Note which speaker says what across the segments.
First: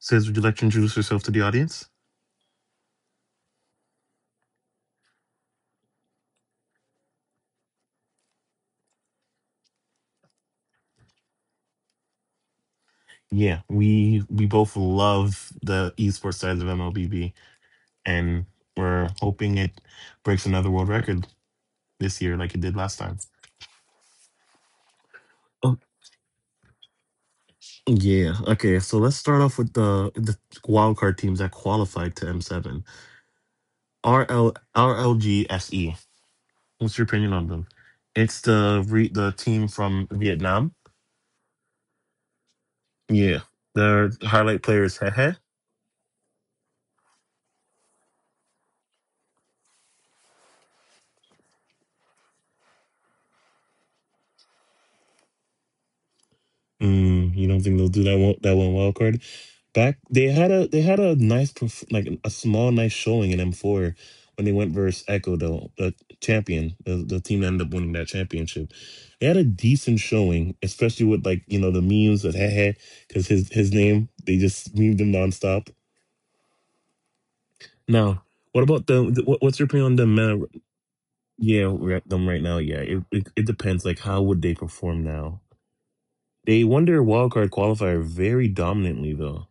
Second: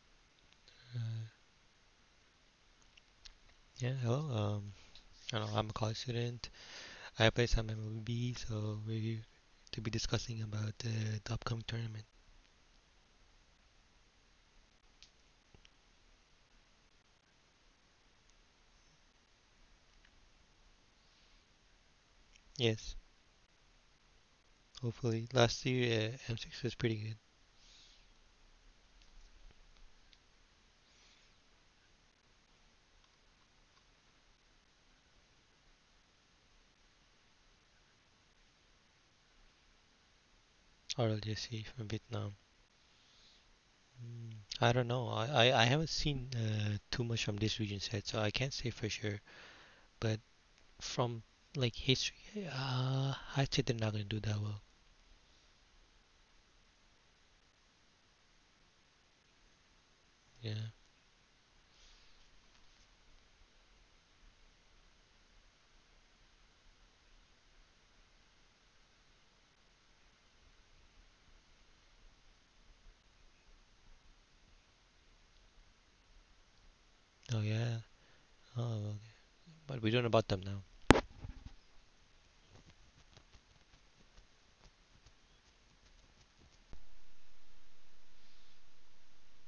Speaker 1: Sis, would you like to introduce yourself to the audience?
Speaker 2: Yeah, hello. I don't know, I'm a college student. I play some MLB, so we're to be discussing about the upcoming tournament.
Speaker 1: Yeah, we both love the esports side of MLBB, and we're hoping it breaks another world record this year, like it did
Speaker 2: Yes,
Speaker 1: last time.
Speaker 2: hopefully. Last
Speaker 1: Oh
Speaker 2: year, M6 was pretty good.
Speaker 1: yeah. Okay, so let's start off with the wildcard teams that qualified to M7. RL RLGSE. What's your opinion on them? It's the team from Vietnam.
Speaker 2: RLJC from Vietnam.
Speaker 1: Yeah, their
Speaker 2: Mm,
Speaker 1: highlight
Speaker 2: I
Speaker 1: player
Speaker 2: don't
Speaker 1: is
Speaker 2: know.
Speaker 1: Hehe.
Speaker 2: I haven't seen too much from this region yet, so I can't say for sure. But from like history, I'd say they're not gonna do that well.
Speaker 1: Mm, you don't think they'll do that one wild card back? They had a
Speaker 2: Yeah.
Speaker 1: they had a nice like a small nice showing in M4 when they went versus Echo, though the team that ended up winning that championship. They had a decent showing, especially with, like, the memes with Hehe because his name they just memed him nonstop.
Speaker 2: Oh yeah.
Speaker 1: Now, what about
Speaker 2: Oh, okay.
Speaker 1: what's your
Speaker 2: But
Speaker 1: opinion
Speaker 2: we
Speaker 1: on
Speaker 2: don't know about them
Speaker 1: them?
Speaker 2: now.
Speaker 1: Yeah, right, them right now. Yeah, it depends. Like, how would they perform now? They won their wildcard qualifier very dominantly, though.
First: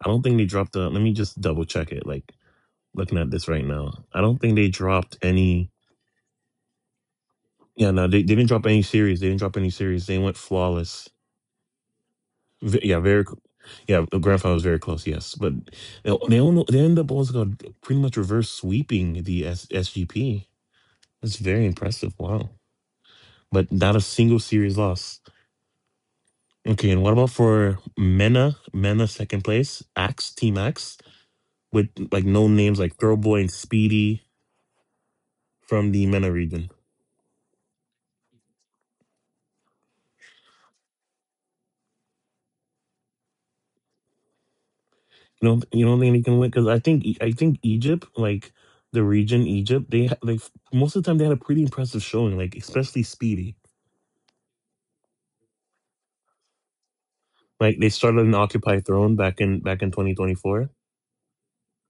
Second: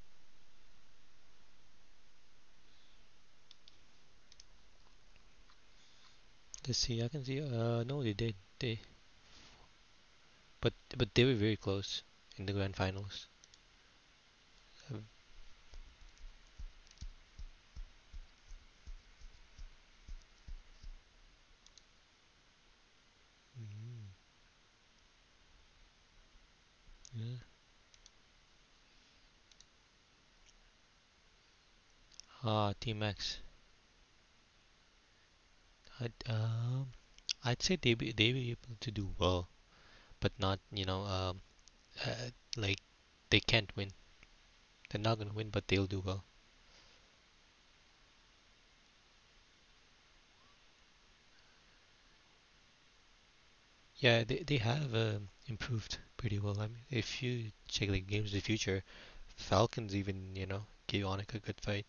Speaker 1: I don't think they dropped. Let me just double check it. Like, looking at this right now, I don't think they dropped any.
Speaker 2: Let's see. I can see.
Speaker 1: Yeah,
Speaker 2: No,
Speaker 1: no,
Speaker 2: they
Speaker 1: they,
Speaker 2: did.
Speaker 1: they didn't drop
Speaker 2: They
Speaker 1: any series. They didn't drop any series. They went
Speaker 2: But
Speaker 1: flawless.
Speaker 2: they were very close in the grand
Speaker 1: Yeah,
Speaker 2: finals.
Speaker 1: Yeah, the grand final was very close.
Speaker 2: Um,
Speaker 1: Yes, but they ended up also pretty much reverse sweeping the SGP. That's very impressive. Wow, but not a single series loss. Okay, and what about
Speaker 2: yeah.
Speaker 1: for Mena? Mena second place, Axe Team Axe with, like, known
Speaker 2: Ah,
Speaker 1: names like
Speaker 2: Team
Speaker 1: Throwboy
Speaker 2: X.
Speaker 1: and Speedy from the
Speaker 2: I'd,
Speaker 1: Mena region.
Speaker 2: um, I'd say they were able to do well, but not uh, like they can't win. They're not gonna
Speaker 1: You
Speaker 2: win,
Speaker 1: don't
Speaker 2: but
Speaker 1: you
Speaker 2: they'll
Speaker 1: don't
Speaker 2: do
Speaker 1: think they
Speaker 2: well.
Speaker 1: can win? Because I think I think Egypt, like the region Egypt, like most of the time they had a pretty impressive showing, like especially Speedy.
Speaker 2: Yeah, they have improved pretty well. I mean, if you
Speaker 1: Like they
Speaker 2: check like
Speaker 1: started
Speaker 2: games of
Speaker 1: an
Speaker 2: the
Speaker 1: Occupy
Speaker 2: future,
Speaker 1: Throne back in
Speaker 2: Falcons even
Speaker 1: 2024.
Speaker 2: gave Onik a good fight,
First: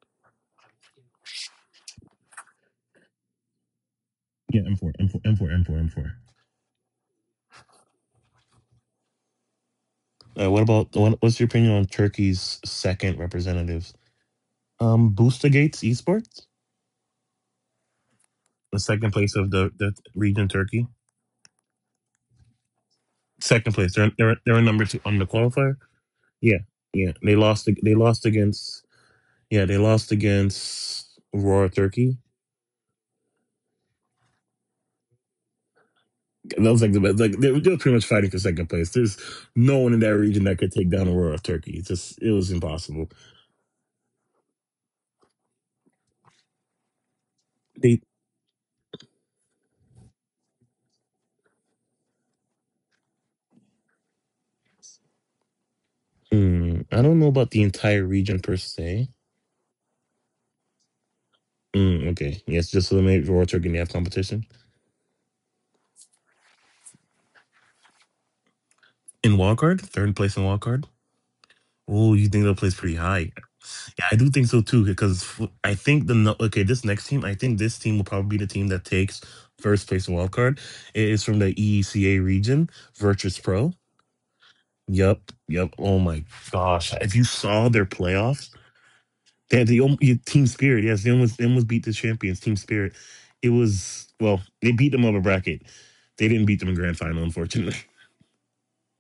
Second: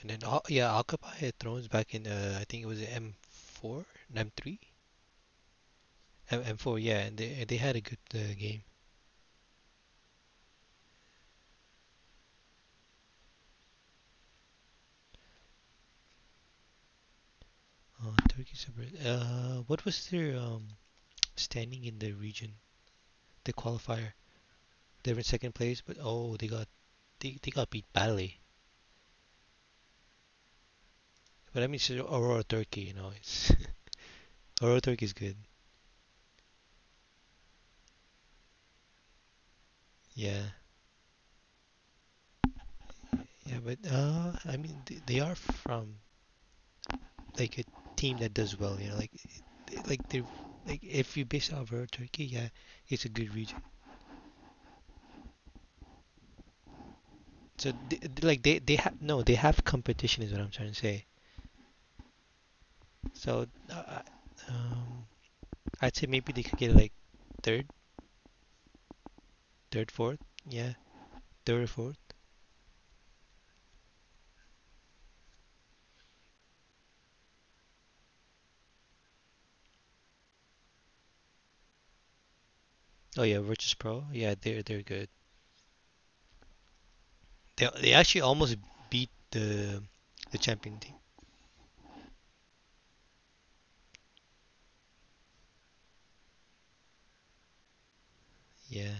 Speaker 2: and then Alcapai had thrones back in I think it was M four, M three,
Speaker 1: Yeah, M4, M4, M4, M4, M4.
Speaker 2: M four. Yeah, and they had a good game.
Speaker 1: What's your opinion on Turkey's second representatives? Booster Gates Esports.
Speaker 2: Turkey
Speaker 1: The
Speaker 2: separate.
Speaker 1: second place of the,
Speaker 2: What
Speaker 1: the
Speaker 2: was their
Speaker 1: region Turkey.
Speaker 2: standing in the region, the
Speaker 1: Second place. They're
Speaker 2: qualifier?
Speaker 1: they're they're in number 2
Speaker 2: They
Speaker 1: on
Speaker 2: were in
Speaker 1: the
Speaker 2: second
Speaker 1: qualifier.
Speaker 2: place, but oh,
Speaker 1: Yeah, yeah. They
Speaker 2: they
Speaker 1: lost.
Speaker 2: got beat
Speaker 1: They lost
Speaker 2: badly.
Speaker 1: against. Yeah, they lost against
Speaker 2: But I
Speaker 1: Aurora
Speaker 2: mean, it's
Speaker 1: Turkey.
Speaker 2: Aurora Turkey, you know, it's Aurora Turkey is good.
Speaker 1: That was like the best. Like they pretty much fighting for second place. There's no one in that
Speaker 2: Yeah,
Speaker 1: region that could take down Aurora Turkey. It's just it was impossible.
Speaker 2: yeah, but I mean, they are from like a
Speaker 1: They.
Speaker 2: team that does well, you know, like they- like they like if you base out of Aurora Turkey, yeah, it's a good region.
Speaker 1: Mm, I don't know about the
Speaker 2: So
Speaker 1: entire region per
Speaker 2: they have
Speaker 1: se.
Speaker 2: no, they have competition is what I'm trying to say.
Speaker 1: Mm, okay. Yes, just eliminate
Speaker 2: So
Speaker 1: Aurora Turkey and they have
Speaker 2: uh,
Speaker 1: competition
Speaker 2: um, I'd say maybe they could get like third,
Speaker 1: in wildcard. Third
Speaker 2: fourth.
Speaker 1: place in
Speaker 2: Yeah,
Speaker 1: wildcard.
Speaker 2: third or fourth.
Speaker 1: Oh, you think they'll place pretty high? Yeah, I do think so too, because f- I think the no- okay, this next team, I think this team will probably be the team that takes first place wild card. It is from the EECA region,
Speaker 2: Oh
Speaker 1: Virtus
Speaker 2: yeah,
Speaker 1: Pro.
Speaker 2: Virtus Pro. Yeah, they're good.
Speaker 1: Yep, yep. Oh my gosh! If you saw their
Speaker 2: They actually
Speaker 1: playoffs,
Speaker 2: almost beat
Speaker 1: they had
Speaker 2: the
Speaker 1: yeah, Team
Speaker 2: champion
Speaker 1: Spirit.
Speaker 2: team.
Speaker 1: Yes, they almost beat the champions, Team Spirit. It was Well, they beat them upper bracket. They didn't beat them in grand final, unfortunately,
Speaker 2: Yeah,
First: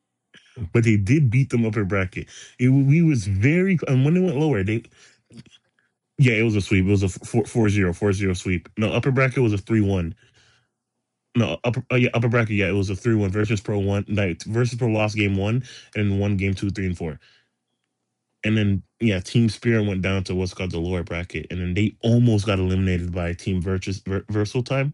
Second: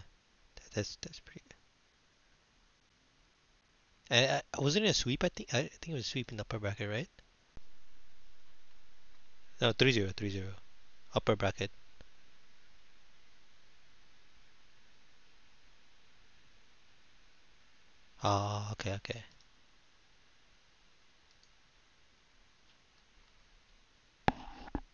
Speaker 1: but they
Speaker 2: that's
Speaker 1: did
Speaker 2: pretty
Speaker 1: beat them upper bracket. We was very, and when
Speaker 2: good.
Speaker 1: they went
Speaker 2: And I,
Speaker 1: lower, they.
Speaker 2: wasn't it a sweep? I think it was a sweep
Speaker 1: Yeah,
Speaker 2: in
Speaker 1: it
Speaker 2: the
Speaker 1: was a
Speaker 2: upper
Speaker 1: sweep.
Speaker 2: bracket,
Speaker 1: It was a
Speaker 2: right?
Speaker 1: 4 zero sweep. No, upper bracket was a
Speaker 2: No,
Speaker 1: 3
Speaker 2: 3-0,
Speaker 1: 1.
Speaker 2: 3-0, upper
Speaker 1: No,
Speaker 2: bracket.
Speaker 1: upper, yeah, upper bracket, yeah, it was a 3-1 versus Pro 1. Like, versus Pro lost game 1 and won game 2, 3, and 4. And
Speaker 2: Ah,
Speaker 1: then,
Speaker 2: okay,
Speaker 1: yeah,
Speaker 2: okay.
Speaker 1: Team Spirit went down to what's called the lower bracket. And then they almost got eliminated by Team Versatile.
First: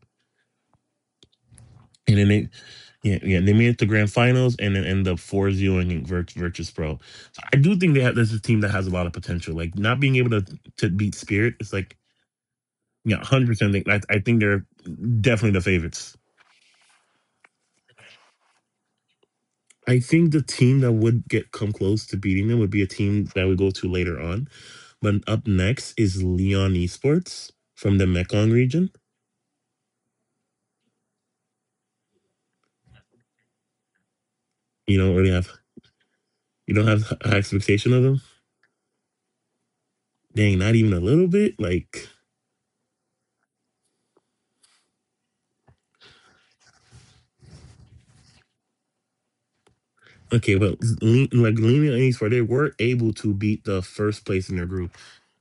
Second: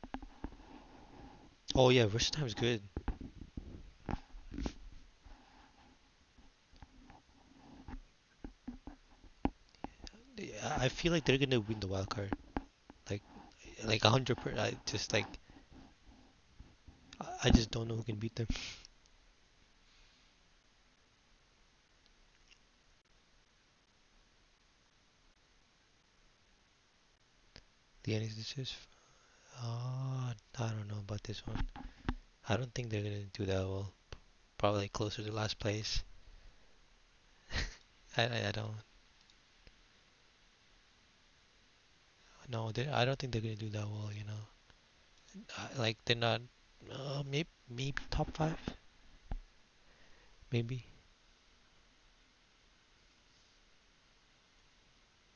Speaker 2: Oh yeah,
Speaker 1: And then
Speaker 2: Versatile is good.
Speaker 1: yeah, yeah, they made it to grand finals and then end up 4 0ing Virtus Pro. So I do think this is a team that has a lot of potential. Like, not being able to, to
Speaker 2: I feel
Speaker 1: beat
Speaker 2: like they're
Speaker 1: Spirit,
Speaker 2: gonna
Speaker 1: it's
Speaker 2: win the
Speaker 1: like,
Speaker 2: wild card,
Speaker 1: yeah,
Speaker 2: like
Speaker 1: 100%. think- I
Speaker 2: like a
Speaker 1: I
Speaker 2: hundred
Speaker 1: think
Speaker 2: per.
Speaker 1: they're
Speaker 2: I just like
Speaker 1: definitely the favorites.
Speaker 2: I I just don't know who can beat them.
Speaker 1: I think the team that would get come close to beating them would be a team that we go to later on. But up next is Leon Esports from the
Speaker 2: The
Speaker 1: Mekong
Speaker 2: NXT is.
Speaker 1: region.
Speaker 2: Oh, I don't know about this one. I don't think they're gonna do that well. Probably
Speaker 1: You don't
Speaker 2: closer
Speaker 1: really
Speaker 2: to
Speaker 1: have
Speaker 2: last place.
Speaker 1: you don't have high expectation of them.
Speaker 2: I don't
Speaker 1: Dang, not even a little bit. Like,
Speaker 2: know. I don't think they're gonna do that well. You know, like they're not. Maybe maybe top five.
Speaker 1: okay, well,
Speaker 2: Maybe.
Speaker 1: Like Leon Esports, they were able to beat the first place in their group,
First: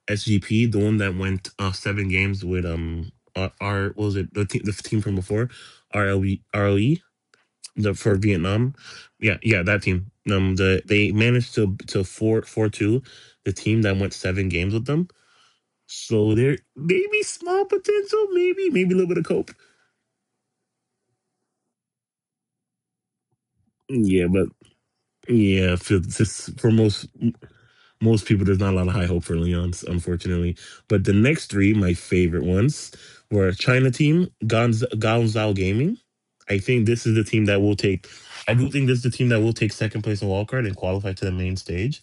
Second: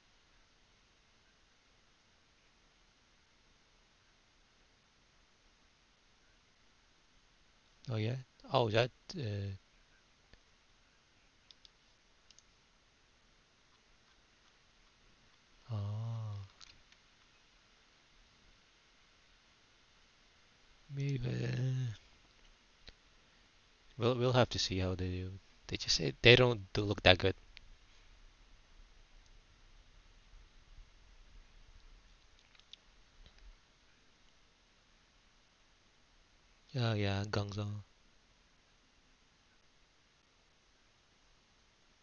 Speaker 1: SGP, the one that went 7 games with our what was it, the team from before, RLE, the
Speaker 2: Oh
Speaker 1: for
Speaker 2: yeah. Oh
Speaker 1: Vietnam.
Speaker 2: that.
Speaker 1: Yeah, yeah, that team. They managed to four four two, the team that went 7 games with them. So
Speaker 2: Oh
Speaker 1: there maybe small potential, maybe a little bit of cope.
Speaker 2: maybe. We'll
Speaker 1: Yeah,
Speaker 2: we'll
Speaker 1: but
Speaker 2: have to see how they do.
Speaker 1: yeah,
Speaker 2: They just they
Speaker 1: for
Speaker 2: don't do look
Speaker 1: most
Speaker 2: that good.
Speaker 1: most people, there's not a lot of high hope for Leon's, unfortunately. But the next three, my favorite ones, were China team, Gonzal Gaming. I think
Speaker 2: Yeah,
Speaker 1: this is the
Speaker 2: yeah,
Speaker 1: team that
Speaker 2: Gangzhou.
Speaker 1: will take. I do think this is the team that will take second place in wildcard and qualify to the main stage.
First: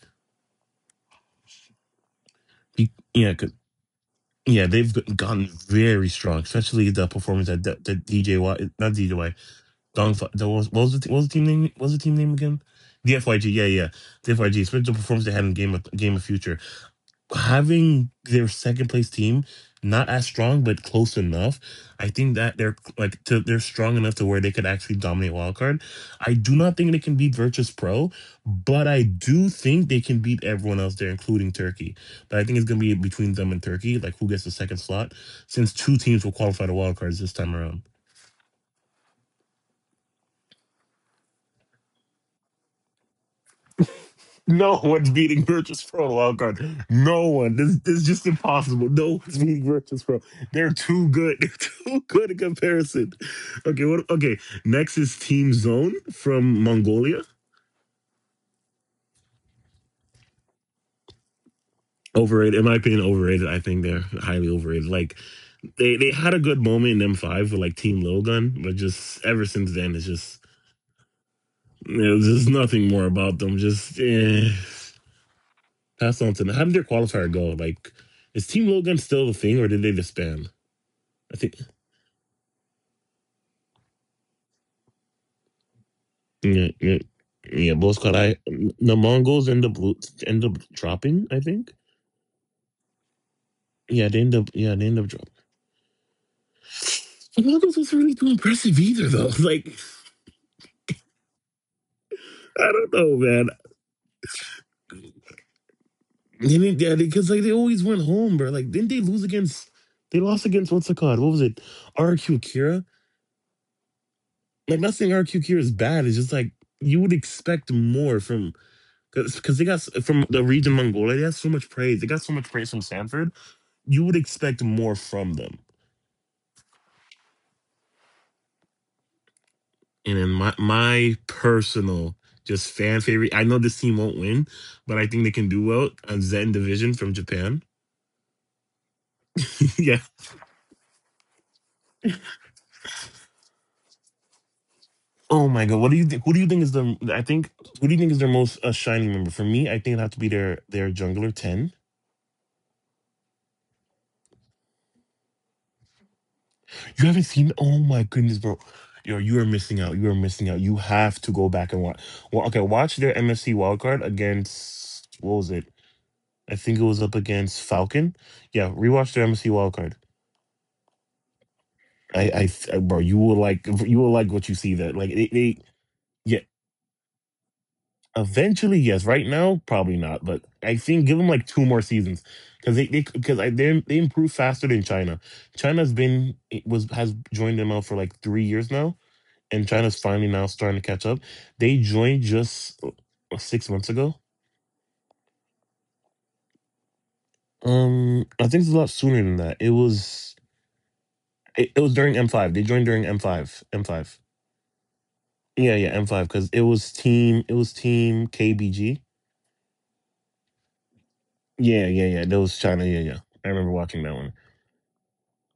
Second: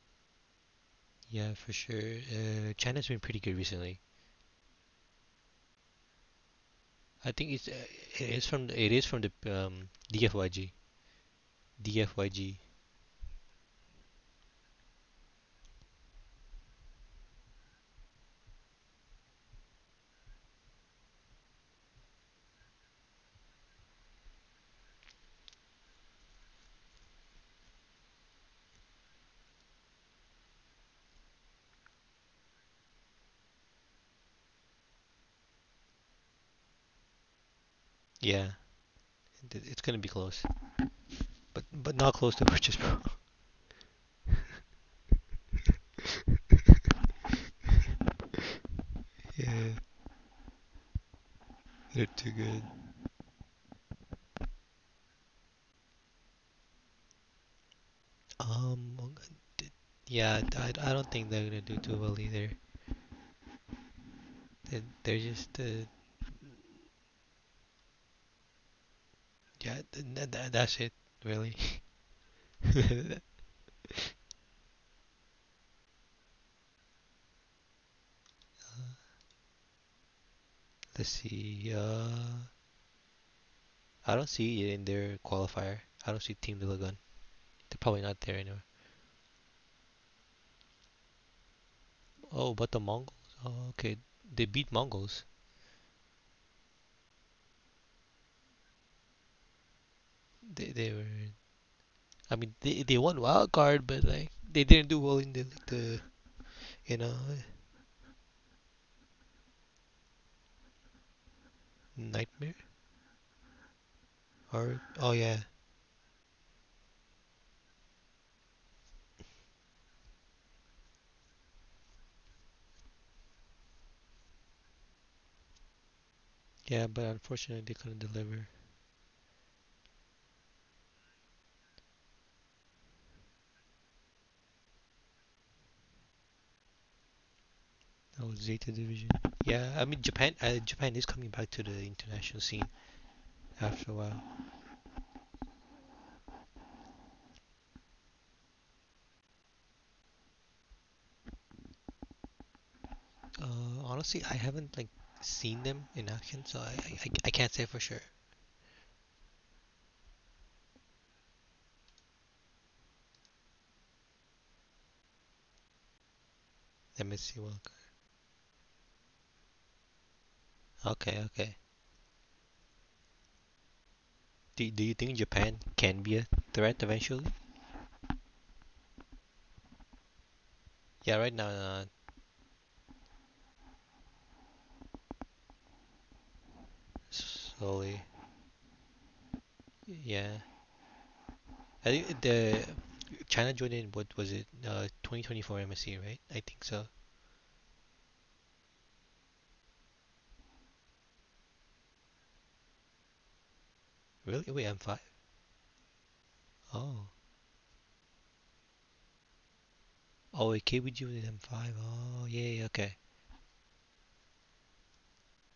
Speaker 2: Yeah, for sure. China's been
Speaker 1: Yeah,
Speaker 2: pretty
Speaker 1: 'cause,
Speaker 2: good recently.
Speaker 1: yeah, they've gotten very strong, especially the
Speaker 2: I
Speaker 1: performance
Speaker 2: think
Speaker 1: that
Speaker 2: it's
Speaker 1: that that
Speaker 2: it is
Speaker 1: DJY,
Speaker 2: from
Speaker 1: not
Speaker 2: the
Speaker 1: DJY, Dong. What was
Speaker 2: DFYG.
Speaker 1: what was the t- what was the team name? What was the team name again? The FYG. Yeah, yeah, the FYG. Especially the performance they had in Game of Future, having their second place team not as strong but close enough. I think that they're strong enough to where they could actually dominate wildcard. I do not think they can beat Virtus Pro, but I do think they can beat everyone else there, including Turkey. But I think it's going to be between them and Turkey, like, who gets the second slot, since two teams will qualify to wildcards this time around.
Speaker 2: Yeah, it's gonna be close. But not close to purchase pro.
Speaker 1: No one's beating Virtus Pro in the wild card. No one. This is just impossible. No one's beating Virtus Pro. They're too good. They're too
Speaker 2: They're
Speaker 1: good
Speaker 2: too
Speaker 1: in
Speaker 2: good.
Speaker 1: comparison. Okay, what okay. Next is Team Zone from Mongolia.
Speaker 2: Um, yeah, I don't think they're gonna do too well either.
Speaker 1: Overrated, in my opinion, overrated. I think they're highly
Speaker 2: They-
Speaker 1: overrated. Like
Speaker 2: They're just
Speaker 1: they had a good moment in M5 with like Team Logan, but just ever since
Speaker 2: yeah,
Speaker 1: then it's just
Speaker 2: that's it really.
Speaker 1: there's just nothing more about them. Just pass on to them. How did their qualifier go? Like, is Team Logan still the thing or did they disband?
Speaker 2: Let's
Speaker 1: I think
Speaker 2: see. I don't see it in their qualifier. I don't see Team
Speaker 1: Yeah,
Speaker 2: Delagun.
Speaker 1: yeah, yeah.
Speaker 2: They're probably
Speaker 1: Both got
Speaker 2: not there
Speaker 1: I
Speaker 2: anyway.
Speaker 1: The Mongols end up dropping. I think.
Speaker 2: Oh, but the Mongols. Oh, okay,
Speaker 1: Yeah, they end
Speaker 2: they
Speaker 1: up.
Speaker 2: beat
Speaker 1: Yeah, they end up
Speaker 2: Mongols.
Speaker 1: dropping. The Mongols wasn't really too impressive either, though. Like,
Speaker 2: They were. I mean,
Speaker 1: I don't
Speaker 2: they
Speaker 1: know,
Speaker 2: won
Speaker 1: man.
Speaker 2: wild card, but like they didn't do well in the
Speaker 1: They didn't, yeah,
Speaker 2: you know
Speaker 1: because, like, they always went home, bro. Like, didn't they lose against? They lost against what's it called? What was it? RQ
Speaker 2: nightmare
Speaker 1: Kira.
Speaker 2: or
Speaker 1: Like, not saying
Speaker 2: oh yeah
Speaker 1: RQ Kira is bad. It's just, like, you would expect more from, because they got from the region Mongolia. They got so much praise. They got so much praise from Sanford. You would expect more from them.
Speaker 2: yeah. But unfortunately, they couldn't deliver.
Speaker 1: And in my personal, just fan favorite, I know this team won't win, but I think they can do well on Zen Division from Japan.
Speaker 2: Oh, Zeta Division. Yeah, I
Speaker 1: Yeah.
Speaker 2: mean Japan. Japan is coming back to the international scene after a while.
Speaker 1: Oh my god, what do you think? Who do you think is the? I think, who do you think is their most shining member? For me, I think it'd have to be their jungler ten.
Speaker 2: Honestly, I haven't seen them in action, so I I,
Speaker 1: You haven't
Speaker 2: I- can't
Speaker 1: seen?
Speaker 2: say for
Speaker 1: Oh
Speaker 2: sure.
Speaker 1: my goodness, bro! Yo, you are missing out. You are missing out. You have to go back and watch. Well, okay, watch their MSC wildcard against what was it? I think it was up
Speaker 2: MSC World
Speaker 1: against
Speaker 2: Cup.
Speaker 1: Falcon. Yeah, rewatch their MSC wildcard.
Speaker 2: Okay, okay.
Speaker 1: Bro, you will like, what you see
Speaker 2: Do
Speaker 1: there.
Speaker 2: you
Speaker 1: Like,
Speaker 2: think
Speaker 1: they,
Speaker 2: Japan can be a
Speaker 1: yeah,
Speaker 2: threat eventually?
Speaker 1: eventually, yes. Right now, probably not, but I think
Speaker 2: Yeah,
Speaker 1: give them
Speaker 2: right
Speaker 1: like
Speaker 2: now,
Speaker 1: two more seasons because they, because I, they improve faster than China. China's been, it was has joined them out for
Speaker 2: slowly.
Speaker 1: like 3 years now, and China's
Speaker 2: Yeah,
Speaker 1: finally now starting to catch up. They
Speaker 2: I think
Speaker 1: joined
Speaker 2: the
Speaker 1: just
Speaker 2: China
Speaker 1: six
Speaker 2: joined
Speaker 1: months
Speaker 2: in.
Speaker 1: ago.
Speaker 2: What was it? 2024 MSC, right? I think so.
Speaker 1: I think it's a lot sooner than that. It was during M5. They joined during M5, M5.
Speaker 2: Really? Wait, M5.
Speaker 1: Yeah, yeah, M5 because it was
Speaker 2: Oh.
Speaker 1: team, it was team KBG.
Speaker 2: Oh, wait, KBG was in M5.
Speaker 1: Yeah, yeah, yeah.
Speaker 2: Oh,
Speaker 1: That
Speaker 2: yeah,
Speaker 1: was
Speaker 2: yeah,
Speaker 1: China.
Speaker 2: okay.
Speaker 1: Yeah, yeah. I remember watching that one.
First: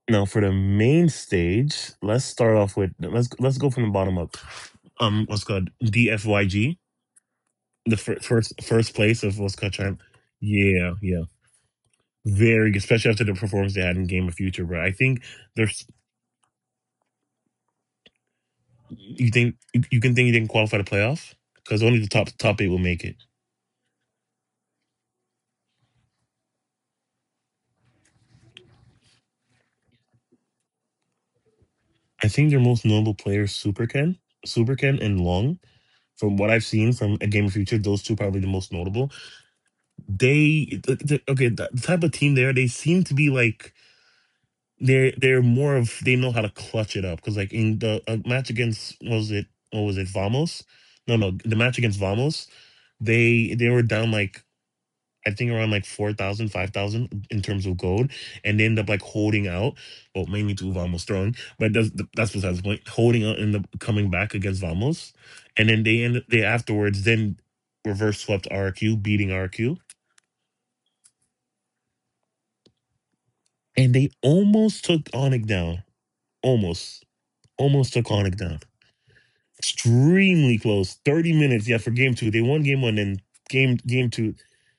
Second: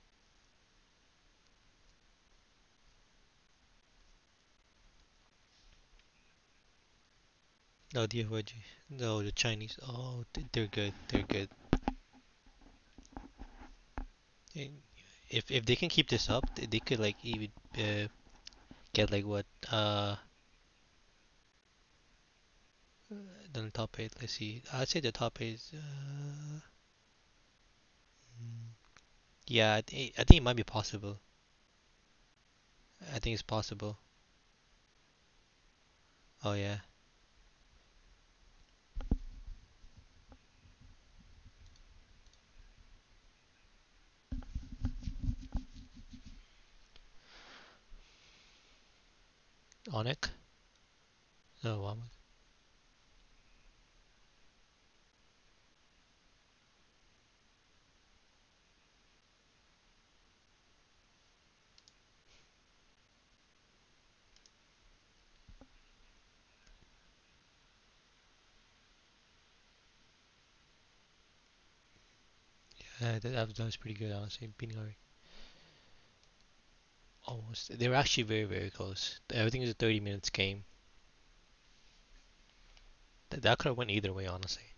Speaker 1: Now for the main stage, let's start off with, let's go from the bottom up. What's called DFYG, the
Speaker 2: Oh,
Speaker 1: fir-
Speaker 2: the OG.
Speaker 1: first first place
Speaker 2: No, the
Speaker 1: of what's called
Speaker 2: Chinese.
Speaker 1: China.
Speaker 2: Oh, they're good.
Speaker 1: Yeah,
Speaker 2: They're
Speaker 1: yeah.
Speaker 2: good.
Speaker 1: Very good, especially after the performance they had in Game of Future.
Speaker 2: Eh,
Speaker 1: But I think
Speaker 2: if they
Speaker 1: there's
Speaker 2: can keep this up, they could like even uh, get like what
Speaker 1: you can think you didn't qualify to playoff because only the top eight will make it.
Speaker 2: the top eight. Let's see. I'd say the top eight. Yeah, I think it might be possible.
Speaker 1: I think their most notable
Speaker 2: I think it's
Speaker 1: players, Super
Speaker 2: possible.
Speaker 1: Ken, Super Ken, and Long. From what
Speaker 2: Oh
Speaker 1: I've
Speaker 2: yeah,
Speaker 1: seen from a Game of Future, those two probably the most notable. They Okay, the type of team, there they seem to be like they're more of, they know how to clutch it up, because like in the match against, what was it,
Speaker 2: Onik.
Speaker 1: Vamos, no, the match
Speaker 2: No,
Speaker 1: against
Speaker 2: Wamak.
Speaker 1: Vamos. They were down like, I think, around like 4,000 5,000 in terms of gold, and they end up like holding out. Well, mainly to Vamos throwing, but that's besides the point. Holding out and the coming back against Vamos, and then they afterwards then reverse swept RQ, beating RQ,
Speaker 2: That was
Speaker 1: and
Speaker 2: pretty
Speaker 1: they
Speaker 2: good, honestly. Beating
Speaker 1: almost
Speaker 2: Ari
Speaker 1: took Onik down. Almost,
Speaker 2: almost. They
Speaker 1: almost
Speaker 2: were
Speaker 1: took
Speaker 2: actually
Speaker 1: Onik down.
Speaker 2: very close. Everything was a 30 minutes
Speaker 1: Extremely
Speaker 2: game.
Speaker 1: close. 30 minutes. Yeah, for game two, they won game one, and
Speaker 2: That could
Speaker 1: game
Speaker 2: have went
Speaker 1: game
Speaker 2: either way,
Speaker 1: two,
Speaker 2: honestly.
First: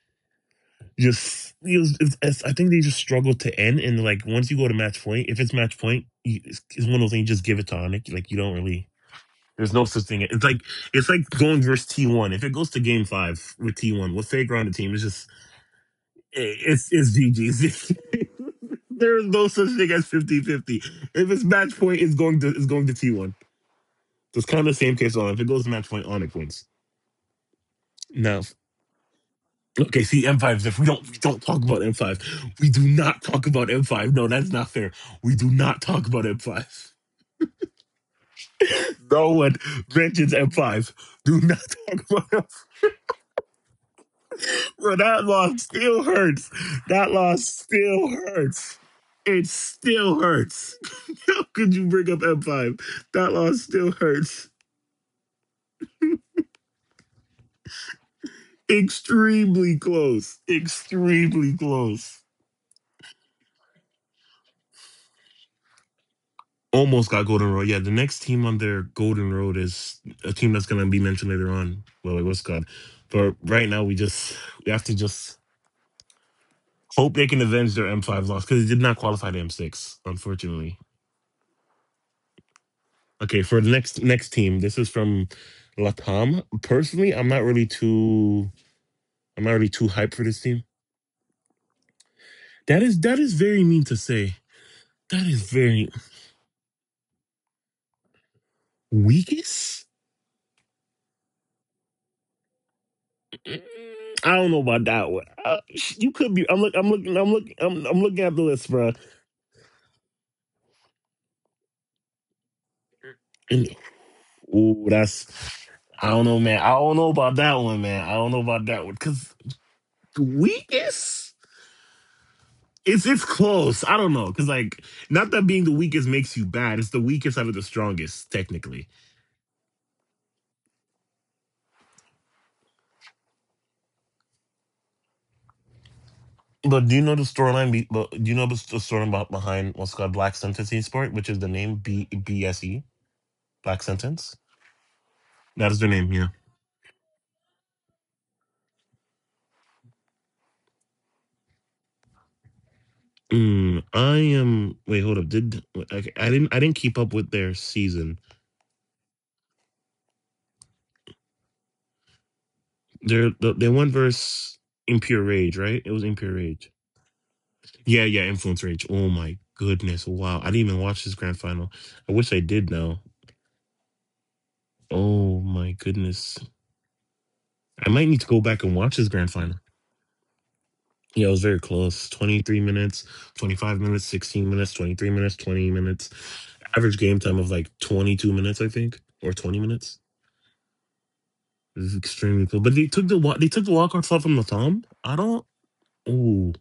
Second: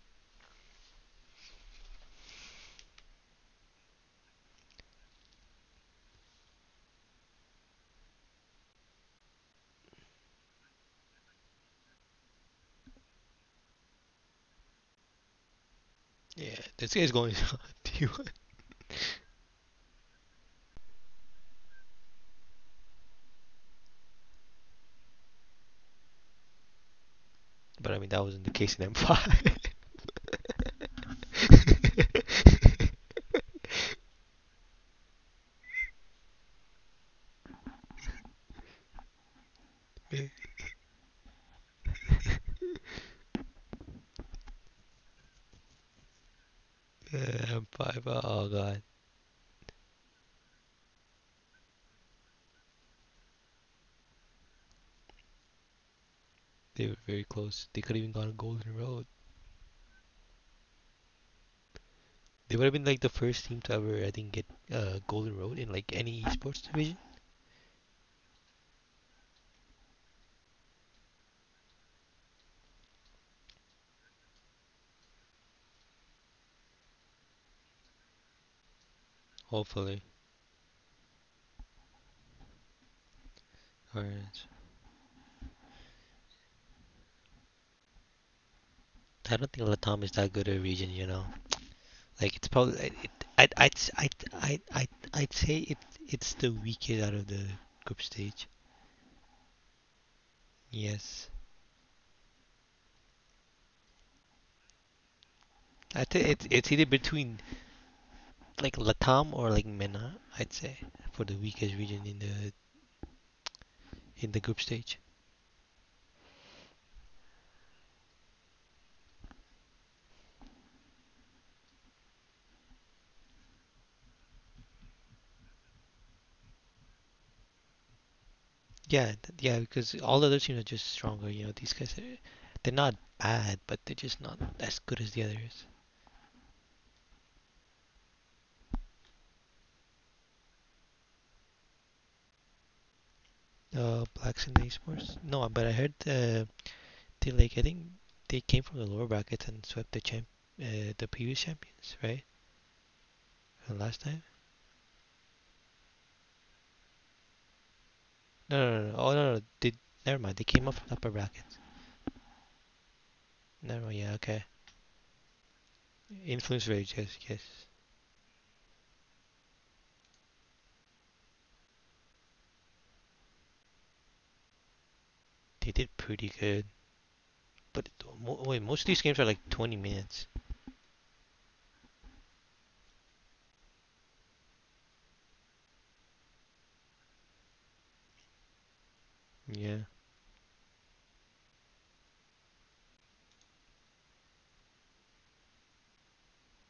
Speaker 1: just it was, it's- I think they just struggled to end. And like, once you go to match point, if it's match point, it's one of those things. You just give it to Onik. Like, you don't really. There's no such thing. It's like going versus T one. If it goes to game five with T one, what's they ground the team? It's just. Hey,
Speaker 2: Yeah,
Speaker 1: it's
Speaker 2: this guy's
Speaker 1: it's
Speaker 2: going.
Speaker 1: GG's.
Speaker 2: to you.
Speaker 1: There's no such thing as 50-50. If it's match point, it's going to T1. So it's kind of the same case on. If it goes to match point, Onyx wins.
Speaker 2: But I mean, that
Speaker 1: No.
Speaker 2: wasn't the case in M5.
Speaker 1: Okay, see M5. If we don't talk about M5, we do not talk about M5. No, that's not fair. We do not talk about M5. No one mentions M5. Do not talk about. Bro, that loss still hurts. That loss
Speaker 2: Yeah, five.
Speaker 1: still
Speaker 2: Oh
Speaker 1: hurts.
Speaker 2: god,
Speaker 1: It still hurts. How could you bring up M5? That loss still hurts.
Speaker 2: they were very close. They could have even gone Golden Road.
Speaker 1: Extremely close. Extremely close.
Speaker 2: They would have been like the first team to ever, I think, get Golden Road in like any sports division.
Speaker 1: Almost got Golden Road. Yeah, the next team on their Golden Road is a team that's going to be mentioned later on. Well, it was God. But right now, we have to just hope they can avenge their M5 loss because it did not qualify to
Speaker 2: Hopefully,
Speaker 1: M6, unfortunately. Okay, for the
Speaker 2: or
Speaker 1: next team, this is from Latam. Personally,
Speaker 2: I don't
Speaker 1: I'm not
Speaker 2: think
Speaker 1: really too
Speaker 2: Latam is
Speaker 1: hyped
Speaker 2: that
Speaker 1: for
Speaker 2: good
Speaker 1: this
Speaker 2: a
Speaker 1: team.
Speaker 2: region. You know, like it's probably
Speaker 1: That is
Speaker 2: it.
Speaker 1: that is
Speaker 2: I I
Speaker 1: very mean to
Speaker 2: I
Speaker 1: say.
Speaker 2: I I I'd
Speaker 1: That is
Speaker 2: say
Speaker 1: very
Speaker 2: it's the weakest out of the group stage.
Speaker 1: weakest.
Speaker 2: Yes,
Speaker 1: Mm, I don't know about that one.
Speaker 2: I
Speaker 1: You
Speaker 2: think
Speaker 1: could be. I'm
Speaker 2: it's
Speaker 1: look.
Speaker 2: either
Speaker 1: I'm looking.
Speaker 2: between
Speaker 1: I'm looking. I'm looking at the
Speaker 2: like
Speaker 1: list, bro.
Speaker 2: Latam or like MENA. I'd say for the weakest region
Speaker 1: And
Speaker 2: in the group
Speaker 1: ooh,
Speaker 2: stage.
Speaker 1: that's. I don't know, man. I don't know about that one, man. I don't know about that one because the weakest. It's close. I don't know, cause like, not that being the weakest makes you bad. It's the weakest out of the strongest, technically.
Speaker 2: Yeah, because all the other teams are just stronger. You know, they're not bad, but they're just not as good as the others.
Speaker 1: But do you know the storyline? But do you know the story about behind what's called Black Sentence Esport, which is the name BBSE, Black Sentence?
Speaker 2: Blacks in the esports? No, but I
Speaker 1: That is
Speaker 2: heard
Speaker 1: their name. Yeah.
Speaker 2: they like I think they came from the lower brackets and swept the champ, the previous champions, right? From
Speaker 1: Mm,
Speaker 2: last time?
Speaker 1: I am. Wait, hold up. Did Okay, I didn't keep up with their season.
Speaker 2: No, no, no, no. Oh no, no. Did never mind. They came up from upper brackets.
Speaker 1: The, their
Speaker 2: Never mind.
Speaker 1: one
Speaker 2: Yeah, okay.
Speaker 1: verse Impure Rage, right? It was Impure
Speaker 2: Influence
Speaker 1: Rage.
Speaker 2: rage. Yes, yes.
Speaker 1: Yeah, yeah, Influence Rage. Oh my goodness! Wow, I didn't even watch this grand final. I wish I did now. Oh
Speaker 2: They
Speaker 1: my
Speaker 2: did pretty
Speaker 1: goodness.
Speaker 2: good, but
Speaker 1: I might need to go
Speaker 2: wait,
Speaker 1: back
Speaker 2: most
Speaker 1: and
Speaker 2: of these
Speaker 1: watch this
Speaker 2: games are like
Speaker 1: grand final.
Speaker 2: 20 minutes.
Speaker 1: Yeah, it was very close. 23 minutes, 25 minutes, 16 minutes, 23 minutes, 20 minutes. Average game time of like 22 minutes, I think, or 20
Speaker 2: Yeah,
Speaker 1: minutes. This is extremely cool. But they took the walk-off slot from Latom. Oh,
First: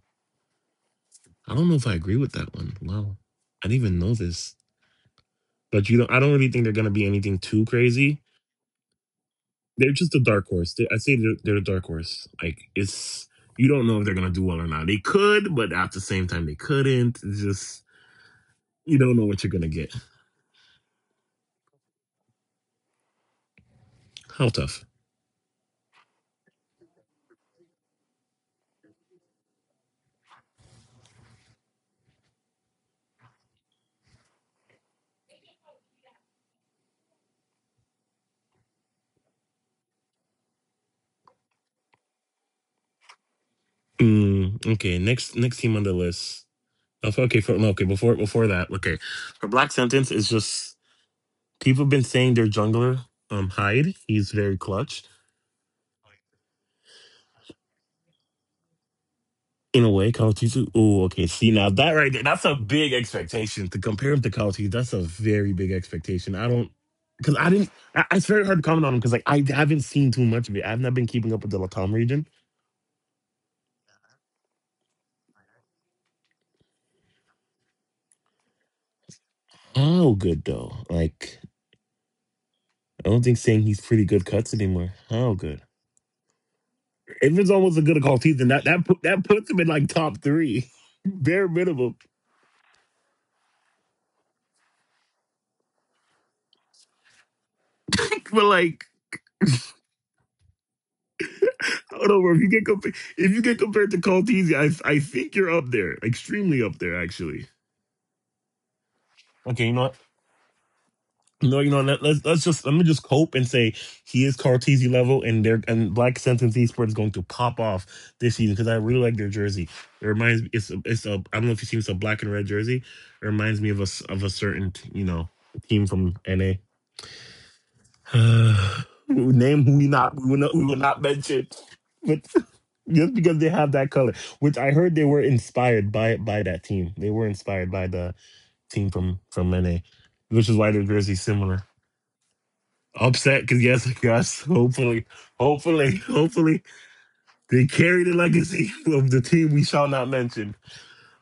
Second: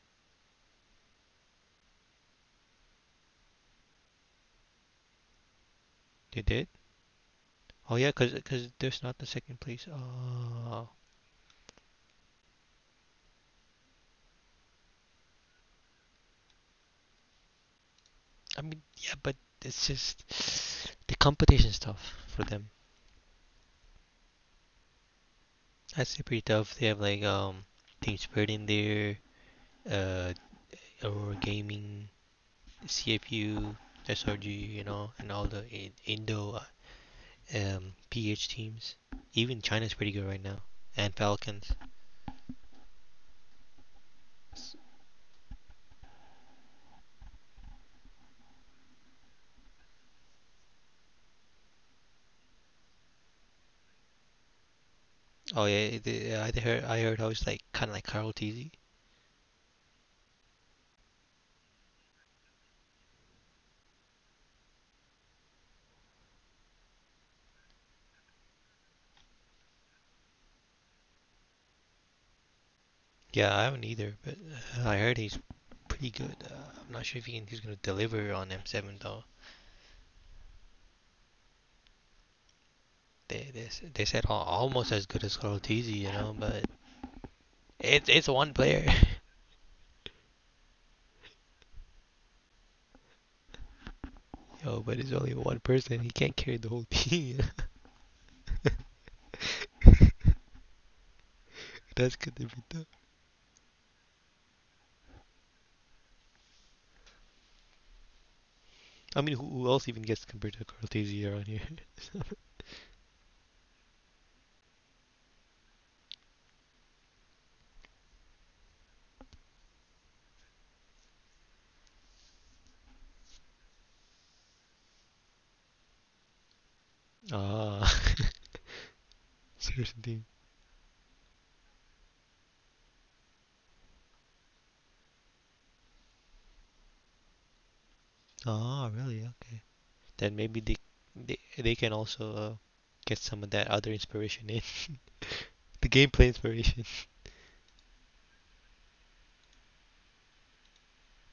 Speaker 1: I don't know if I agree with that one. Wow. I didn't even know this. But you don't I don't
Speaker 2: they
Speaker 1: really think
Speaker 2: did.
Speaker 1: they're gonna be anything too
Speaker 2: Oh yeah,
Speaker 1: crazy.
Speaker 2: 'cause there's not the second place.
Speaker 1: They're just a dark horse.
Speaker 2: Oh,
Speaker 1: I say they're a dark horse. Like, it's you don't know if they're gonna do well or not. They could, but at the same time they couldn't. It's just,
Speaker 2: I mean
Speaker 1: you
Speaker 2: yeah,
Speaker 1: don't know
Speaker 2: but
Speaker 1: what you're gonna
Speaker 2: it's
Speaker 1: get.
Speaker 2: just the competition's tough for them.
Speaker 1: How tough.
Speaker 2: That's pretty tough. They have like Team Spirit in there, uh, Aurora Gaming, CFU, SRG, you know, and all the Indo PH teams. Even China's pretty good right now, and Falcons.
Speaker 1: Okay, next team on the list. Oh, okay, for, no, okay. Before that, okay. For Black Sentence, it's just people have been saying their jungler, Hyde. He's very clutch.
Speaker 2: Oh yeah, I heard how it's like kind of like Carl Teasy.
Speaker 1: In a way, Kawatisu. Oh, okay. See, now that right there, that's a big expectation. To compare him to Kawatisu, that's a very big expectation. I don't because I didn't I, It's very hard to comment on him because like I haven't seen too much of it. I've not been keeping up with the Latam region.
Speaker 2: Yeah, I haven't either, but I heard he's pretty good. I'm not sure if he's gonna deliver on M7 though.
Speaker 1: How good though? Like, I don't think
Speaker 2: They
Speaker 1: saying
Speaker 2: they,
Speaker 1: he's pretty
Speaker 2: they
Speaker 1: good
Speaker 2: said
Speaker 1: cuts anymore.
Speaker 2: almost as good
Speaker 1: How
Speaker 2: as
Speaker 1: good?
Speaker 2: Carlotizzi, you know, but
Speaker 1: If it's almost as good as
Speaker 2: it's
Speaker 1: Kawatisu, then
Speaker 2: one
Speaker 1: that that
Speaker 2: player.
Speaker 1: put, that puts him in like top three. Bare minimum.
Speaker 2: Yo, but it's only one person. He can't carry the whole team.
Speaker 1: But like, I don't
Speaker 2: That's
Speaker 1: know, bro.
Speaker 2: good to be tough.
Speaker 1: If you get compared to Caltese, I think you're up there, extremely up there, actually.
Speaker 2: I mean,
Speaker 1: Okay,
Speaker 2: who
Speaker 1: you know
Speaker 2: else
Speaker 1: what?
Speaker 2: even gets compared to Carlotizzi around
Speaker 1: No,
Speaker 2: here?
Speaker 1: you know, let me just cope and say he is Cartesi level, and Black Sentence Esports is going to pop off this season because I really like their jersey. It reminds me, it's a I don't know if you've seen, it's a black and red jersey. It reminds me of a certain, team from NA.
Speaker 2: Ah,
Speaker 1: Name who we not we will not we will not mention, but just because they have that color, which I heard they were inspired by that team. They were inspired by the
Speaker 2: ah,
Speaker 1: team
Speaker 2: really?
Speaker 1: from
Speaker 2: Okay.
Speaker 1: NA,
Speaker 2: Then
Speaker 1: which is
Speaker 2: maybe
Speaker 1: why their jersey's similar.
Speaker 2: they can also get some
Speaker 1: Upset
Speaker 2: of that
Speaker 1: because
Speaker 2: other
Speaker 1: yes, I guess
Speaker 2: inspiration in
Speaker 1: hopefully,
Speaker 2: the
Speaker 1: hopefully,
Speaker 2: gameplay
Speaker 1: hopefully
Speaker 2: inspiration.
Speaker 1: they carry the legacy of the team we shall not mention.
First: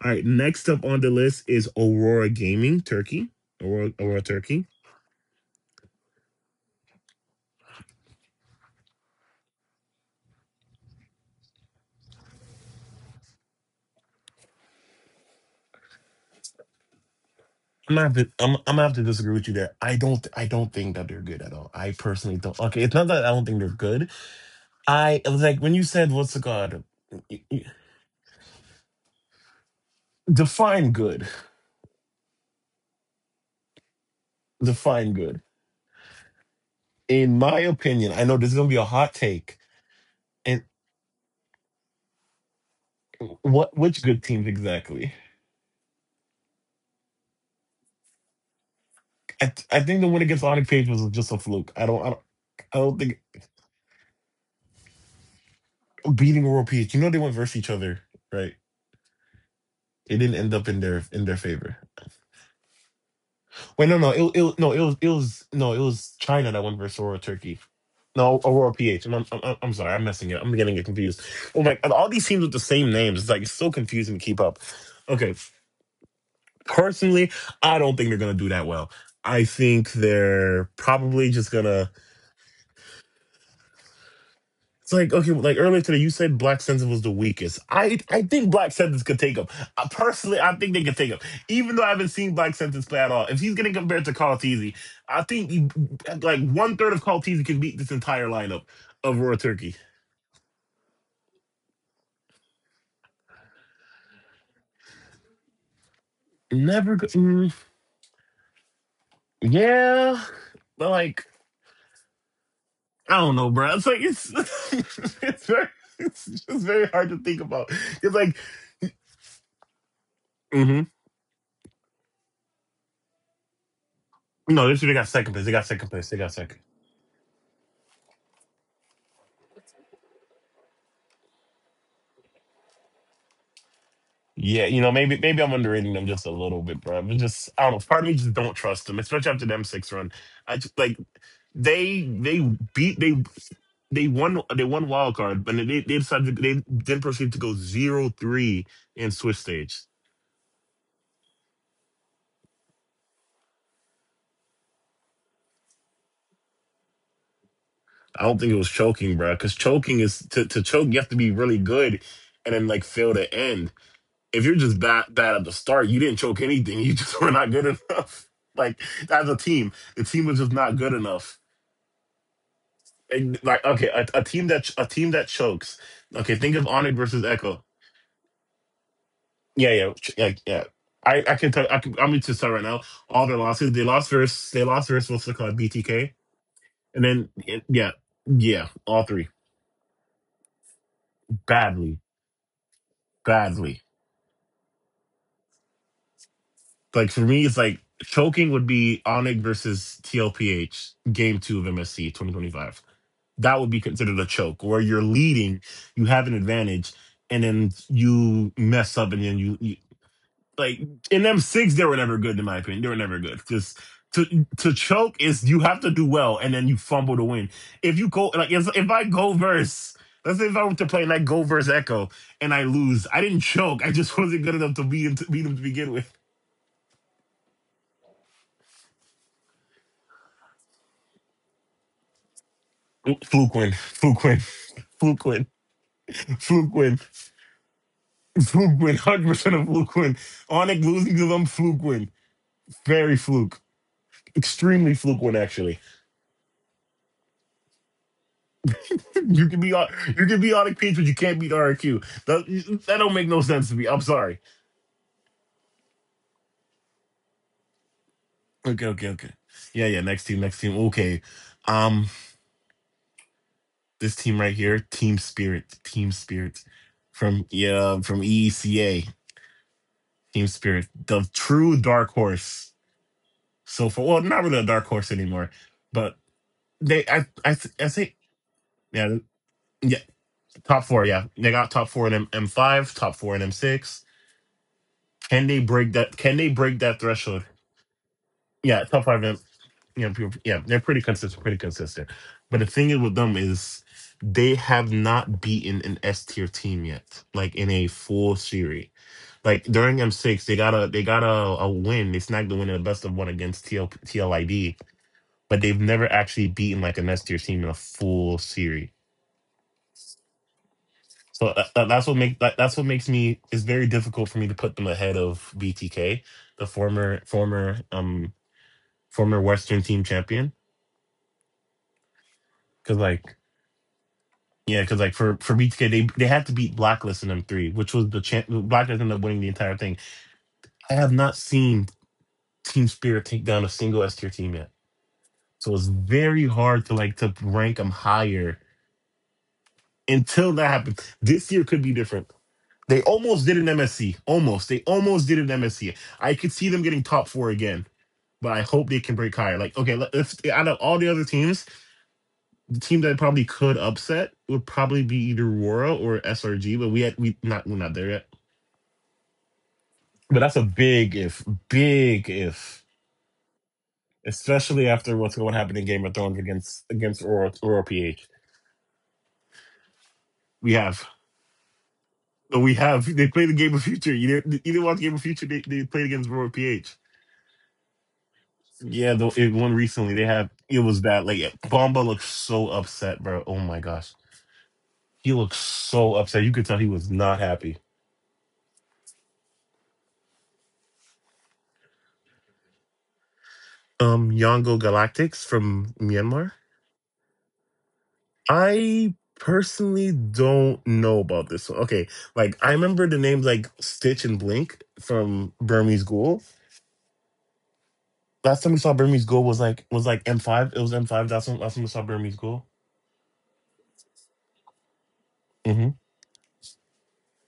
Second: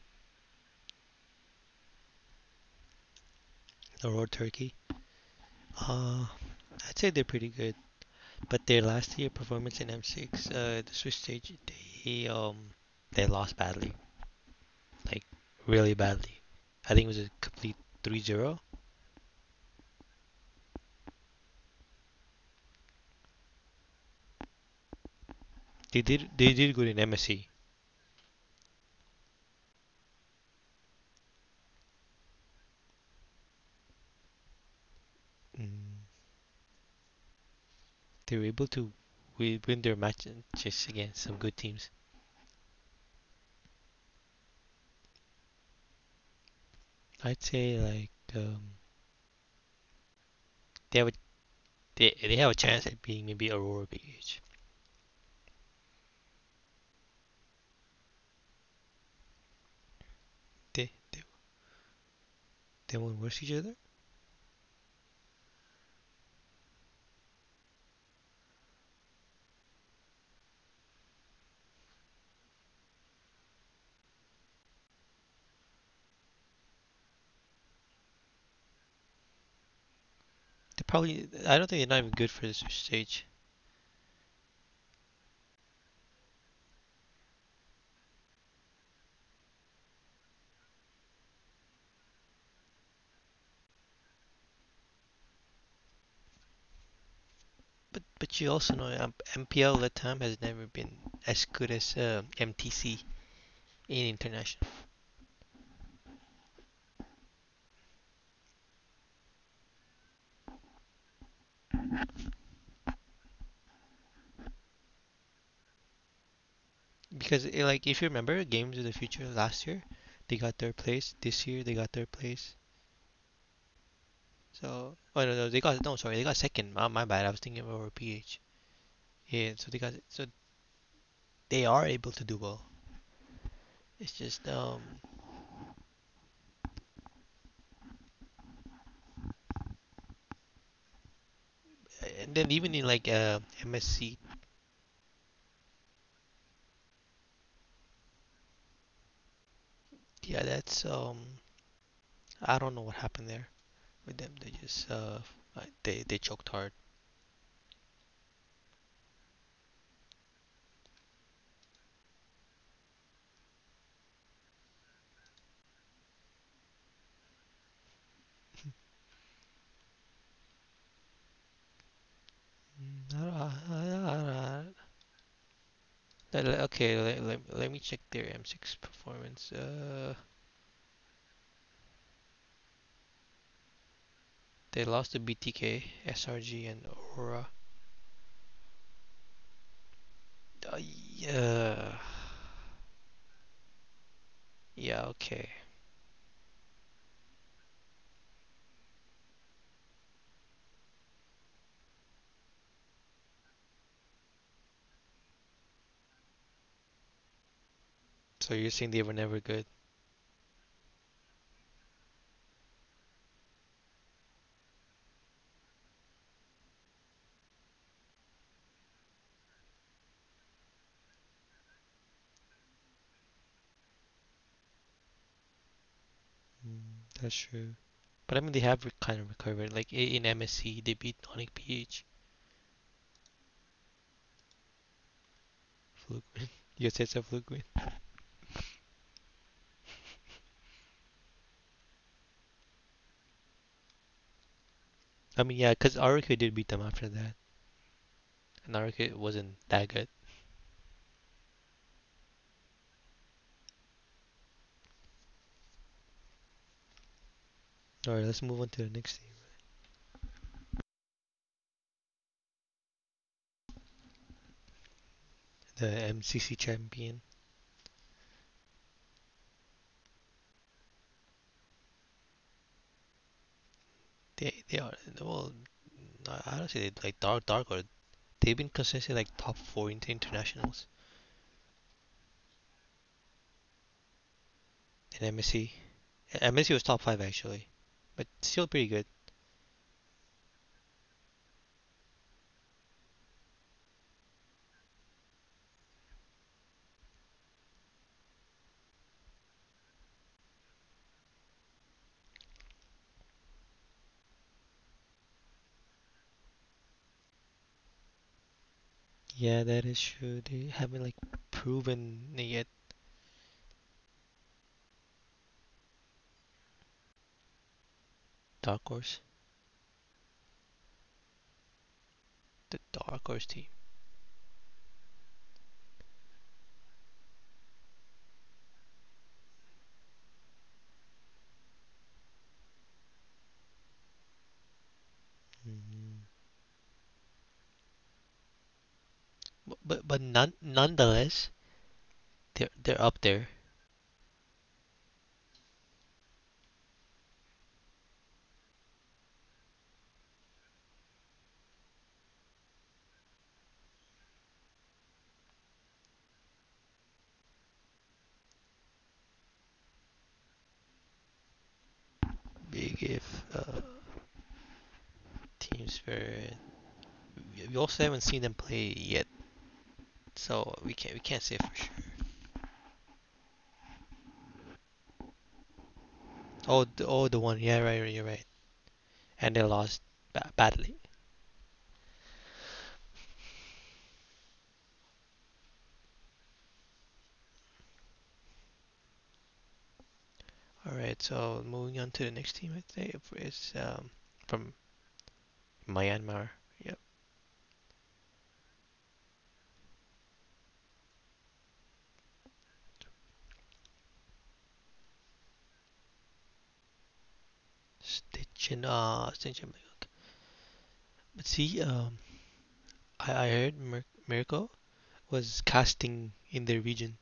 Speaker 1: All right, next up on the list is Aurora Gaming Turkey, Aurora, Aurora
Speaker 2: Or
Speaker 1: Turkey.
Speaker 2: Turkey. Uh, I'd say they're pretty good, but their last year performance in M6, the Swiss stage, they um they lost badly, like really badly. I think it was a complete three zero.
Speaker 1: I'm gonna have to disagree with you there. I don't think that they're good at all. I personally don't. Okay, it's not that I don't think they're good. I It was like when you said what's the
Speaker 2: They did
Speaker 1: god,
Speaker 2: good in MSC.
Speaker 1: define good, define good.
Speaker 2: Mm,
Speaker 1: In my opinion, I
Speaker 2: they
Speaker 1: know
Speaker 2: were
Speaker 1: this is
Speaker 2: able
Speaker 1: gonna be a
Speaker 2: to
Speaker 1: hot take.
Speaker 2: win their matches
Speaker 1: And
Speaker 2: against some good teams.
Speaker 1: what which good teams exactly?
Speaker 2: I'd say like
Speaker 1: I think the win against Onyx Page
Speaker 2: they have
Speaker 1: was
Speaker 2: a,
Speaker 1: just a fluke.
Speaker 2: they have a
Speaker 1: I
Speaker 2: chance at
Speaker 1: don't think,
Speaker 2: being maybe Aurora BH.
Speaker 1: beating World Peace. You know they went versus each other, right? It didn't end up in
Speaker 2: They
Speaker 1: their
Speaker 2: they
Speaker 1: favor.
Speaker 2: they won't verse each other.
Speaker 1: Wait, no, no, it was China that went versus Aurora Turkey. No, Aurora PH. I'm sorry, I'm messing it up. I'm getting it confused. Oh my, and all these teams with the same names. It's like, it's so confusing to keep up. Okay, personally, I don't think they're gonna do that well. I think they're
Speaker 2: They probably
Speaker 1: probably just
Speaker 2: I don't think they're
Speaker 1: gonna
Speaker 2: not even good for the Swiss stage.
Speaker 1: It's like, okay, like earlier today you said Black Sentence was the weakest. I think Black Sentence could take him. I, personally, I think they could take him, even though I haven't seen Black Sentence play at all. If he's getting compared to Carl Teasy, I think like, one third of Carl Teasy can beat this entire
Speaker 2: But you
Speaker 1: lineup
Speaker 2: also know
Speaker 1: of Raw Turkey.
Speaker 2: MPL Latam has never been as good as MTC in international
Speaker 1: Never, yeah, but like I don't know, bro. It's like it's it's very it's just very hard to think
Speaker 2: because
Speaker 1: about.
Speaker 2: like if
Speaker 1: It's
Speaker 2: you
Speaker 1: like,
Speaker 2: remember Games of the Future last year, they got
Speaker 1: hmm
Speaker 2: third place. This year they got third place.
Speaker 1: no, they should have
Speaker 2: So
Speaker 1: got second place. They got
Speaker 2: they
Speaker 1: second
Speaker 2: got no
Speaker 1: place. They
Speaker 2: sorry,
Speaker 1: got
Speaker 2: they got
Speaker 1: second.
Speaker 2: second. My bad. I was thinking about PH. Yeah. So they got so they are able to do well. It's just
Speaker 1: Yeah, you know, maybe maybe I'm underrating them just a little bit, bro. But just I don't know. Part of me just don't trust them, especially after them six run. I just, like, they they
Speaker 2: and then even
Speaker 1: beat
Speaker 2: in
Speaker 1: they
Speaker 2: like
Speaker 1: they
Speaker 2: MSC.
Speaker 1: won they won wild card, but they then proceeded to go 0-3 in Swiss stage.
Speaker 2: Yeah that's I don't know what happened there with them. They just they choked hard.
Speaker 1: I don't think it was choking, bro, because choking is, to choke you have to be really good and then like fail to end. If you're just bad at the start, you didn't choke anything. You just were not good enough. Like, as a team, the team was just not good enough. And, like,
Speaker 2: Alright,
Speaker 1: okay, a
Speaker 2: alright.
Speaker 1: team that chokes. Okay, think of Onyx versus Echo.
Speaker 2: Let me check their M6
Speaker 1: Yeah,
Speaker 2: performance.
Speaker 1: yeah, yeah, yeah. I can tell I can, I'm into start right now. All their losses, they lost versus they lost
Speaker 2: They
Speaker 1: versus what's
Speaker 2: lost
Speaker 1: it
Speaker 2: to
Speaker 1: called,
Speaker 2: BTK,
Speaker 1: BTK,
Speaker 2: SRG,
Speaker 1: and
Speaker 2: and
Speaker 1: then yeah,
Speaker 2: Aura.
Speaker 1: yeah, yeah, all three badly,
Speaker 2: Yeah,
Speaker 1: badly.
Speaker 2: yeah, okay.
Speaker 1: Like, for me, it's like choking would be Onyx versus TLPH game two of MSC 2025. That would be considered a choke where you're leading, you have an advantage, and then you
Speaker 2: So you're
Speaker 1: mess up,
Speaker 2: saying
Speaker 1: and
Speaker 2: they were
Speaker 1: then you
Speaker 2: never
Speaker 1: you,
Speaker 2: good,
Speaker 1: Like in them six, they were never good in my opinion. They were never good. Just to choke is you have to do well and then you fumble to win. If you go like if I go verse, let's say if I went to play and I go verse echo and I lose, I didn't choke. I just wasn't good enough to beat him to begin with.
Speaker 2: but I mean they have kind of recovered. Like in MSC, they beat Tonic PH.
Speaker 1: Fluke win, fluke win, fluke win,
Speaker 2: Fluke.
Speaker 1: fluke win,
Speaker 2: You said it's a fluke win.
Speaker 1: fluke win, 100% of fluke win. Onik losing to them, fluke win, very fluke, extremely fluke win
Speaker 2: I mean,
Speaker 1: actually.
Speaker 2: yeah, because RQ did beat them after that, and RQ
Speaker 1: You can be
Speaker 2: wasn't
Speaker 1: on
Speaker 2: that good.
Speaker 1: you can be on a page, but you can't beat RQ. That don't make no sense to me. I'm sorry.
Speaker 2: Alright, let's move
Speaker 1: Okay,
Speaker 2: on to the
Speaker 1: okay, okay.
Speaker 2: next team,
Speaker 1: Yeah, yeah. Next team, next team. Okay. Um, this team right here, Team Spirit,
Speaker 2: the
Speaker 1: Team Spirit,
Speaker 2: MCC champion.
Speaker 1: from yeah, from EECA, Team Spirit, the true dark horse. So far, well, not really a dark
Speaker 2: They
Speaker 1: horse
Speaker 2: are
Speaker 1: anymore,
Speaker 2: well.
Speaker 1: but
Speaker 2: I don't
Speaker 1: they,
Speaker 2: say
Speaker 1: I,
Speaker 2: they like
Speaker 1: I, I
Speaker 2: dark or
Speaker 1: think,
Speaker 2: they've been
Speaker 1: yeah,
Speaker 2: consistently like top
Speaker 1: yeah,
Speaker 2: four in the
Speaker 1: top four.
Speaker 2: internationals
Speaker 1: Yeah, they got top four in M5, top four in M6.
Speaker 2: in
Speaker 1: Can they break
Speaker 2: MSC.
Speaker 1: that? Can they
Speaker 2: Uh,
Speaker 1: break that
Speaker 2: was top five
Speaker 1: threshold?
Speaker 2: actually, but
Speaker 1: Yeah,
Speaker 2: still
Speaker 1: top
Speaker 2: pretty
Speaker 1: five.
Speaker 2: good.
Speaker 1: In people, yeah, they're pretty consistent, pretty consistent. But the thing is with them is they have not beaten an S tier team yet, like in a full series. Like during M6, they got a win. They snagged the win in the best of one against TLID, but they've never actually beaten like an S tier team in a full series.
Speaker 2: Yeah, that is true. They haven't like
Speaker 1: So that, that- that's what make
Speaker 2: proven
Speaker 1: that, that's what
Speaker 2: yet.
Speaker 1: makes me it's very difficult for me to put them ahead of BTK, the
Speaker 2: Dark
Speaker 1: former
Speaker 2: Horse,
Speaker 1: Western team champion, because
Speaker 2: the
Speaker 1: like,
Speaker 2: Dark Horse team.
Speaker 1: yeah, because like for me to get they had to beat Blacklist in M3, which was the champ. Blacklist ended up winning the entire thing. I have not seen Team Spirit take down a single S tier team yet, so it's
Speaker 2: Mm-hmm.
Speaker 1: very hard to like to rank them higher
Speaker 2: But
Speaker 1: until that
Speaker 2: none,
Speaker 1: happens. This year
Speaker 2: nonetheless,
Speaker 1: could be different. They
Speaker 2: they're up
Speaker 1: almost did an
Speaker 2: there.
Speaker 1: MSC, almost. They almost did an MSC. I could see them getting top four again, but I hope they can break higher. Like okay, let's out of all the other teams, the team that probably could upset would probably be either Aurora or SRG, but we're not there yet. But that's a big if,
Speaker 2: Big if
Speaker 1: especially after what's going to happen in Game
Speaker 2: Team
Speaker 1: of Thrones
Speaker 2: Spirit.
Speaker 1: against Aurora, Aurora
Speaker 2: We
Speaker 1: PH.
Speaker 2: also haven't seen them play yet,
Speaker 1: We
Speaker 2: so
Speaker 1: have,
Speaker 2: we can't say for sure.
Speaker 1: we have. They played the Game of Future. You didn't watch Game of Future. They played against Aurora PH.
Speaker 2: Oh the one, yeah, right, right, you're right.
Speaker 1: Yeah, the it won
Speaker 2: And they
Speaker 1: recently. They
Speaker 2: lost
Speaker 1: had it was
Speaker 2: badly.
Speaker 1: bad. Like Bomba looked so upset, bro. Oh my gosh, he looked so upset. You could tell he was not happy.
Speaker 2: All right, so moving on to the next team, I think it's
Speaker 1: Yango
Speaker 2: from
Speaker 1: Galactics from Myanmar.
Speaker 2: Myanmar. Yep.
Speaker 1: I personally don't know about this one. Okay, like I remember the names like Stitch and Blink from Burmese Ghoul. Last time we saw
Speaker 2: Stichin.
Speaker 1: Burmese Ghoul
Speaker 2: Stichin.
Speaker 1: was like M5. It was M5. That's when
Speaker 2: But
Speaker 1: last time we saw
Speaker 2: see,
Speaker 1: Burmese Ghoul.
Speaker 2: I heard Mirko was
Speaker 1: Mm-hmm.
Speaker 2: casting in their region,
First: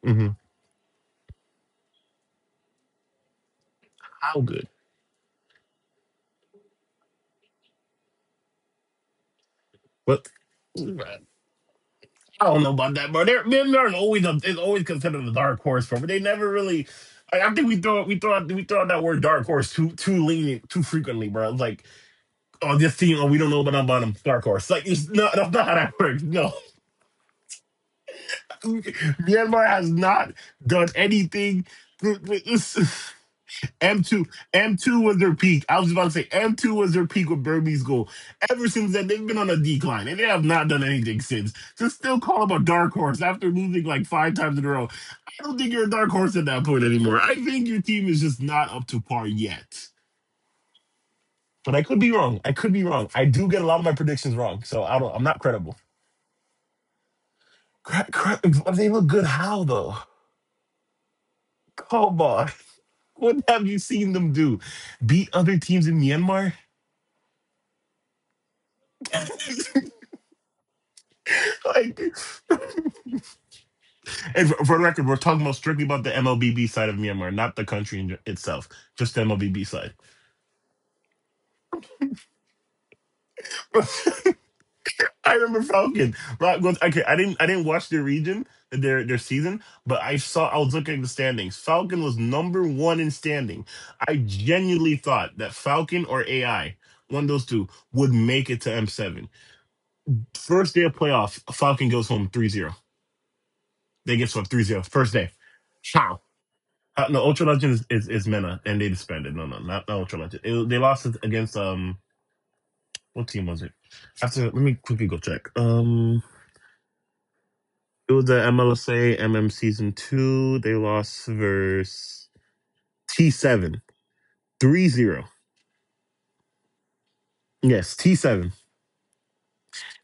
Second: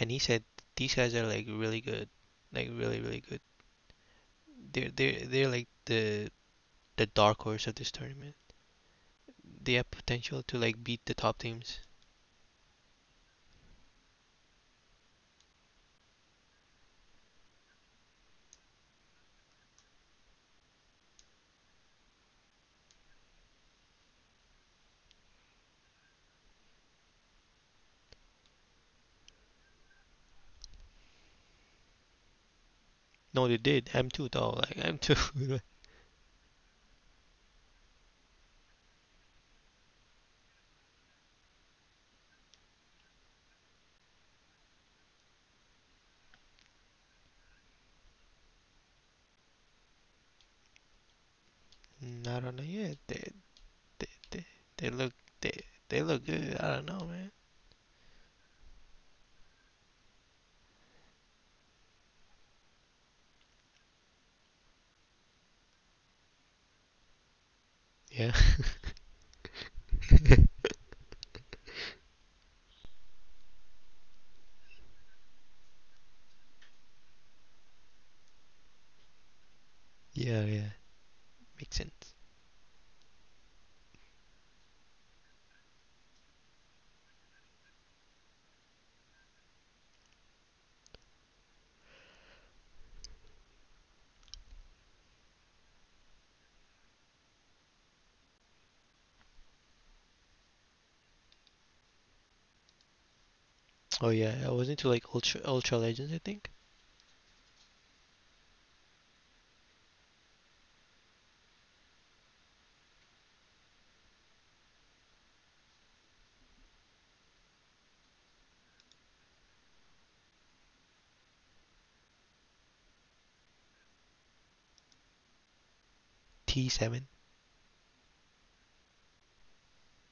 Speaker 2: and he
Speaker 1: Mm-hmm.
Speaker 2: said these guys are like really good, like really really good.
Speaker 1: How good?
Speaker 2: They're like the dark horse of this tournament. They have
Speaker 1: But
Speaker 2: potential to like beat the
Speaker 1: I
Speaker 2: top teams.
Speaker 1: don't know about that, bro. They're always it's always considered a dark horse, bro. But they never really. I think we throw out that word dark horse too lenient too frequently, bro. It's like, oh, this team, oh, we don't know about them, dark horse. Like it's not that's not how that works. No, Myanmar has not done anything.
Speaker 2: No, they did.
Speaker 1: M2,
Speaker 2: M2 though. Like
Speaker 1: M2
Speaker 2: M2.
Speaker 1: was their peak. I was about to say M2 was their peak with Burmese goal. Ever since then, they've been on a decline and they have not done anything since. To still call them a dark horse after losing like five times in a row, I don't think you're a dark horse at that point anymore. I think your team is just not up to par yet. But I could be
Speaker 2: I
Speaker 1: wrong. I
Speaker 2: don't know.
Speaker 1: could be
Speaker 2: Yeah,
Speaker 1: wrong. I do get a lot of my predictions wrong, so
Speaker 2: They
Speaker 1: I
Speaker 2: look
Speaker 1: don't. I'm not
Speaker 2: they
Speaker 1: credible.
Speaker 2: they look good. I don't know, man.
Speaker 1: Cra- cra- they look good. How though? Come on. What have you seen them do? Beat other teams in Myanmar?
Speaker 2: Yeah.
Speaker 1: Like, and for the record, we're talking about strictly about the MLBB side of Myanmar, not the country in itself, just the MLBB side.
Speaker 2: Yeah, yeah. Makes sense.
Speaker 1: I remember Falcon. Rock goes, okay, I didn't watch their region, their season, but I was looking at the standings. Falcon was number one in standing. I genuinely thought that Falcon or AI, one of those two, would make it to M7. First day of playoff, Falcon goes home 3-0.
Speaker 2: Oh
Speaker 1: They get
Speaker 2: yeah, I
Speaker 1: swept
Speaker 2: was
Speaker 1: 3-0.
Speaker 2: into like
Speaker 1: First day.
Speaker 2: Ultra Legends, I
Speaker 1: How?
Speaker 2: think.
Speaker 1: No, Ultra Legend is Mena, and they disbanded. No, no, not Ultra Legend. They lost it against, what team was it? After, let me quickly go check. It was the MLSA MM Season 2. They lost versus T7. 3-0.
Speaker 2: T7,
Speaker 1: Yes, T7.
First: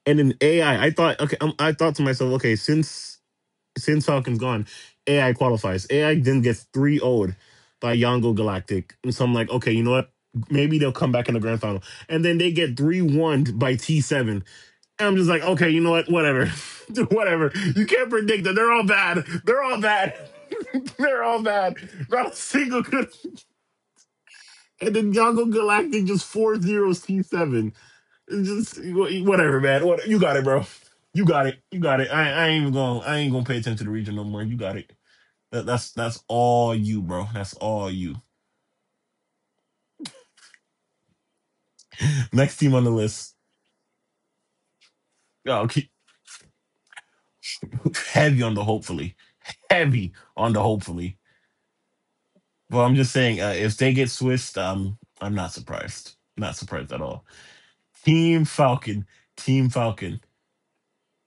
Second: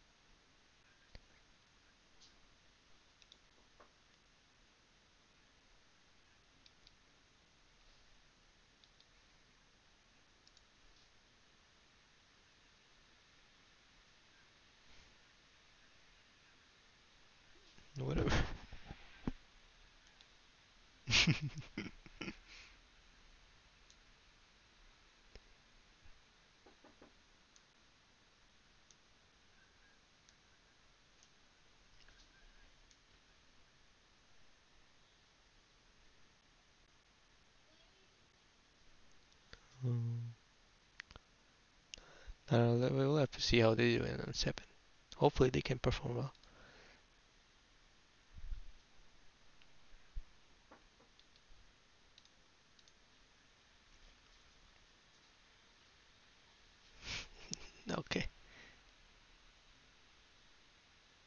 Speaker 1: And in AI, I thought, okay, I thought to myself, okay, since Falcon's gone, AI qualifies. AI then gets 3-0'd by Yango Galactic. And so I'm like, okay, you know what? Maybe they'll come back in the grand final. And then they get 3-1 by T7. And I'm just like, okay, you know what? Whatever. Whatever. You can't
Speaker 2: whatever.
Speaker 1: predict that. They're all bad. They're all bad. They're all bad. Not a single good. And then Yango Galactic just 4 zeros T7. It's just whatever, man. What, you got it, bro. You got it. You got it. I ain't gonna pay attention to the region no more. You got it. That's all you, bro. That's all you.
Speaker 2: Mm. I
Speaker 1: Next team
Speaker 2: don't
Speaker 1: on
Speaker 2: know.
Speaker 1: the
Speaker 2: We'll have
Speaker 1: list.
Speaker 2: to see how they do in on seven. Hopefully they
Speaker 1: Oh,
Speaker 2: can
Speaker 1: keep,
Speaker 2: perform well.
Speaker 1: heavy on the hopefully. Heavy on the hopefully. But I'm just saying, if they get Swiss, I'm not surprised. Not surprised at all.
Speaker 2: Okay.
Speaker 1: Team Falcon. Team Falcon.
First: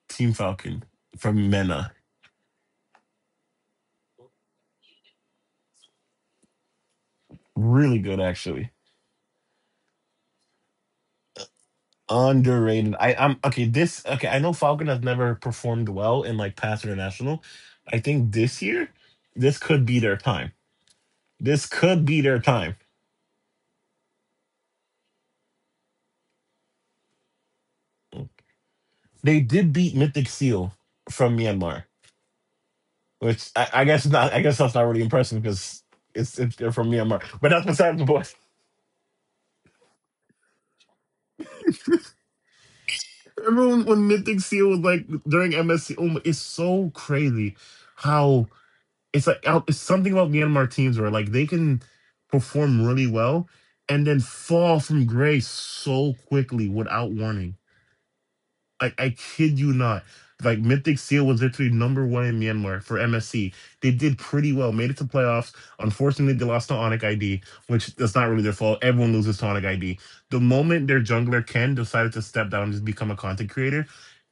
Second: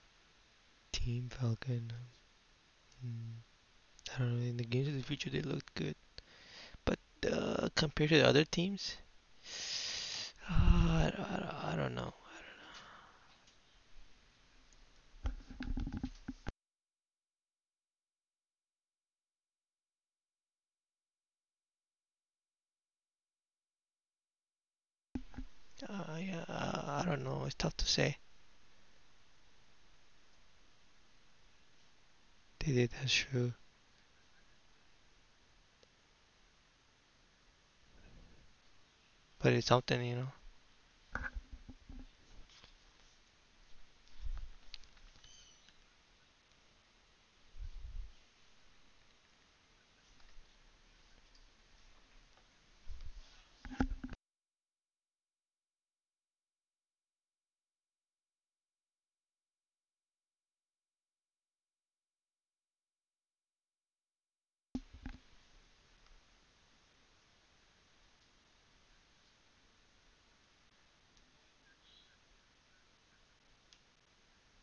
Speaker 1: Team Falcon
Speaker 2: Team
Speaker 1: from
Speaker 2: Falcon.
Speaker 1: Mena.
Speaker 2: I don't know. In the games of the future, they looked good, but
Speaker 1: Really
Speaker 2: compared to
Speaker 1: good,
Speaker 2: the other
Speaker 1: actually.
Speaker 2: teams, I don't know.
Speaker 1: Underrated. I'm okay. This okay. I know Falcon has never performed well in like past international. I think this year, this could be their time. This could be their time.
Speaker 2: Yeah. I don't know. It's tough to say.
Speaker 1: They did beat Mythic Seal from Myanmar,
Speaker 2: They did. That's true.
Speaker 1: which I guess not. I guess that's not really impressive because it's they're from Myanmar. But that's besides the point.
Speaker 2: But it's something.
Speaker 1: Remember when Mythic Seal was like during MSC? Oh, it's so crazy how it's like it's something about Myanmar teams where like they can perform really well and then fall from grace so quickly without warning. I kid you not. Like Mythic Seal was literally number one in Myanmar for MSC. They did pretty well, made it to playoffs. Unfortunately, they lost to Onic ID, which that's not really their fault. Everyone loses to Onic ID. The moment their jungler Ken decided to step down and just become a content creator,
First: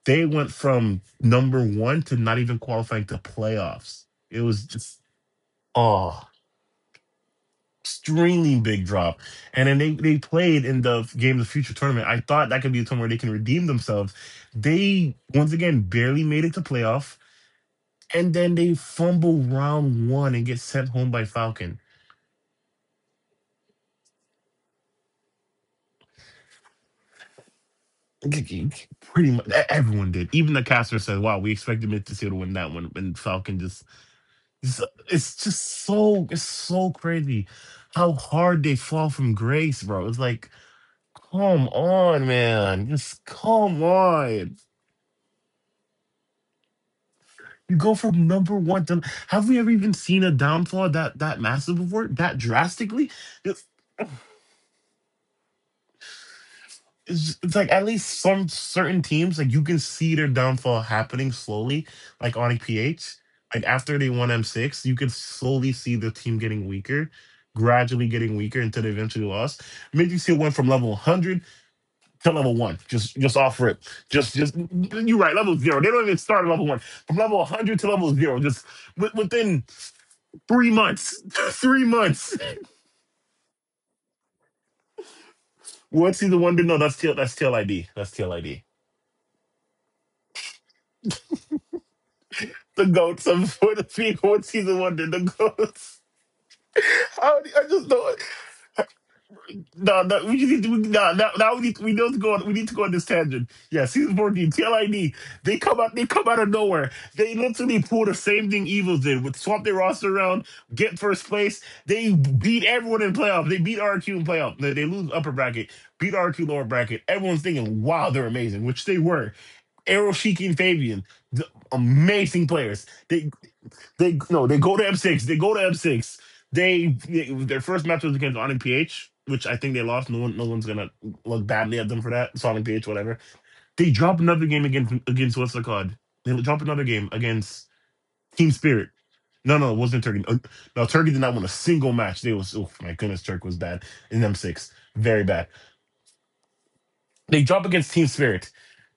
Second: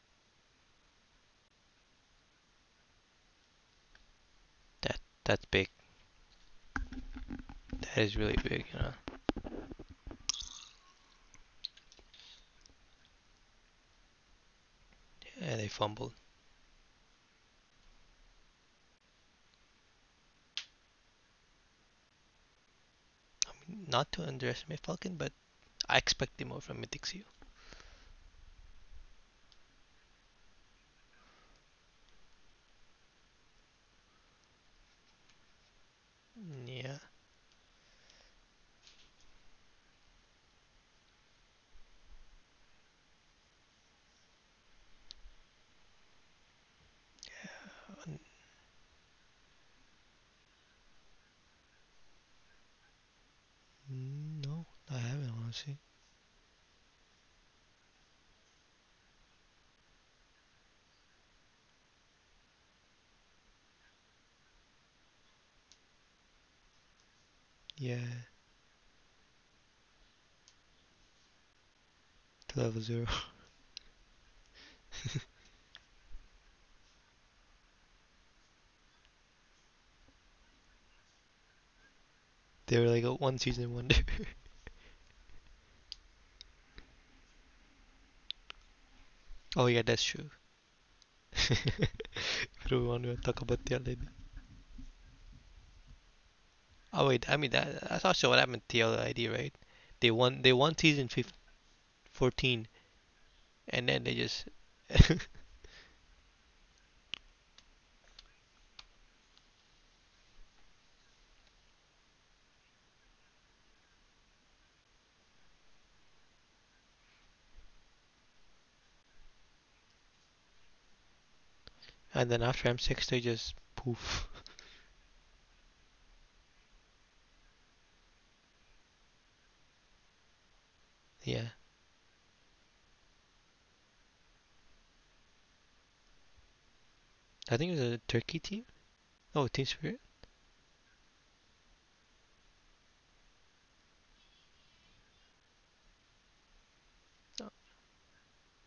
Speaker 1: they went from number one to not even qualifying to playoffs. It was
Speaker 2: That
Speaker 1: just,
Speaker 2: that's big.
Speaker 1: oh,
Speaker 2: That is really
Speaker 1: extremely
Speaker 2: big. You
Speaker 1: big
Speaker 2: know.
Speaker 1: drop. And then they played in the Game of the Future tournament. I thought that could be a tournament where they can redeem themselves. They, once
Speaker 2: And I
Speaker 1: again,
Speaker 2: fumbled.
Speaker 1: barely made it to playoff. And then they fumble round one and get sent home by Falcon.
Speaker 2: I mean, not to underestimate Falcon, but I expected more from Mythic Seal.
Speaker 1: Pretty much everyone did. Even the caster said, wow, we expected Mythicil to win that one. And it's just so, it's so
Speaker 2: Yeah.
Speaker 1: crazy how hard they fall from grace, bro. It's like, come on, man. Just come on. You go from number one to have we ever even seen a downfall that massive before that drastically? It's,
Speaker 2: No, I haven't, honestly.
Speaker 1: it's like at least some certain teams like you can see their downfall happening slowly, like on PH. Like after they won M6, you could slowly see the team getting weaker, gradually
Speaker 2: Yeah,
Speaker 1: getting weaker until they eventually lost. Maybe see it went from level 100 to level
Speaker 2: to
Speaker 1: one,
Speaker 2: level
Speaker 1: just
Speaker 2: zero.
Speaker 1: just off rip, just you're right, level zero. They don't even start at level one. From level 100 to level zero, just within. 3 months. 3 months.
Speaker 2: They were like a one season wonder.
Speaker 1: What season one did? No, that's TLID, that's TLID.
Speaker 2: Oh, yeah, that's true.
Speaker 1: The
Speaker 2: Do we
Speaker 1: goats
Speaker 2: want to
Speaker 1: of
Speaker 2: talk
Speaker 1: for the
Speaker 2: about the other—
Speaker 1: people. What season one did? The goats.
Speaker 2: oh, wait, I
Speaker 1: I
Speaker 2: mean,
Speaker 1: just
Speaker 2: that,
Speaker 1: don't.
Speaker 2: that's also what happened to the ID, right?
Speaker 1: No, no.
Speaker 2: They
Speaker 1: We just need
Speaker 2: won
Speaker 1: to.
Speaker 2: They won
Speaker 1: No,
Speaker 2: season
Speaker 1: now we need. We need to go. We need to go on
Speaker 2: 14,
Speaker 1: this tangent. Yeah,
Speaker 2: and
Speaker 1: season
Speaker 2: then they
Speaker 1: 14.
Speaker 2: just—
Speaker 1: TLID. They come out of nowhere. They literally pull the same thing Evil did with swap their roster around, get first place. They beat everyone in playoff. They beat RQ in playoff. They lose upper bracket. Beat RQ lower bracket. Everyone's thinking, wow, they're amazing, which they were. Errol and Fabian, the amazing
Speaker 2: And then
Speaker 1: players.
Speaker 2: after
Speaker 1: They
Speaker 2: M6, they just—
Speaker 1: they no, they go to M6. They go to M6. Their first match was against Sonic PH, which I think they lost. No one's gonna look badly
Speaker 2: yeah.
Speaker 1: at them for that. Sonic PH, whatever. They drop another game against what's the card? They drop another game against
Speaker 2: I think it was a
Speaker 1: Team
Speaker 2: Turkey
Speaker 1: Spirit.
Speaker 2: team?
Speaker 1: No, no, it
Speaker 2: Oh, Team
Speaker 1: wasn't Turkey.
Speaker 2: Spirit?
Speaker 1: No, Turkey did not win a single match. They was, oh my goodness, Turk was bad in M6. Very bad. They drop
Speaker 2: No.
Speaker 1: against Team Spirit.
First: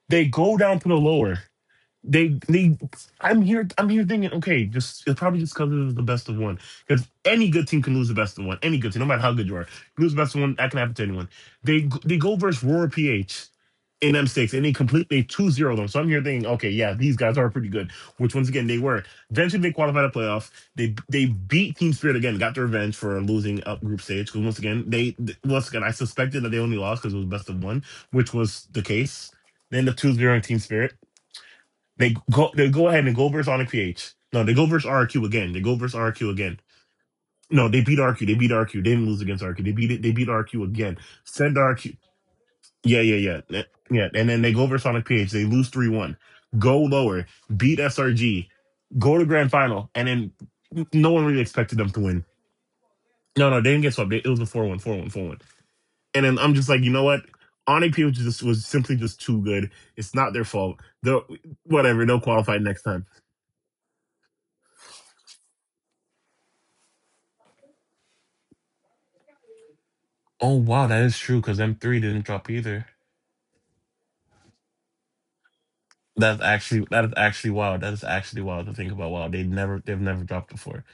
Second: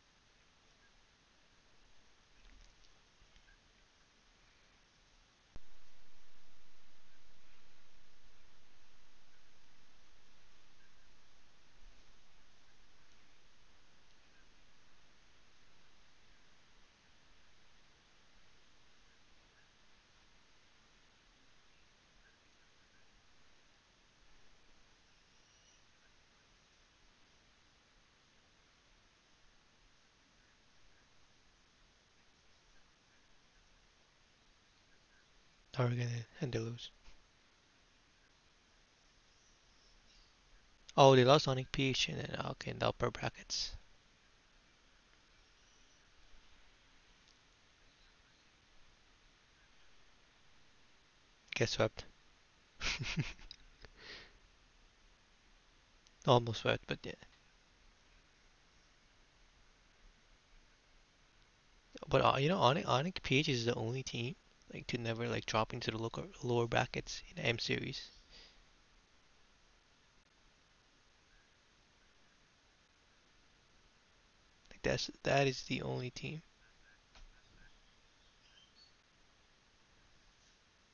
Speaker 1: They go down to the lower. They I'm here thinking, okay, just it's probably just because it was the best of one. Because any good team can lose the best of one. Any good team, no matter how good you are, you lose the best of one, that can happen to anyone. They go versus Roar PH in M6 and they completely 2-0 them. So I'm here thinking, okay, yeah, these guys are pretty good, which once again they were. Eventually they qualified a playoff. They beat Team Spirit again, got their revenge for losing up group stage. Because once again they, once again I suspected that they only lost because it was best of one, which was the case. They end up 2 zeroing Team Spirit. They go ahead and go versus Onyx PH. No, they go versus RQ again. They go versus
Speaker 2: Oregon
Speaker 1: RQ
Speaker 2: and they
Speaker 1: again.
Speaker 2: lose.
Speaker 1: No, they beat RQ. They beat RQ. They didn't lose against RQ. They beat it. They beat RQ again.
Speaker 2: Oh, they lost
Speaker 1: Send
Speaker 2: Sonic
Speaker 1: RQ.
Speaker 2: Peach, and then— okay, in the
Speaker 1: Yeah,
Speaker 2: upper
Speaker 1: yeah, yeah,
Speaker 2: brackets.
Speaker 1: yeah. And then they go versus Sonic PH. They lose 3-1. Go lower. Beat SRG. Go to grand final. And then no one really
Speaker 2: Get
Speaker 1: expected them to
Speaker 2: swept,
Speaker 1: win. No, no, they didn't get swept. It was a 4-1, 4-1, 4-1. And then I'm
Speaker 2: almost
Speaker 1: just like,
Speaker 2: swept.
Speaker 1: you
Speaker 2: But
Speaker 1: know
Speaker 2: yeah,
Speaker 1: what? Onyx PH just was simply just too good. It's not their fault. Whatever. They'll
Speaker 2: but you
Speaker 1: qualify
Speaker 2: know,
Speaker 1: next
Speaker 2: Onyx,
Speaker 1: time.
Speaker 2: Onyx PH is the only team like to never like drop into the lower brackets in M series.
Speaker 1: Oh wow, that is true. Because them three didn't drop either.
Speaker 2: Like that is the only team
Speaker 1: That is actually wild. That is actually wild to think about. Wow, they've never dropped before.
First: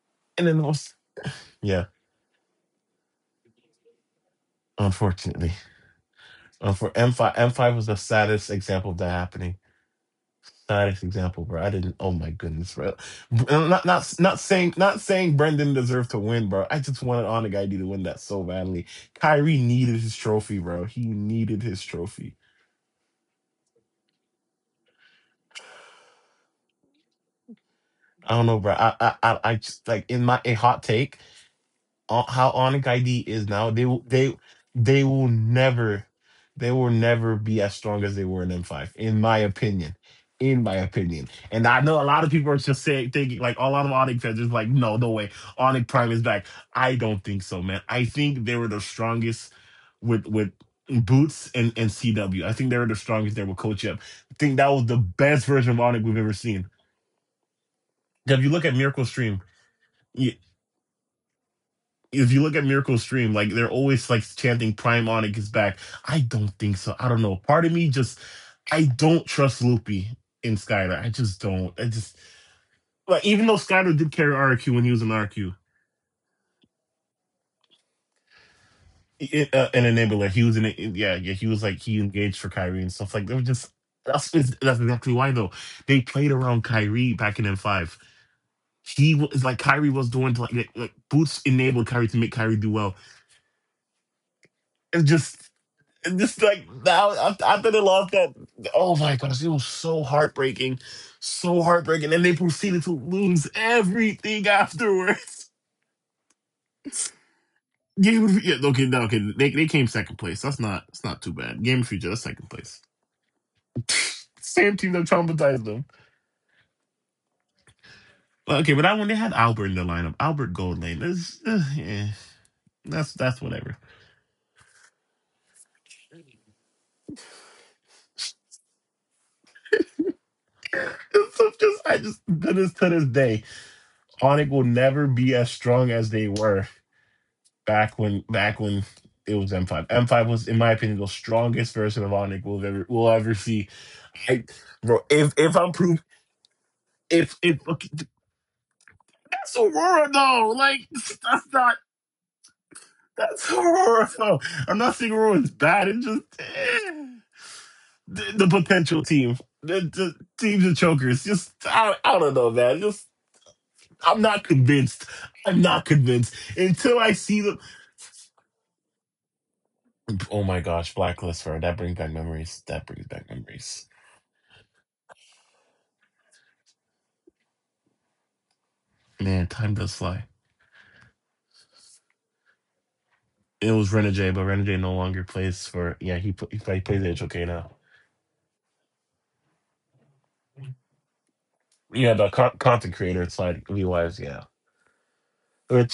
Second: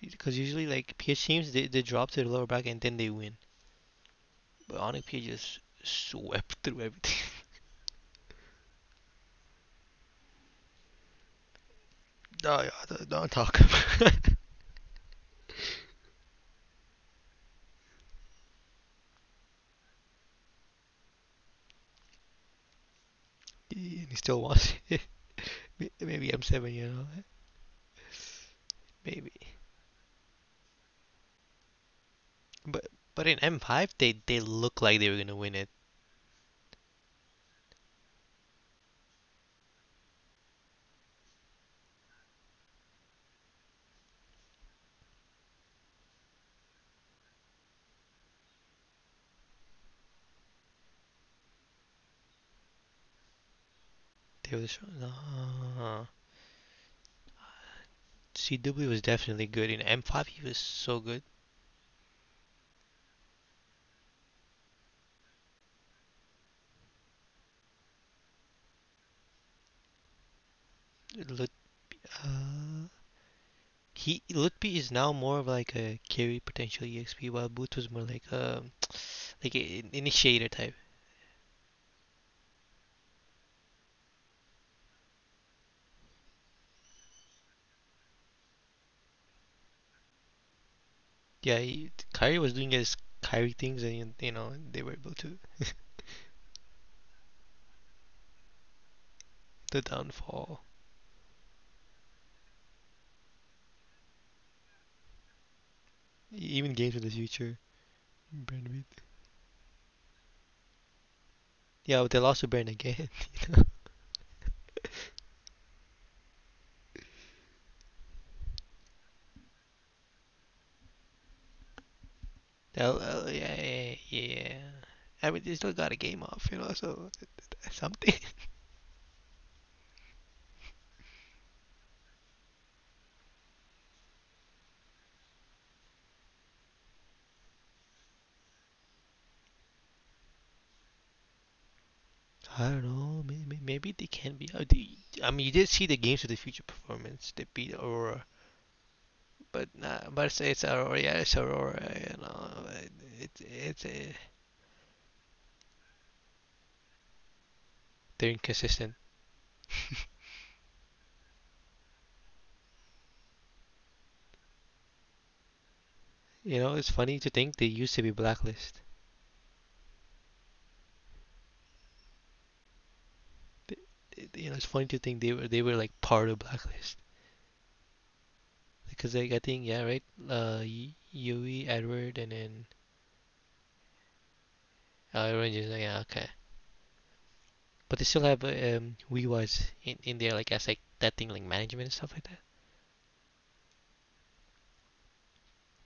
Speaker 2: because
Speaker 1: And then
Speaker 2: usually
Speaker 1: also,
Speaker 2: like PH teams, they
Speaker 1: yeah,
Speaker 2: drop to the lower bracket and then they win. But Onyx PH
Speaker 1: unfortunately,
Speaker 2: just swept through
Speaker 1: for M
Speaker 2: everything.
Speaker 1: five M five was the saddest example of that happening. Saddest example, bro. I didn't. Oh my
Speaker 2: No, yeah,
Speaker 1: goodness, bro.
Speaker 2: don't talk
Speaker 1: Not
Speaker 2: about
Speaker 1: not
Speaker 2: it.
Speaker 1: not saying not saying Brendan deserved to win, bro. I just wanted on the guy to win that so badly. Kyrie needed his trophy, bro. He needed his trophy.
Speaker 2: And he still wants it. Maybe M7,
Speaker 1: I don't know, bro. I I
Speaker 2: maybe.
Speaker 1: I, I just like in my a hot take. How Onyx
Speaker 2: But
Speaker 1: ID
Speaker 2: but in
Speaker 1: is now,
Speaker 2: M5 they they look like
Speaker 1: they
Speaker 2: they were
Speaker 1: will
Speaker 2: gonna win it.
Speaker 1: never they will never be as strong as they were in M5, in my opinion. In my opinion. And I know a lot of people are just saying thinking, like a lot of Onyx fans is like, no, no way. Onyx Prime is back. I don't think so, man. I think they were the strongest with Boots and CW. I think they were the strongest there with Coach Up. I think that was the best version of Onyx
Speaker 2: No.
Speaker 1: we've ever seen. If you look at
Speaker 2: CW was
Speaker 1: Miracle Stream,
Speaker 2: definitely good. In M5, he was so good.
Speaker 1: If you look at Miracle Stream, like they're always like chanting Prime Onyx is back. I don't think so. I don't know. Part of me just I don't trust Loopy in Skylar. I just
Speaker 2: Lut,
Speaker 1: don't. I just
Speaker 2: uh,
Speaker 1: Like, even though Skylar did carry RQ
Speaker 2: Lutpi
Speaker 1: when he
Speaker 2: is
Speaker 1: was in
Speaker 2: now more of
Speaker 1: RQ,
Speaker 2: like a carry potential EXP, while Booth was more like a
Speaker 1: it,
Speaker 2: like
Speaker 1: an
Speaker 2: an
Speaker 1: enabler. He
Speaker 2: initiator
Speaker 1: was in
Speaker 2: type.
Speaker 1: it. Yeah, yeah. He was like he engaged for Kyrie and stuff like that. Just that's that's exactly why though. They played around Kyrie back in M5. He was like Kyrie was doing to, like, Boots
Speaker 2: Yeah,
Speaker 1: enabled Kyrie to make
Speaker 2: Kyrie was
Speaker 1: Kyrie do
Speaker 2: doing
Speaker 1: well.
Speaker 2: his Kyrie things, and you know they were
Speaker 1: It's
Speaker 2: able
Speaker 1: just.
Speaker 2: to
Speaker 1: And just like now, after they lost that, oh my gosh, it was
Speaker 2: the
Speaker 1: so
Speaker 2: downfall.
Speaker 1: heartbreaking, so heartbreaking. And they proceeded to lose everything afterwards.
Speaker 2: Even games of the future,
Speaker 1: Game of yeah, okay,
Speaker 2: Brentwood.
Speaker 1: no, okay, they came second place. That's not too bad. Game of
Speaker 2: Yeah,
Speaker 1: Future,
Speaker 2: but
Speaker 1: that's
Speaker 2: they lost
Speaker 1: second
Speaker 2: to Brent
Speaker 1: place.
Speaker 2: again.
Speaker 1: Same team that traumatized them. But okay, but that one they had Albert in the lineup. Albert Goldlane. That's Yeah, that's that's
Speaker 2: Yeah,
Speaker 1: whatever.
Speaker 2: yeah, yeah. I mean, they still got a game off, so something.
Speaker 1: It's so just I just To this day, Onyx will never be as strong as they were, back when it was M5. M5 was, in my opinion, the strongest version of Onyx we'll
Speaker 2: I
Speaker 1: ever
Speaker 2: don't
Speaker 1: we'll
Speaker 2: know.
Speaker 1: ever
Speaker 2: Maybe,
Speaker 1: see.
Speaker 2: maybe they
Speaker 1: I,
Speaker 2: can be.
Speaker 1: bro, if
Speaker 2: I mean,
Speaker 1: if
Speaker 2: you
Speaker 1: I'm
Speaker 2: did see
Speaker 1: proof,
Speaker 2: the games of the future
Speaker 1: if
Speaker 2: performance. They
Speaker 1: if
Speaker 2: beat
Speaker 1: okay,
Speaker 2: Aurora,
Speaker 1: that's
Speaker 2: but
Speaker 1: Aurora
Speaker 2: not. But
Speaker 1: though, like
Speaker 2: Aurora. Yeah, it's
Speaker 1: that's not,
Speaker 2: Aurora. You know,
Speaker 1: that's
Speaker 2: it's
Speaker 1: Aurora though. I'm not saying Aurora bad. It's just, the,
Speaker 2: they're
Speaker 1: the
Speaker 2: inconsistent.
Speaker 1: potential team, the teams of chokers. Just I don't know, man. Just I'm not convinced. I'm not convinced
Speaker 2: You know,
Speaker 1: until
Speaker 2: it's
Speaker 1: I
Speaker 2: funny to
Speaker 1: see them.
Speaker 2: think they used to be Blacklist.
Speaker 1: Oh my gosh, Blacklist, bro. That brings back memories. That brings back memories.
Speaker 2: Th- You know, it's funny to think they were like part of Blacklist because like I
Speaker 1: Man, time
Speaker 2: think yeah,
Speaker 1: does
Speaker 2: right.
Speaker 1: fly.
Speaker 2: Uh, Yui, Edward, and then
Speaker 1: It was Renegade, but Renegade no longer
Speaker 2: Orange
Speaker 1: plays
Speaker 2: is like
Speaker 1: for.
Speaker 2: yeah,
Speaker 1: Yeah, he
Speaker 2: okay,
Speaker 1: pl- he play- plays HOK now.
Speaker 2: but they still have WeWise in there like as like that thing like management and
Speaker 1: Yeah,
Speaker 2: stuff like that.
Speaker 1: content creator, it's like V Wives. Yeah,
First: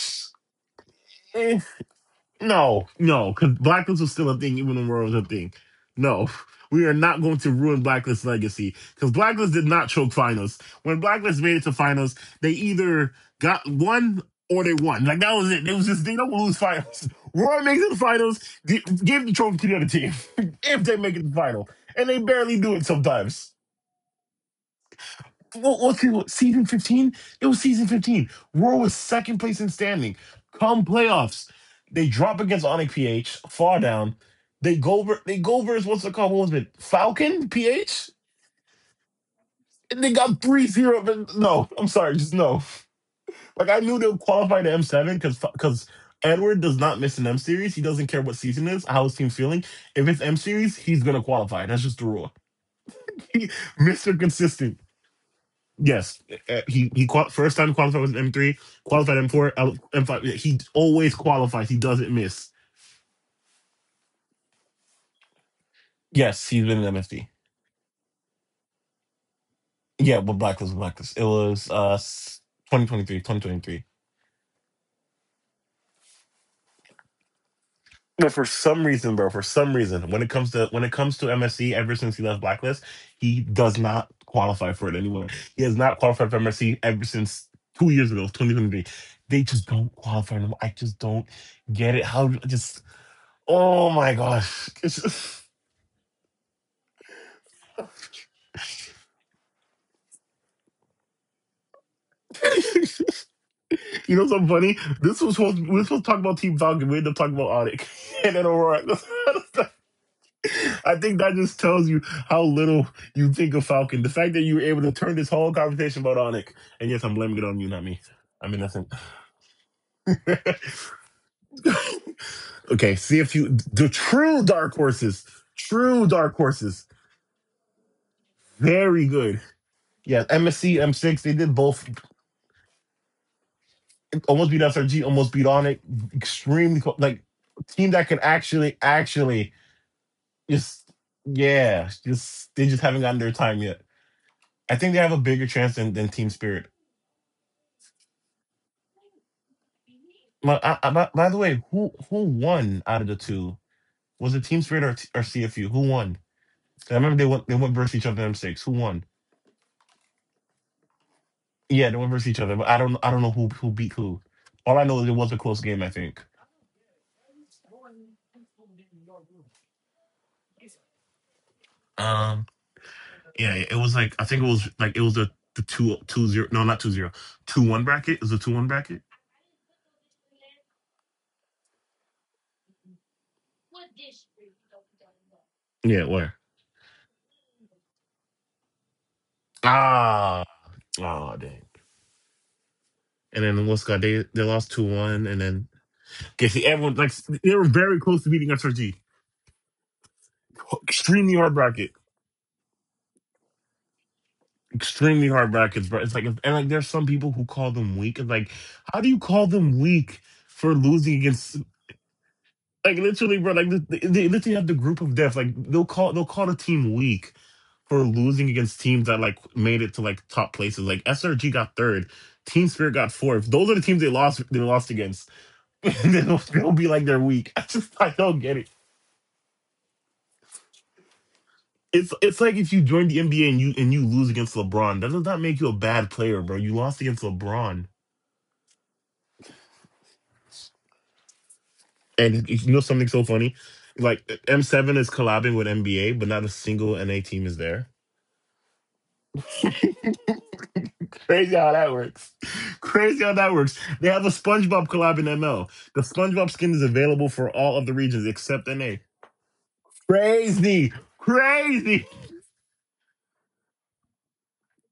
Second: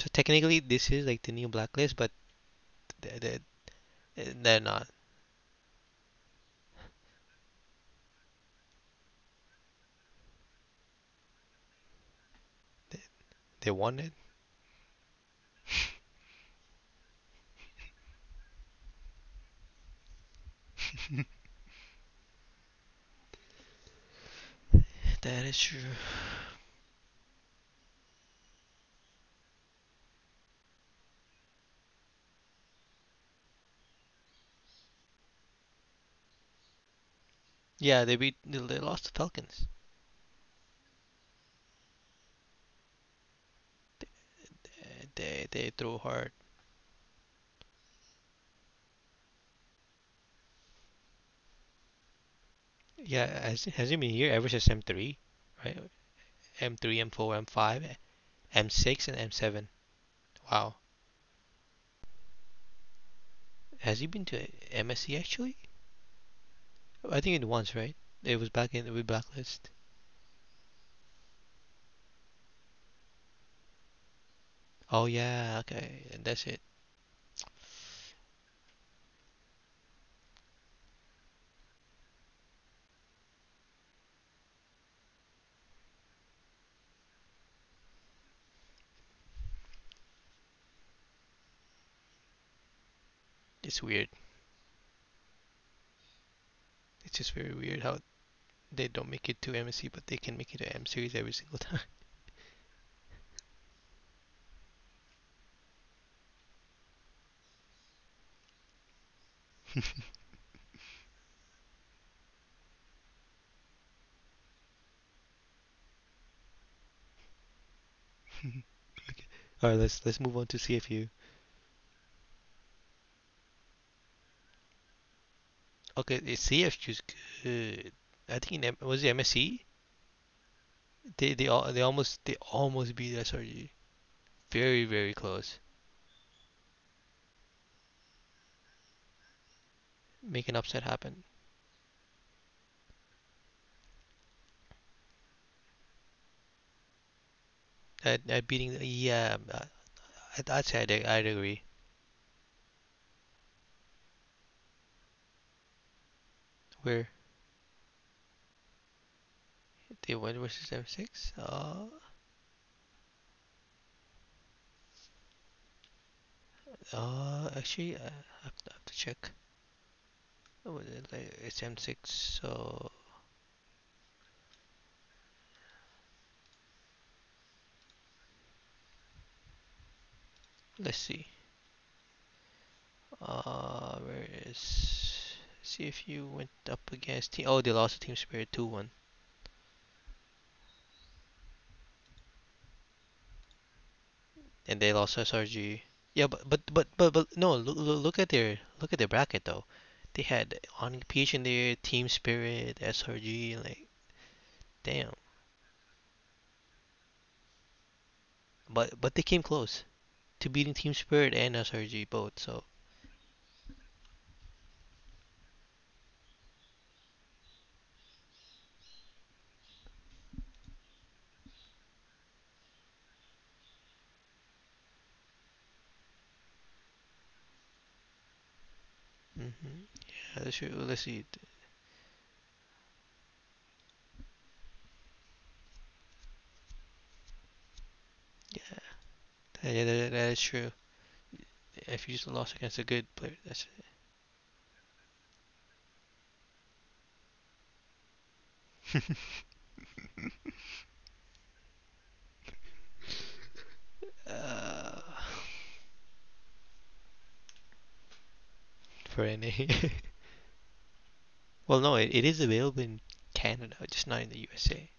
Speaker 2: So technically, this is like the new blacklist, but
Speaker 1: No,
Speaker 2: they,
Speaker 1: no,
Speaker 2: they,
Speaker 1: because Blacklist was still a thing
Speaker 2: they're
Speaker 1: even when
Speaker 2: not.
Speaker 1: Royal was a thing. No, we are not going to ruin Blacklist's legacy because Blacklist did not choke finals. When Blacklist made it to finals, they
Speaker 2: They,
Speaker 1: either got
Speaker 2: they won it.
Speaker 1: one or they won. Like that was it. It was just they don't lose finals. Royal makes it to finals, give the trophy to the other team, if they make it to the final, and they barely do it sometimes.
Speaker 2: That is
Speaker 1: Well,
Speaker 2: true.
Speaker 1: let's see, look, season 15? It was season 15. Roar was second place in standing. Come playoffs, they drop against Onyx PH, far down. They go over. They go versus what's it called? What was it? Falcon
Speaker 2: Yeah, they
Speaker 1: PH?
Speaker 2: beat. They lost the Falcons.
Speaker 1: And they got 3-0. But no, I'm sorry, just no. Like, I knew they'll qualify to M7 because
Speaker 2: They threw hard.
Speaker 1: Edward does not miss an M series. He doesn't care what season it is, how his team feeling. If it's M series, he's going to qualify. That's just the rule.
Speaker 2: Yeah, has has he been
Speaker 1: Mr.
Speaker 2: here ever since M
Speaker 1: Consistent.
Speaker 2: three, right?
Speaker 1: Yes.
Speaker 2: M three, M four, M
Speaker 1: First time
Speaker 2: five,
Speaker 1: qualified was an M3,
Speaker 2: M6, and
Speaker 1: qualified
Speaker 2: M
Speaker 1: M4,
Speaker 2: seven.
Speaker 1: M5. He
Speaker 2: Wow.
Speaker 1: always qualifies. He doesn't miss.
Speaker 2: Has he been to MSC actually?
Speaker 1: Yes, he's been in
Speaker 2: I
Speaker 1: MFD.
Speaker 2: think it once, right? It was back in with blacklist.
Speaker 1: Yeah, but blacklist, Blacklist. It was 2023.
Speaker 2: Oh yeah, okay. And that's it.
Speaker 1: But for some reason, bro, for some reason, when it comes to, MSC, ever since he left blacklist, he does not qualify for it anymore. He has not qualified for MSC ever since 2 years ago, 2023. They just don't qualify anymore. I just don't get it. How just,
Speaker 2: It's
Speaker 1: oh
Speaker 2: weird.
Speaker 1: my gosh, it's just.
Speaker 2: It's just very weird how they don't make it to MSC, but they can make it to M series every single time.
Speaker 1: You know something funny? This was supposed We were supposed to talk about Team Falcon. We ended up talking about Onyx and then Aurora. I think that just tells you how little you think of Falcon. The fact that you were able to turn this whole conversation about Onyx, and yes, I'm blaming it on you, not me. I'm innocent.
Speaker 2: All right, let's move on to CFU.
Speaker 1: okay, see if you the true
Speaker 2: Okay, the
Speaker 1: dark horses,
Speaker 2: is good. I think in was it
Speaker 1: very good.
Speaker 2: MSC?
Speaker 1: Yeah, MSC M6,
Speaker 2: They
Speaker 1: they
Speaker 2: they
Speaker 1: did
Speaker 2: all they
Speaker 1: both.
Speaker 2: almost they almost beat SRG.
Speaker 1: Almost beat
Speaker 2: Very
Speaker 1: SRG,
Speaker 2: very
Speaker 1: almost beat
Speaker 2: close.
Speaker 1: Onyx. Extremely close. Like team that can actually, actually.
Speaker 2: Make an upset
Speaker 1: Just
Speaker 2: happen.
Speaker 1: yeah, just they just haven't gotten their time yet. I think they have a bigger chance than, Team Spirit.
Speaker 2: At beating, yeah,
Speaker 1: My,
Speaker 2: I'd say I'd,
Speaker 1: I-
Speaker 2: I'd
Speaker 1: by the
Speaker 2: agree.
Speaker 1: way, who won out of the two? Was it Team Spirit or CFU? Who won? I
Speaker 2: Where
Speaker 1: remember they went versus each other in six. Who won?
Speaker 2: they went versus M6?
Speaker 1: Yeah, they went versus each other, but I don't know who beat who. All I know is it was a close game. I think.
Speaker 2: Actually, I have to check. Was it? Like, it's M6.
Speaker 1: Um.
Speaker 2: So
Speaker 1: Yeah, it was like, I think it was the two, two zero, no, not two zero, two one bracket. Is a 2-1 bracket.
Speaker 2: let's see. Where is? See
Speaker 1: Yeah,
Speaker 2: if you
Speaker 1: where?
Speaker 2: went up against team. Oh, they lost to Team Spirit 2-1.
Speaker 1: Ah. Oh dang. And then what's got they lost
Speaker 2: And
Speaker 1: two
Speaker 2: they lost
Speaker 1: one, and then
Speaker 2: SRG. Yeah, but
Speaker 1: okay,
Speaker 2: but
Speaker 1: see
Speaker 2: but
Speaker 1: everyone like
Speaker 2: but, but
Speaker 1: they
Speaker 2: no,
Speaker 1: were
Speaker 2: look,
Speaker 1: very
Speaker 2: look
Speaker 1: close
Speaker 2: at
Speaker 1: to beating
Speaker 2: their look
Speaker 1: SRG.
Speaker 2: at their bracket though. They had Onyx Peach
Speaker 1: Extremely
Speaker 2: in
Speaker 1: hard
Speaker 2: there,
Speaker 1: bracket,
Speaker 2: Team Spirit, SRG, like damn.
Speaker 1: extremely hard brackets, bro. It's like and like there's some people who call them weak. It's like
Speaker 2: But
Speaker 1: how do
Speaker 2: but
Speaker 1: you
Speaker 2: they came
Speaker 1: call them
Speaker 2: close
Speaker 1: weak
Speaker 2: to beating
Speaker 1: for
Speaker 2: Team
Speaker 1: losing
Speaker 2: Spirit and
Speaker 1: against,
Speaker 2: SRG both. So,
Speaker 1: like, literally, bro? Like they literally have the group of death. Like they'll call the team weak for losing against teams that like made it to like top places. Like SRG got third, Team Spirit got fourth. Those are the teams they lost against. They'll be like they're weak. I don't get it.
Speaker 2: hmm yeah, that's true. Let's see.
Speaker 1: It's like if you join the NBA and you lose against LeBron, that does not make you a bad player, bro. You lost against LeBron,
Speaker 2: Yeah, that is true. If you just
Speaker 1: and
Speaker 2: lost
Speaker 1: you
Speaker 2: against
Speaker 1: know
Speaker 2: a
Speaker 1: something
Speaker 2: good
Speaker 1: so
Speaker 2: player,
Speaker 1: funny,
Speaker 2: that's—
Speaker 1: like M7 is collabing with NBA, but not a single NA team is there. Crazy how that works. Crazy how that works. They have a SpongeBob
Speaker 2: uh,
Speaker 1: collab in ML. The SpongeBob skin is available for all of the regions except NA.
Speaker 2: for NA.
Speaker 1: Crazy,
Speaker 2: Well, no,
Speaker 1: crazy.
Speaker 2: it is available in Canada, just not in the USA.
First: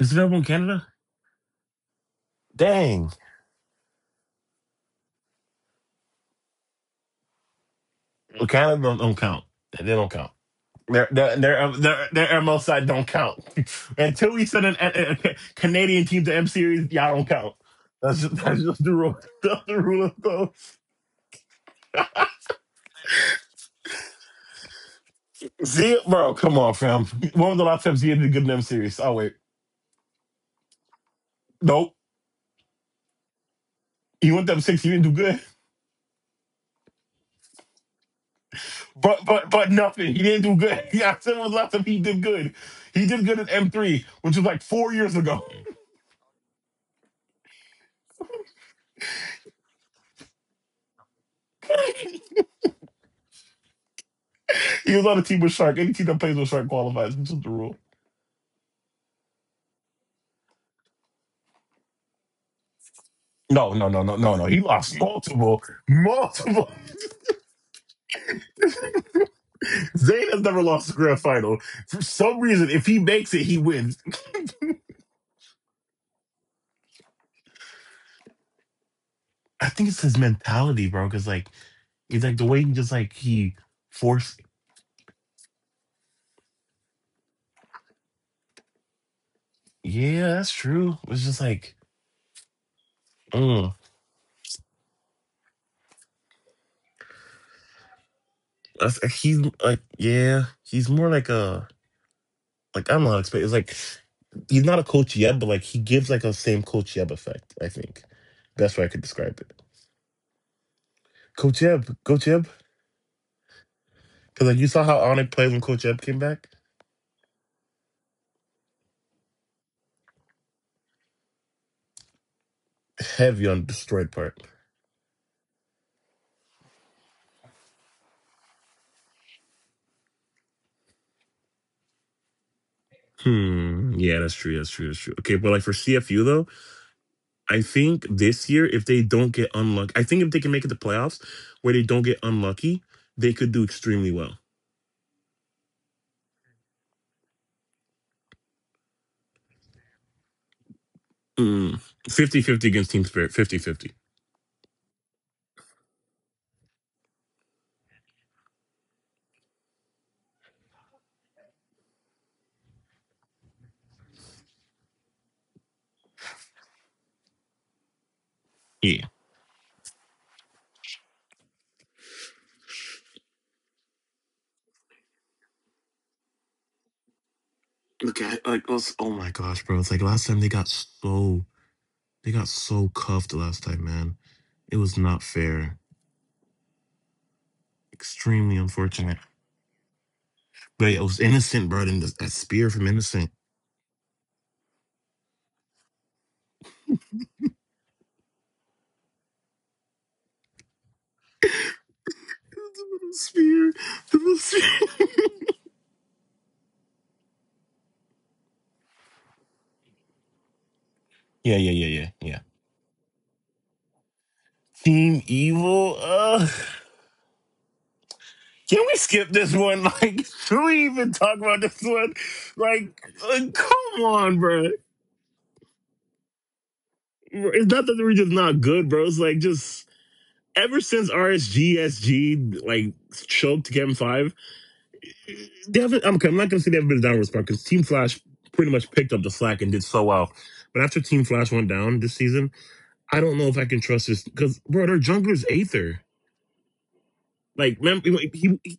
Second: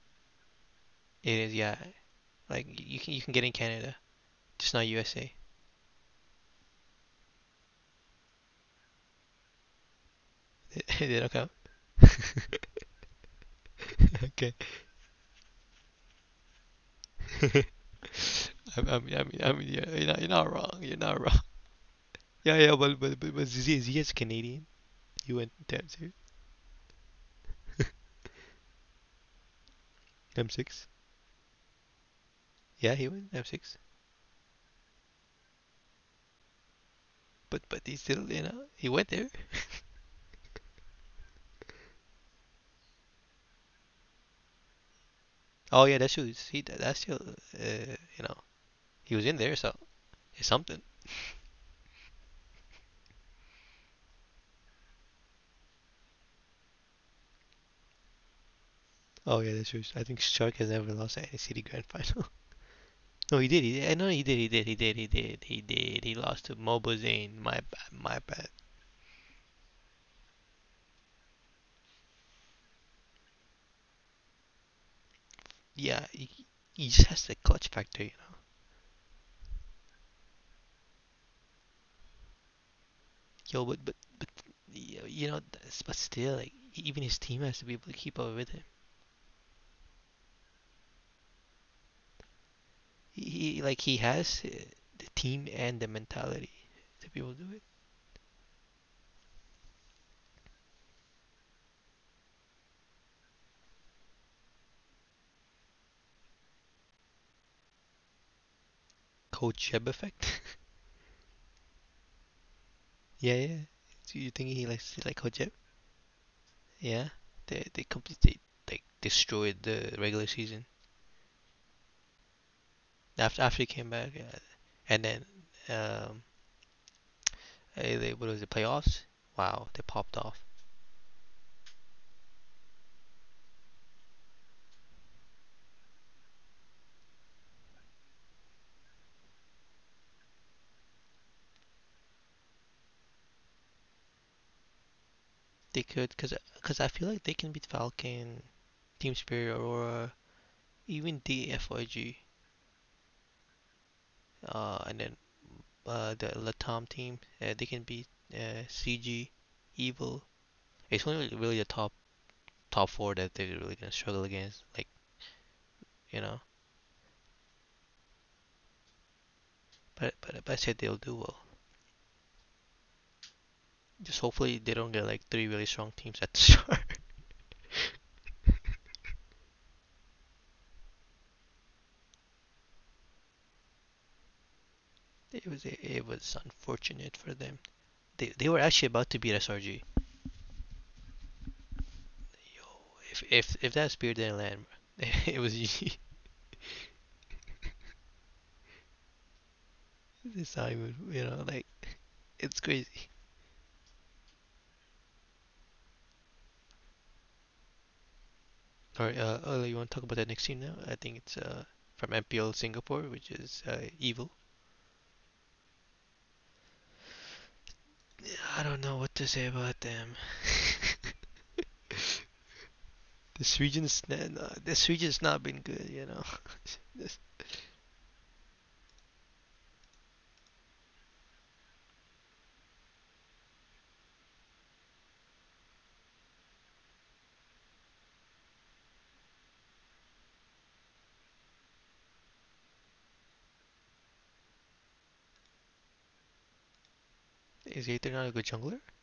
Speaker 1: Is it available in Canada?
Speaker 2: It is, yeah. Like you
Speaker 1: Dang.
Speaker 2: can you can get in Canada, just not USA.
Speaker 1: Well, Canada don't count. They don't count. Their
Speaker 2: They don't
Speaker 1: their
Speaker 2: come.
Speaker 1: their um, their, their ML side don't count until we
Speaker 2: Okay.
Speaker 1: send a Canadian team to M series. Y'all don't count. That's just
Speaker 2: I'm,
Speaker 1: the rule.
Speaker 2: I mean, I'm
Speaker 1: That's the
Speaker 2: yeah,
Speaker 1: rule of
Speaker 2: you're
Speaker 1: thumb.
Speaker 2: not wrong. You're not wrong. Yeah, yeah, but Zia, is Canadian. He went to
Speaker 1: Zia,
Speaker 2: m
Speaker 1: bro, come on, fam. When was the last time Zia did good in M series? Oh wait,
Speaker 2: M6.
Speaker 1: nope.
Speaker 2: Yeah, he went M6.
Speaker 1: He went up six. He didn't do good.
Speaker 2: But he still, he went
Speaker 1: But
Speaker 2: there.
Speaker 1: but but nothing. He didn't do good. Yeah, I said when was last time he did good. He did good in M3, which was like 4 years ago.
Speaker 2: Oh yeah, that's true. He That's still, he was in there, so it's something.
Speaker 1: He was on a team with Shark. Any team that plays with Shark qualifies. That's just the rule.
Speaker 2: Oh yeah, that's true. I think Shark has never lost at any city grand final. No, he did.
Speaker 1: No,
Speaker 2: He
Speaker 1: no,
Speaker 2: did.
Speaker 1: no,
Speaker 2: No,
Speaker 1: no,
Speaker 2: he
Speaker 1: no,
Speaker 2: did.
Speaker 1: no.
Speaker 2: He
Speaker 1: He
Speaker 2: did. He
Speaker 1: lost
Speaker 2: did. He did.
Speaker 1: multiple,
Speaker 2: He did. He lost to
Speaker 1: multiple.
Speaker 2: Mobazane. My bad. My bad.
Speaker 1: Zayn has never lost a grand final. For some reason, if he makes it, he wins.
Speaker 2: Yeah, he just has the clutch factor.
Speaker 1: I think it's his mentality, bro. Because like, it's like the way he just like he
Speaker 2: Yo,
Speaker 1: forced.
Speaker 2: you know, but still, like even his team has to be able to keep up with him.
Speaker 1: Yeah, that's true. It's just like,
Speaker 2: He, he
Speaker 1: mm,
Speaker 2: like he has the team and the mentality to be able to do it.
Speaker 1: that's he's like, yeah, he's more like a like I don't know how to explain. It's like he's not a coach yet, but like he gives like a same coach Yeb effect. I think that's why I could describe it.
Speaker 2: Coach Jeb effect.
Speaker 1: Coach Yeb, Coach Yeb,
Speaker 2: Yeah, yeah. So you
Speaker 1: because
Speaker 2: think
Speaker 1: like you
Speaker 2: he
Speaker 1: saw how
Speaker 2: likes like
Speaker 1: Onik
Speaker 2: Coach
Speaker 1: played
Speaker 2: Jeb?
Speaker 1: when Coach Yeb came back,
Speaker 2: Yeah. They completely like destroyed the regular season after
Speaker 1: heavy on
Speaker 2: after
Speaker 1: the
Speaker 2: he came
Speaker 1: destroyed
Speaker 2: back,
Speaker 1: part.
Speaker 2: and then um, what was the playoffs? Wow, they popped off.
Speaker 1: Hmm. Yeah, that's true. That's true. That's true. Okay, but like for CFU though, I think this year if they don't get unlucky, I think if they can make it to playoffs where they don't get unlucky, they could do extremely well.
Speaker 2: They could, cause I feel like they can beat Falcon, Team Spirit, Aurora, even
Speaker 1: Mm.
Speaker 2: DFYG.
Speaker 1: 50-50 against Team Spirit. 50-50.
Speaker 2: And then the Latam team. They can beat CG, Evil. It's only really really the top four that they're really gonna struggle against. Like you know,
Speaker 1: Yeah.
Speaker 2: but I said they'll do well. Just hopefully they don't get like three really strong teams at the start.
Speaker 1: Look at like us. Oh my gosh, bro! It's like last time they got so cuffed last time, man. It was not
Speaker 2: it was
Speaker 1: fair.
Speaker 2: it was unfortunate for them. They
Speaker 1: Extremely
Speaker 2: were actually about
Speaker 1: unfortunate.
Speaker 2: to beat SRG.
Speaker 1: But it was innocent, bro. And that spear from
Speaker 2: If
Speaker 1: innocent.
Speaker 2: if if that spear didn't land, it was easy. It's not even, like it's crazy.
Speaker 1: Spear.
Speaker 2: Alright, Ola, you want to talk about that next team now? I think it's
Speaker 1: Yeah, yeah, yeah,
Speaker 2: from
Speaker 1: yeah, yeah.
Speaker 2: MPL Singapore, which is Evil.
Speaker 1: Team Evil. Uh,
Speaker 2: I don't
Speaker 1: can
Speaker 2: know
Speaker 1: we
Speaker 2: what to
Speaker 1: skip
Speaker 2: say
Speaker 1: this
Speaker 2: about
Speaker 1: one?
Speaker 2: them.
Speaker 1: Like, should we even talk about this one? Like,
Speaker 2: This region's
Speaker 1: come
Speaker 2: n-
Speaker 1: on,
Speaker 2: n-
Speaker 1: bro.
Speaker 2: this region's not been good, you know. This—
Speaker 1: It's not that we're just not good, bro. It's like just ever since RSGSG like choked Game 5, they haven't. Okay, I'm not gonna say they haven't been a downward spark because Team Flash pretty much picked up the slack and did so well. But after Team Flash went down this season, I don't know if I can trust this because, bro, their jungler's Aether.
Speaker 2: is
Speaker 1: Like,
Speaker 2: Aether
Speaker 1: man,
Speaker 2: not a good jungler?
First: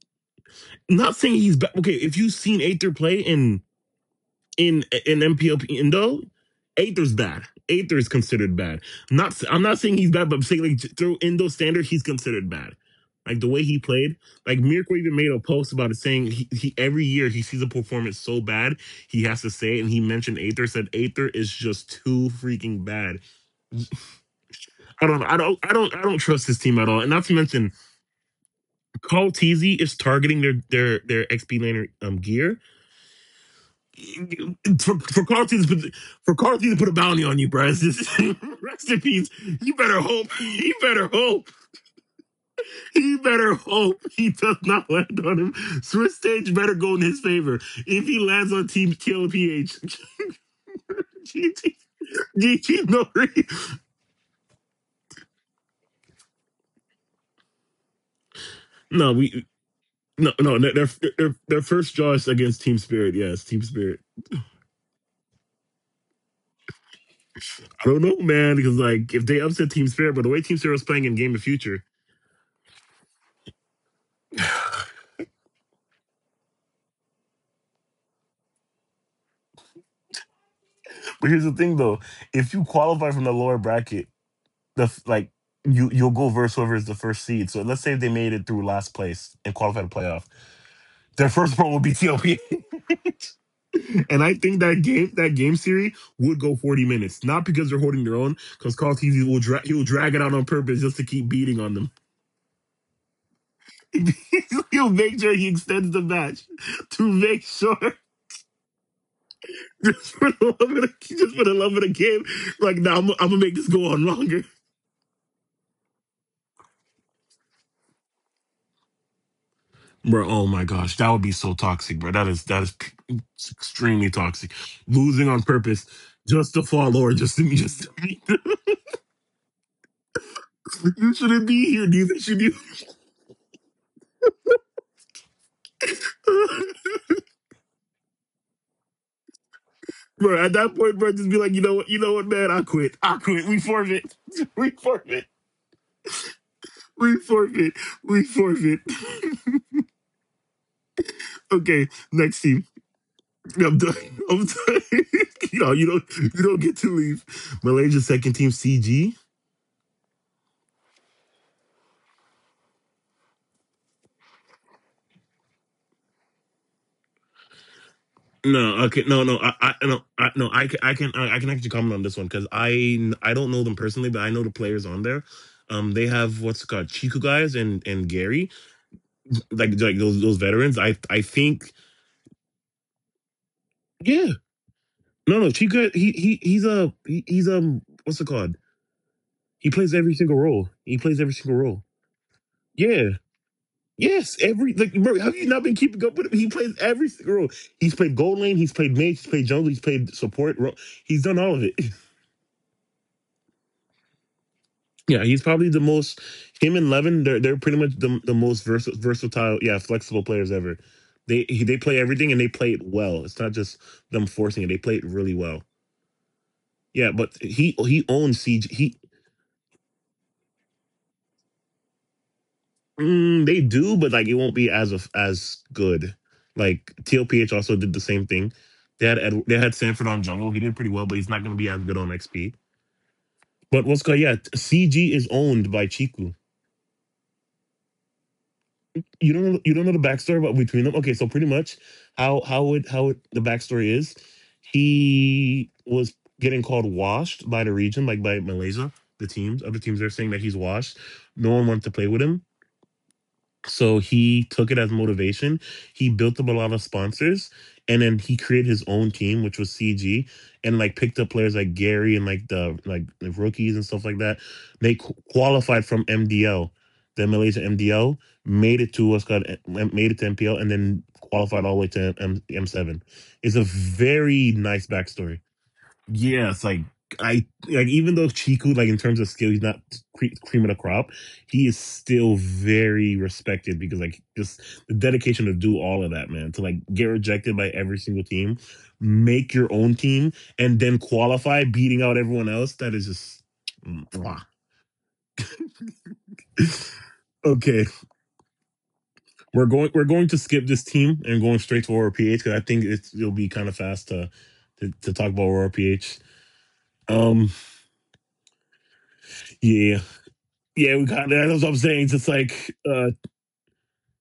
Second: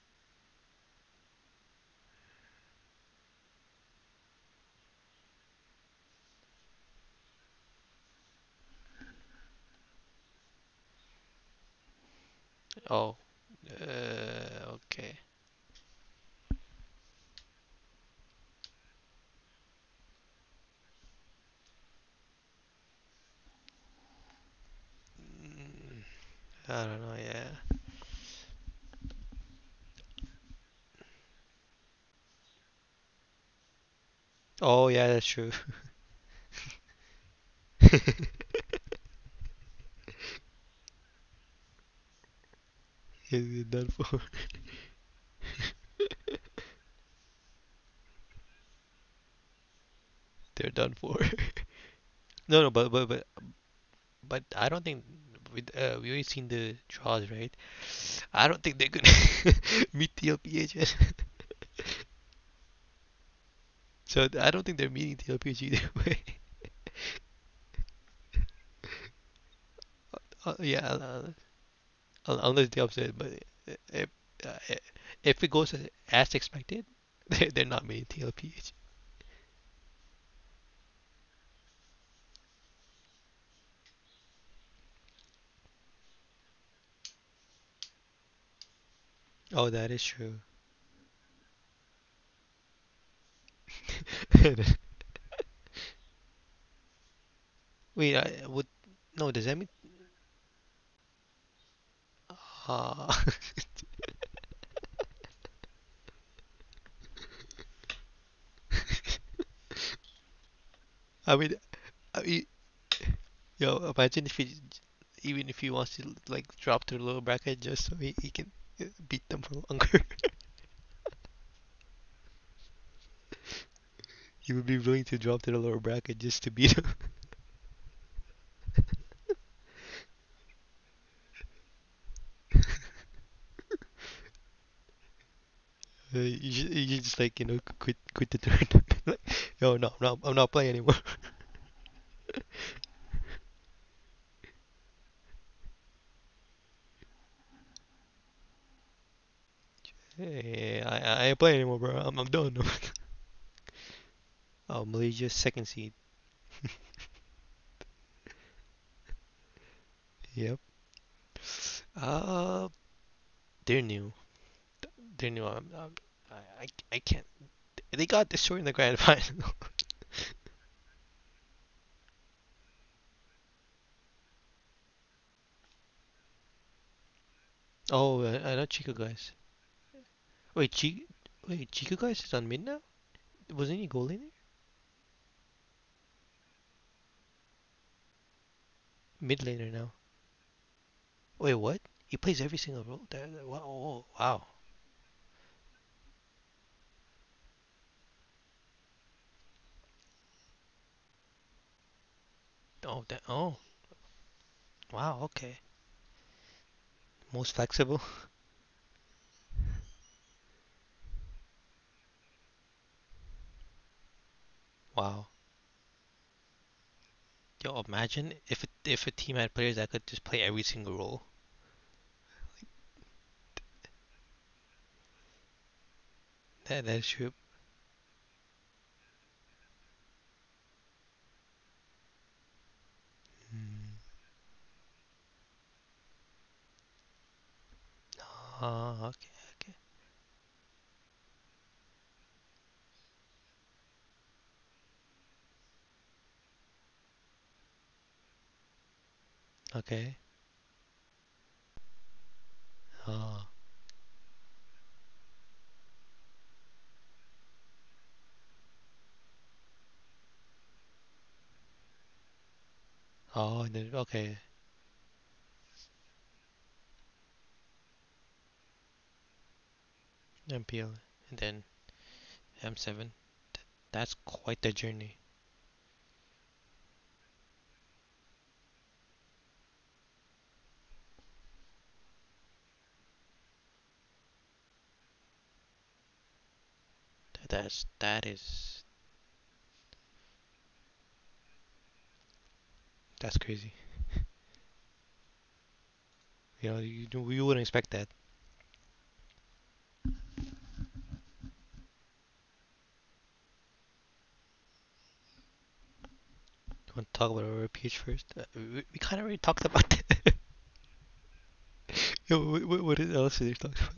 Speaker 1: not saying he's okay. If you've seen Aether play in MPLP Indo, Aether's bad. Aether is considered bad. I'm not saying he's bad, but I'm saying like through Indo standard, he's considered bad.
Speaker 2: Oh.
Speaker 1: Like the way he played, like Mirko even
Speaker 2: Okay.
Speaker 1: made a post about it saying he every year he sees a performance so bad he has to say it, and he mentioned Aether said Aether is just too freaking bad. I
Speaker 2: Mm.
Speaker 1: don't trust this team at all. And not to mention Call Teasy is targeting their XP laner gear
Speaker 2: Oh
Speaker 1: for,
Speaker 2: yeah,
Speaker 1: for
Speaker 2: that's true.
Speaker 1: Carlton to put for Carlton to put a bounty on you, bro. It's rest in peace. You better hope. You better hope. You better
Speaker 2: They're done
Speaker 1: hope
Speaker 2: for.
Speaker 1: he does not land on him. Swiss stage better go in his favor if he lands on Team TLPH.
Speaker 2: They're done for. No, no, but
Speaker 1: No,
Speaker 2: but but but I don't think we already seen the draws, right? I don't think they're
Speaker 1: no,
Speaker 2: gonna
Speaker 1: we
Speaker 2: meet
Speaker 1: no no.
Speaker 2: TLPH.
Speaker 1: Their first draw is against Team Spirit. Yes, Team Spirit.
Speaker 2: So I don't think they're meeting TLPH either way.
Speaker 1: I don't know, man, because like if they upset Team Spirit, but the way Team
Speaker 2: Oh
Speaker 1: Spirit was
Speaker 2: yeah,
Speaker 1: playing in Game of Future.
Speaker 2: unless the opposite. But if uh, if it goes expected, they're not meeting TLPH.
Speaker 1: But here's the thing, though: if you qualify from the lower bracket, like you'll go versus whoever is the first seed. So let's say they made it through last place and
Speaker 2: Oh,
Speaker 1: qualified to
Speaker 2: that is
Speaker 1: playoff.
Speaker 2: true.
Speaker 1: Their first one will be TLPH. And I think that game series would go 40 minutes. Not because they're holding their
Speaker 2: Wait,
Speaker 1: own,
Speaker 2: I
Speaker 1: because
Speaker 2: would—
Speaker 1: Carl Teasy will
Speaker 2: no.
Speaker 1: dra-
Speaker 2: Does that
Speaker 1: he'll
Speaker 2: mean?
Speaker 1: drag it out on purpose just to keep beating on them.
Speaker 2: Uh,
Speaker 1: He'll make sure he extends the match to make sure. Just for the
Speaker 2: I
Speaker 1: love of
Speaker 2: mean,
Speaker 1: the game.
Speaker 2: I mean,
Speaker 1: Like, nah, I'm gonna make this go on
Speaker 2: yo,
Speaker 1: longer.
Speaker 2: imagine if he even if he wants to like drop to the lower bracket just so he can beat them for
Speaker 1: Bro,
Speaker 2: longer.
Speaker 1: oh my gosh, that would be so toxic, bro. That is extremely toxic.
Speaker 2: He would be
Speaker 1: Losing
Speaker 2: willing
Speaker 1: on
Speaker 2: to drop to
Speaker 1: purpose
Speaker 2: the lower bracket
Speaker 1: just to
Speaker 2: just to
Speaker 1: fall
Speaker 2: beat
Speaker 1: or
Speaker 2: them.
Speaker 1: just to be. You shouldn't be here. Neither should you.
Speaker 2: You should just like you know quit the turn. Like, yo, no,
Speaker 1: Bro,
Speaker 2: no,
Speaker 1: at
Speaker 2: I'm
Speaker 1: that
Speaker 2: not
Speaker 1: point,
Speaker 2: playing
Speaker 1: bro,
Speaker 2: anymore.
Speaker 1: just be like, you know what, man, I quit. I quit. We forfeit. We forfeit. We forfeit. We forfeit.
Speaker 2: Hey, I ain't playing
Speaker 1: Okay,
Speaker 2: anymore, bro.
Speaker 1: next
Speaker 2: I'm
Speaker 1: team.
Speaker 2: done.
Speaker 1: I'm done. I'm done.
Speaker 2: Oh, Malaysia
Speaker 1: you know, you
Speaker 2: second
Speaker 1: don't
Speaker 2: seed.
Speaker 1: you don't get to leave. Malaysia's second team, CG.
Speaker 2: Yep. Uh, they're new. They're new. I, I, I can't. They got
Speaker 1: No,
Speaker 2: destroyed in the
Speaker 1: okay,
Speaker 2: grand
Speaker 1: no, no,
Speaker 2: final.
Speaker 1: I can actually comment on this one because I don't know them personally, but I know the players on there. They have what's it called Chiku guys and
Speaker 2: Oh.
Speaker 1: Gary,
Speaker 2: Not Chico guys.
Speaker 1: like those veterans.
Speaker 2: Wait,
Speaker 1: I think.
Speaker 2: Chico guys is on mid now. Wasn't he goal
Speaker 1: Yeah,
Speaker 2: laner?
Speaker 1: no, no, Chiku, he's, what's it called?
Speaker 2: Mid
Speaker 1: He plays
Speaker 2: laner
Speaker 1: every
Speaker 2: now.
Speaker 1: single role. He plays every single
Speaker 2: Wait,
Speaker 1: role.
Speaker 2: what? He plays every
Speaker 1: Yeah.
Speaker 2: single role.
Speaker 1: Yes,
Speaker 2: Wow.
Speaker 1: every like bro, have you not been keeping up with him? He plays every single role. He's played gold lane, he's played mage, he's played jungle, he's played support. He's done all of it.
Speaker 2: Oh,
Speaker 1: Yeah, he's
Speaker 2: wow.
Speaker 1: probably the
Speaker 2: Okay.
Speaker 1: most. Him and Levin, they're
Speaker 2: Most
Speaker 1: pretty much
Speaker 2: flexible.
Speaker 1: the most versatile, yeah, flexible players ever. They play everything and they play it well. It's not just them forcing it; they play it really
Speaker 2: Wow.
Speaker 1: well. Yeah, but
Speaker 2: Yo,
Speaker 1: he owns
Speaker 2: imagine
Speaker 1: CG. He
Speaker 2: if a team had players that could just play every single role.
Speaker 1: mm, they do, but like it won't be as good. Like
Speaker 2: That is
Speaker 1: TLPH
Speaker 2: true.
Speaker 1: also did the same thing. They had Ed, they had Sanford on jungle. He did pretty well, but he's not going to be as good on XP. But what's good?
Speaker 2: Mm.
Speaker 1: Yeah, CG is owned by Chiku.
Speaker 2: Ah, okay,
Speaker 1: You don't know
Speaker 2: okay,
Speaker 1: the backstory about between them. Okay, so pretty much the backstory is, he was getting called washed by the region, like by Malaysia, the teams, other teams. They're saying
Speaker 2: okay.
Speaker 1: that he's washed. No one wanted to play with him,
Speaker 2: Oh,
Speaker 1: so he took it as motivation. He built up a lot of sponsors, and then he created his own team, which was CG, and like picked up players like Gary and like the rookies
Speaker 2: oh,
Speaker 1: and
Speaker 2: and
Speaker 1: stuff
Speaker 2: then
Speaker 1: like that.
Speaker 2: okay,
Speaker 1: They qualified from MDL, the Malaysia MDL, made it to MPL, and then
Speaker 2: MPL, and
Speaker 1: qualified all the
Speaker 2: then
Speaker 1: way to M7.
Speaker 2: M7.
Speaker 1: It's a
Speaker 2: Th- That's
Speaker 1: very
Speaker 2: quite
Speaker 1: nice
Speaker 2: the
Speaker 1: backstory.
Speaker 2: journey.
Speaker 1: Yes, like I like even though Chiku, like in terms of skill, he's not cream of the crop. He is still very respected because like just the dedication to do all of that, man, to like get rejected by
Speaker 2: Th-
Speaker 1: every
Speaker 2: That's
Speaker 1: single
Speaker 2: that
Speaker 1: team,
Speaker 2: is
Speaker 1: make your own team, and then qualify, beating out everyone else. That is just.
Speaker 2: that's crazy.
Speaker 1: Mwah.
Speaker 2: You know, you you
Speaker 1: Okay,
Speaker 2: wouldn't expect that.
Speaker 1: we're going. We're going to skip this team and going straight to Aurora PH because I think it'll be kind of fast to, talk about Aurora PH.
Speaker 2: You want to
Speaker 1: Um,
Speaker 2: talk about our pH first? We kind of already talked
Speaker 1: yeah,
Speaker 2: about that.
Speaker 1: Yeah, we got that. That's what I'm saying. It's just
Speaker 2: Yo,
Speaker 1: like
Speaker 2: what else did they talk?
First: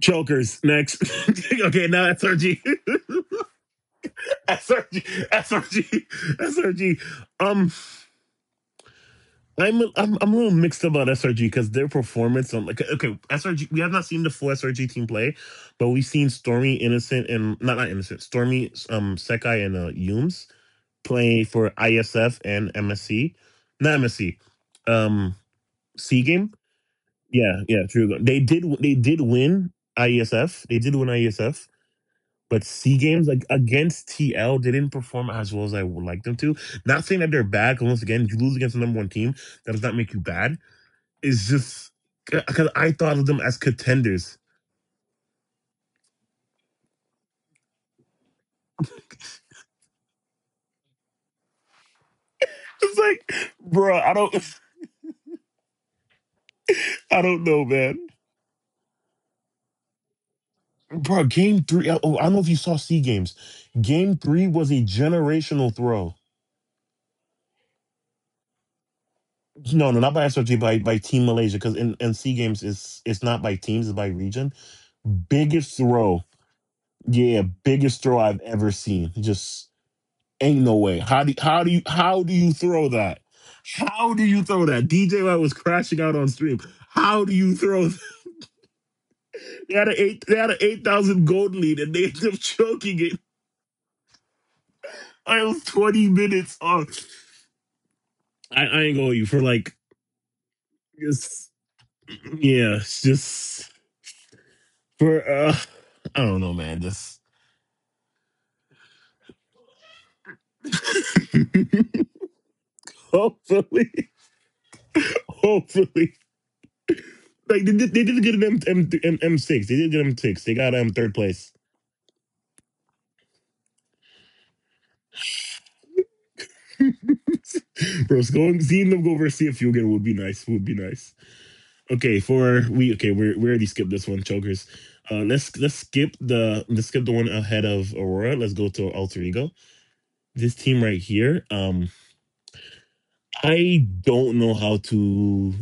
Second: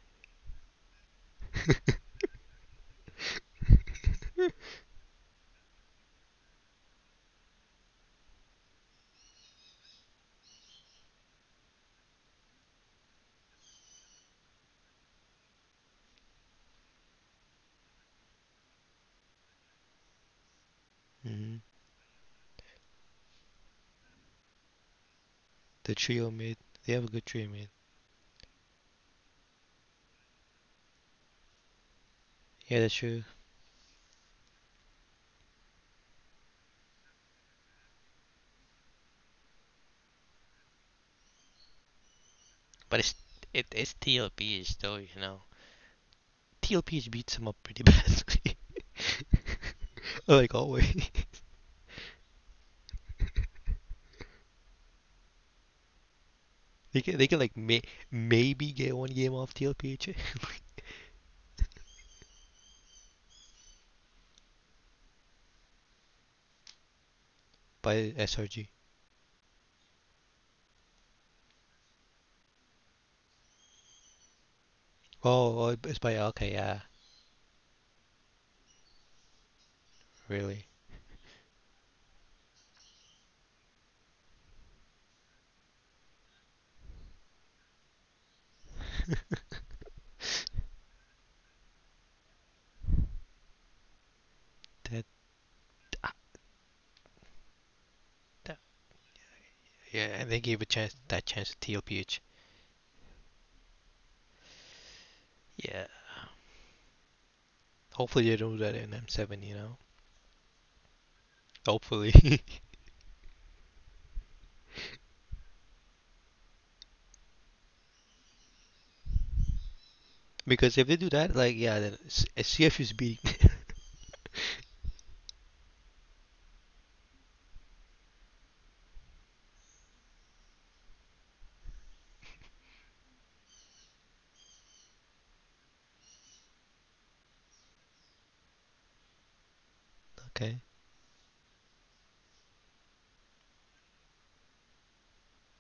Speaker 1: chokers next. Okay, now SRG. SRG. Um I'm I'm a little mixed about SRG because their performance on like okay, SRG we have not seen the full SRG team play, but we've seen Stormy Innocent and not innocent, Stormy Sekai and Yumes play
Speaker 2: Hmm.
Speaker 1: for ISF and MSC. Not MSC. Um
Speaker 2: The
Speaker 1: C
Speaker 2: trio
Speaker 1: game.
Speaker 2: mid, they have a good trio
Speaker 1: Yeah,
Speaker 2: mid.
Speaker 1: yeah, true. They did. They did win IESF. They did win IESF. But
Speaker 2: Yeah, that's
Speaker 1: C
Speaker 2: true.
Speaker 1: games like against TL, they didn't perform as well as I would like them to. Not saying that they're bad, 'cause once again, you lose against the number one team. That does not make you bad. It's just because I
Speaker 2: But
Speaker 1: thought of them as
Speaker 2: it's
Speaker 1: contenders.
Speaker 2: TLPH though, you know. TLPH beats them up pretty badly, like always.
Speaker 1: It's like, bro, I don't,
Speaker 2: They can
Speaker 1: I don't know, man.
Speaker 2: maybe get one game off TLPH
Speaker 1: Bro, game 3. Oh, I don't know if you saw C games. Game 3 was a generational throw.
Speaker 2: by SRG.
Speaker 1: No, no, not by SFG, by Team Malaysia, because in Sea Games it's not by teams, it's by region.
Speaker 2: Oh, oh,
Speaker 1: Biggest
Speaker 2: it's by,
Speaker 1: throw,
Speaker 2: okay, yeah,
Speaker 1: yeah, biggest throw I've ever seen. Just ain't
Speaker 2: really.
Speaker 1: no way. How do you throw that? How do you throw that? DJ White was crashing out on stream. How do you throw that? They had an 8,000 gold lead, and they ended up choking it.
Speaker 2: That,
Speaker 1: I was twenty
Speaker 2: ah,
Speaker 1: minutes on.
Speaker 2: that-
Speaker 1: I ain't going you for like,
Speaker 2: yeah, and they gave a chance, that
Speaker 1: just,
Speaker 2: chance to TLPH.
Speaker 1: yeah, it's just for,
Speaker 2: Yeah,
Speaker 1: I don't know, man. Just
Speaker 2: hopefully they don't do that in M7, you know. Hopefully,
Speaker 1: Hopefully, hopefully, like they did good at M6. They did good at M6. They got
Speaker 2: because if they do
Speaker 1: third
Speaker 2: that,
Speaker 1: place.
Speaker 2: like, yeah, then CF is beating.
Speaker 1: Bro, so going seeing them go over CFU again would be nice. Would be nice. Okay, we already skipped this one, chokers. Let's skip the one ahead of Aurora. Let's go to Alter Ego. This
Speaker 2: Okay,
Speaker 1: team right here. I don't know how to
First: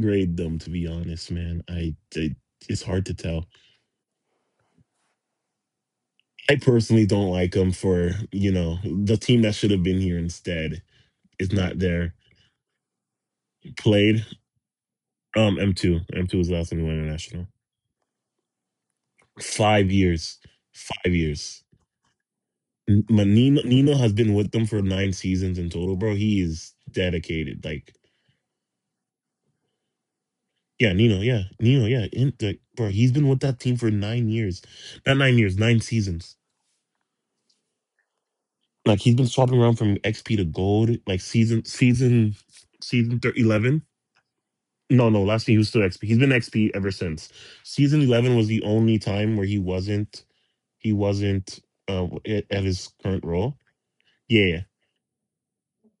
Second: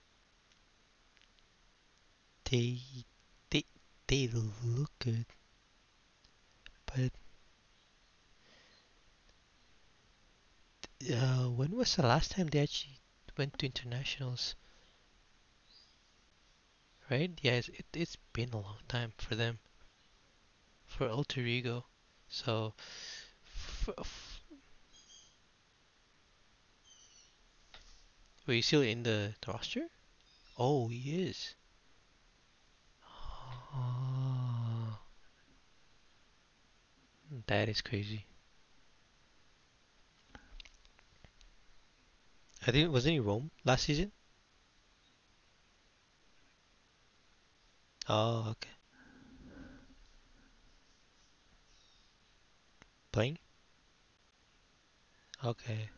Speaker 1: grade them, to be honest, man. I
Speaker 2: they
Speaker 1: it's hard to tell.
Speaker 2: they they look good,
Speaker 1: I personally
Speaker 2: but
Speaker 1: don't like him for the team that should have been here instead is
Speaker 2: when
Speaker 1: not
Speaker 2: was the
Speaker 1: there.
Speaker 2: last time they actually went to
Speaker 1: Played
Speaker 2: internationals?
Speaker 1: M two was the last time he went
Speaker 2: Right?
Speaker 1: international.
Speaker 2: Yeah, it's been a long time for them,
Speaker 1: 5 years,
Speaker 2: for
Speaker 1: five
Speaker 2: Alter
Speaker 1: years.
Speaker 2: Ego. So,
Speaker 1: Nino
Speaker 2: f-
Speaker 1: Nino has
Speaker 2: f-
Speaker 1: been with them for 9 seasons in total, bro. He is dedicated. Like,
Speaker 2: wait, he's still in the roster? Oh,
Speaker 1: yeah, Nino,
Speaker 2: he
Speaker 1: yeah,
Speaker 2: is.
Speaker 1: Nino, yeah. Like, bro, he's been with that team for 9 years,
Speaker 2: Ah,
Speaker 1: not 9 years, 9 seasons.
Speaker 2: that is crazy.
Speaker 1: Like he's been swapping around from XP to gold, like season season
Speaker 2: I think wasn't
Speaker 1: season
Speaker 2: he Rome
Speaker 1: 11.
Speaker 2: last season?
Speaker 1: No, no. Last year he was still XP. He's been XP ever since. Season 11 was
Speaker 2: Oh,
Speaker 1: the
Speaker 2: okay.
Speaker 1: only time where he wasn't. He wasn't, at his current
Speaker 2: Playing?
Speaker 1: role. Yeah,
Speaker 2: Okay.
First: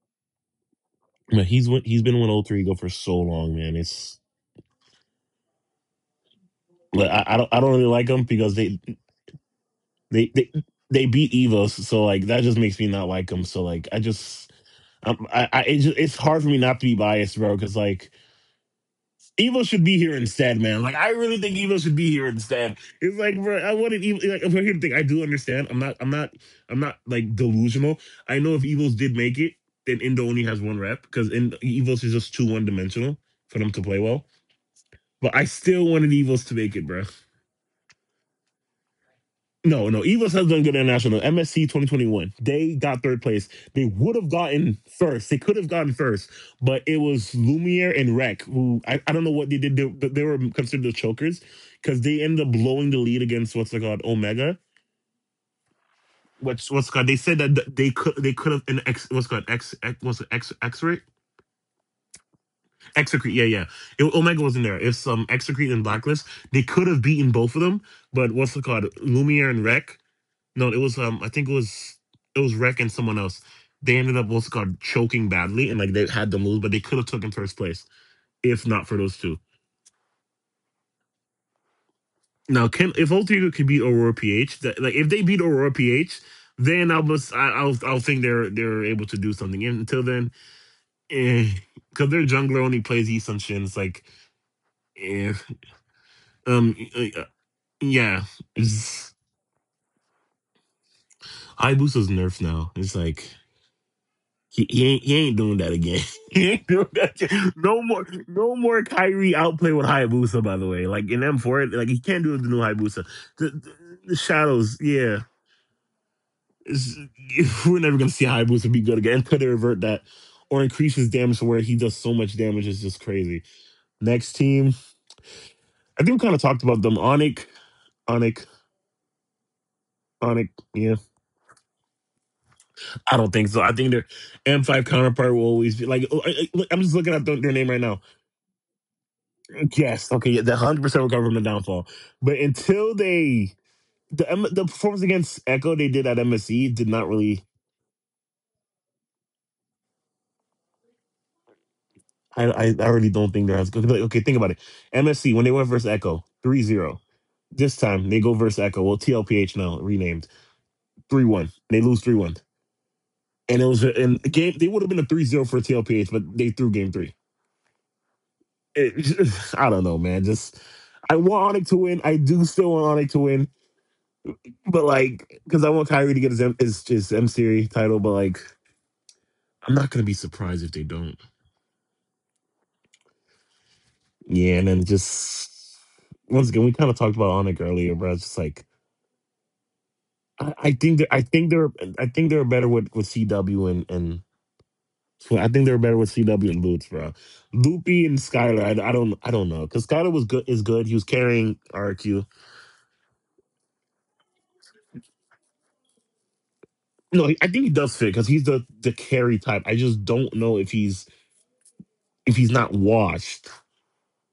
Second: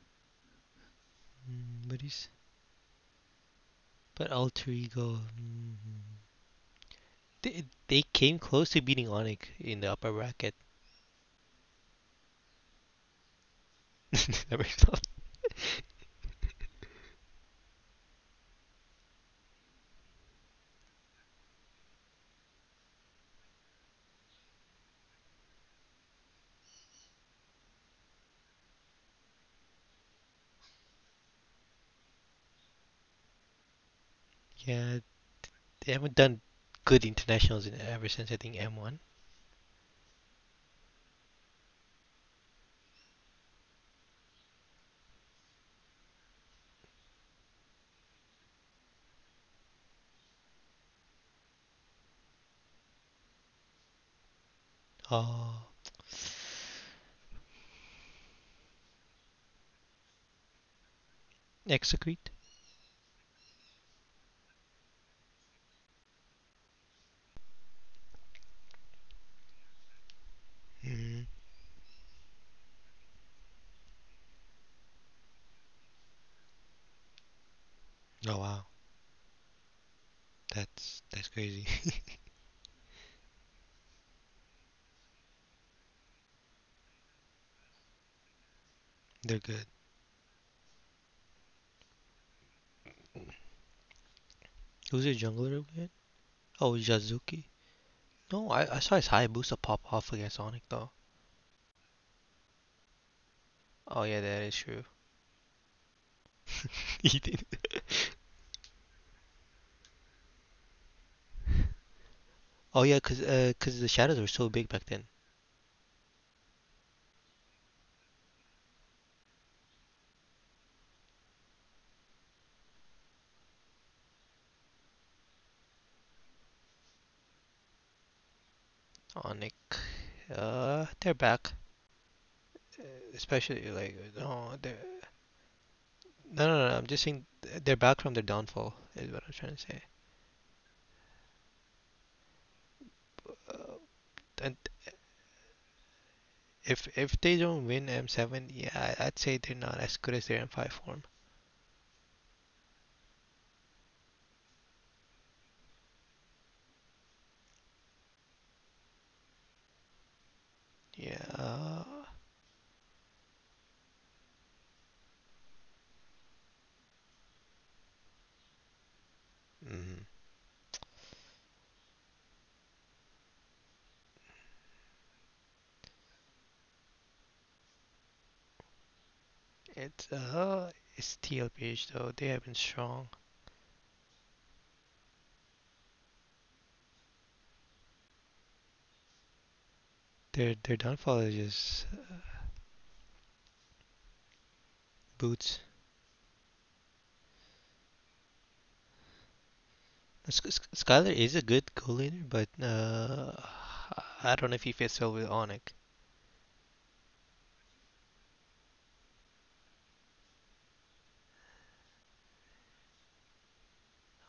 Speaker 1: but he's
Speaker 2: But
Speaker 1: he's been one
Speaker 2: he's
Speaker 1: hundred three go for so long, man. It's
Speaker 2: but Alter Ego.
Speaker 1: like, I, I don't I
Speaker 2: They
Speaker 1: don't really like him
Speaker 2: came
Speaker 1: because
Speaker 2: close to beating Onyx in the upper
Speaker 1: they they
Speaker 2: bracket.
Speaker 1: they beat Evos, so like that just makes me not like him. So like, I just I'm, I it just, it's hard for me not to be biased, bro. Because like, Evo should be here instead, man. Like I really think Evo should be here instead. It's like, bro, I wanted Evo. Like, but here's the thing: I do understand. I'm not. I'm not. I'm not like delusional. I know if Evos did make it, then Indo only has one rep because Evos is just too one dimensional for them to play well.
Speaker 2: Yeah,
Speaker 1: But I still
Speaker 2: they
Speaker 1: wanted
Speaker 2: haven't done
Speaker 1: Evos to make it, bro.
Speaker 2: good internationals in, ever since I think M1.
Speaker 1: No, no. Evos has done good international. MSC 2021. They got third place. They would have gotten first. They could have gotten first, but it was Lumiere and Rec, who, I don't know what they did. They were considered the chokers because they ended up blowing the lead against, what's it called, Omega.
Speaker 2: Oh,
Speaker 1: What's called? They said that they could have an X, what's called, X, what's it, X X-ray?
Speaker 2: execute.
Speaker 1: Execrete. Yeah, yeah. Omega wasn't there. It's, Execrete and Blacklist. They could have beaten both of them, but what's it called? Lumiere and Rec. No, it was,
Speaker 2: Mm.
Speaker 1: I think it was, it was Rec and someone else. They ended up also called choking badly, and like they had them lose, but they could have taken first place
Speaker 2: Oh
Speaker 1: if
Speaker 2: wow,
Speaker 1: not for those two.
Speaker 2: that's crazy.
Speaker 1: Now, can if all three could beat Aurora PH, that, like if they beat Aurora PH, then I'll must I, I'll think they're able to do
Speaker 2: They're
Speaker 1: something.
Speaker 2: good.
Speaker 1: And until then, because their jungler only plays Eason Shins, like,
Speaker 2: Who's their
Speaker 1: if
Speaker 2: jungler again?
Speaker 1: um
Speaker 2: Oh,
Speaker 1: uh,
Speaker 2: Jazuki.
Speaker 1: yeah,
Speaker 2: No, I saw
Speaker 1: it's-
Speaker 2: his Hayabusa pop off against Sonic though.
Speaker 1: Hayabusa's nerfed now. It's like,
Speaker 2: Oh yeah, that is
Speaker 1: You, you
Speaker 2: true.
Speaker 1: ain't you ain't doing that again. You ain't doing that
Speaker 2: He did.
Speaker 1: again. No more Kyrie outplay with Hayabusa, by the way. Like in M4, like he can't do it with the new
Speaker 2: Oh yeah,
Speaker 1: Hayabusa.
Speaker 2: cause
Speaker 1: The,
Speaker 2: uh,
Speaker 1: the,
Speaker 2: cause the
Speaker 1: the
Speaker 2: shadows were so big
Speaker 1: shadows,
Speaker 2: back then.
Speaker 1: yeah. It's- we're never gonna see Hayabusa be good again. Could they revert that? Or increase his damage to where he does so much damage it's just crazy. Next team. I think we kind of talked about them. Onik,
Speaker 2: On Nick.
Speaker 1: Onik. Yeah,
Speaker 2: They're back. Uh,
Speaker 1: I don't think so. I
Speaker 2: especially
Speaker 1: think
Speaker 2: like,
Speaker 1: their
Speaker 2: no, they're,
Speaker 1: M5 counterpart will always be like, oh,
Speaker 2: no, no, no.
Speaker 1: am
Speaker 2: I'm
Speaker 1: just
Speaker 2: just
Speaker 1: looking at
Speaker 2: saying
Speaker 1: their name right
Speaker 2: they're
Speaker 1: now.
Speaker 2: back from their downfall is what I'm trying to say.
Speaker 1: Yes. Okay. The 100% recover from the downfall. But until they the M-
Speaker 2: And
Speaker 1: the performance against Echo they did at MSC did not
Speaker 2: if they
Speaker 1: really.
Speaker 2: don't win M7, yeah, I would say they're not as good as their M5 form.
Speaker 1: I already don't think they're as good. Like, okay, think about it. MSC when they went versus Echo 3-0. This time they go versus Echo, well, TLPH now renamed, three
Speaker 2: Yeah.
Speaker 1: one. They lose 3-1, and and the game. They would have been a 3-0 for TLPH, but they threw game three. It, I don't know,
Speaker 2: Mm.
Speaker 1: man. Just, I want Onyx to win. I do still want Onyx to win. But like, because I want Kyrie to get his his M series title, but like, I'm not gonna be
Speaker 2: It's
Speaker 1: surprised if
Speaker 2: uh,
Speaker 1: they don't.
Speaker 2: it's TLPH though. They have been strong.
Speaker 1: Yeah, and then, just, once again, we kind of talked about Onik earlier, but I was just like, I
Speaker 2: Their
Speaker 1: think that
Speaker 2: downfall is just
Speaker 1: I think they're better with CW and so I
Speaker 2: boots.
Speaker 1: think they're better with CW and Boots, bro. Loopy and Skylar, I don't know because Skylar was good, is good. He was
Speaker 2: Skyler is a
Speaker 1: carrying
Speaker 2: good
Speaker 1: RQ.
Speaker 2: goalieer, but I don't know if he fits well with Onik.
Speaker 1: No, I think he does fit because he's the carry type. I just don't know if he's not washed.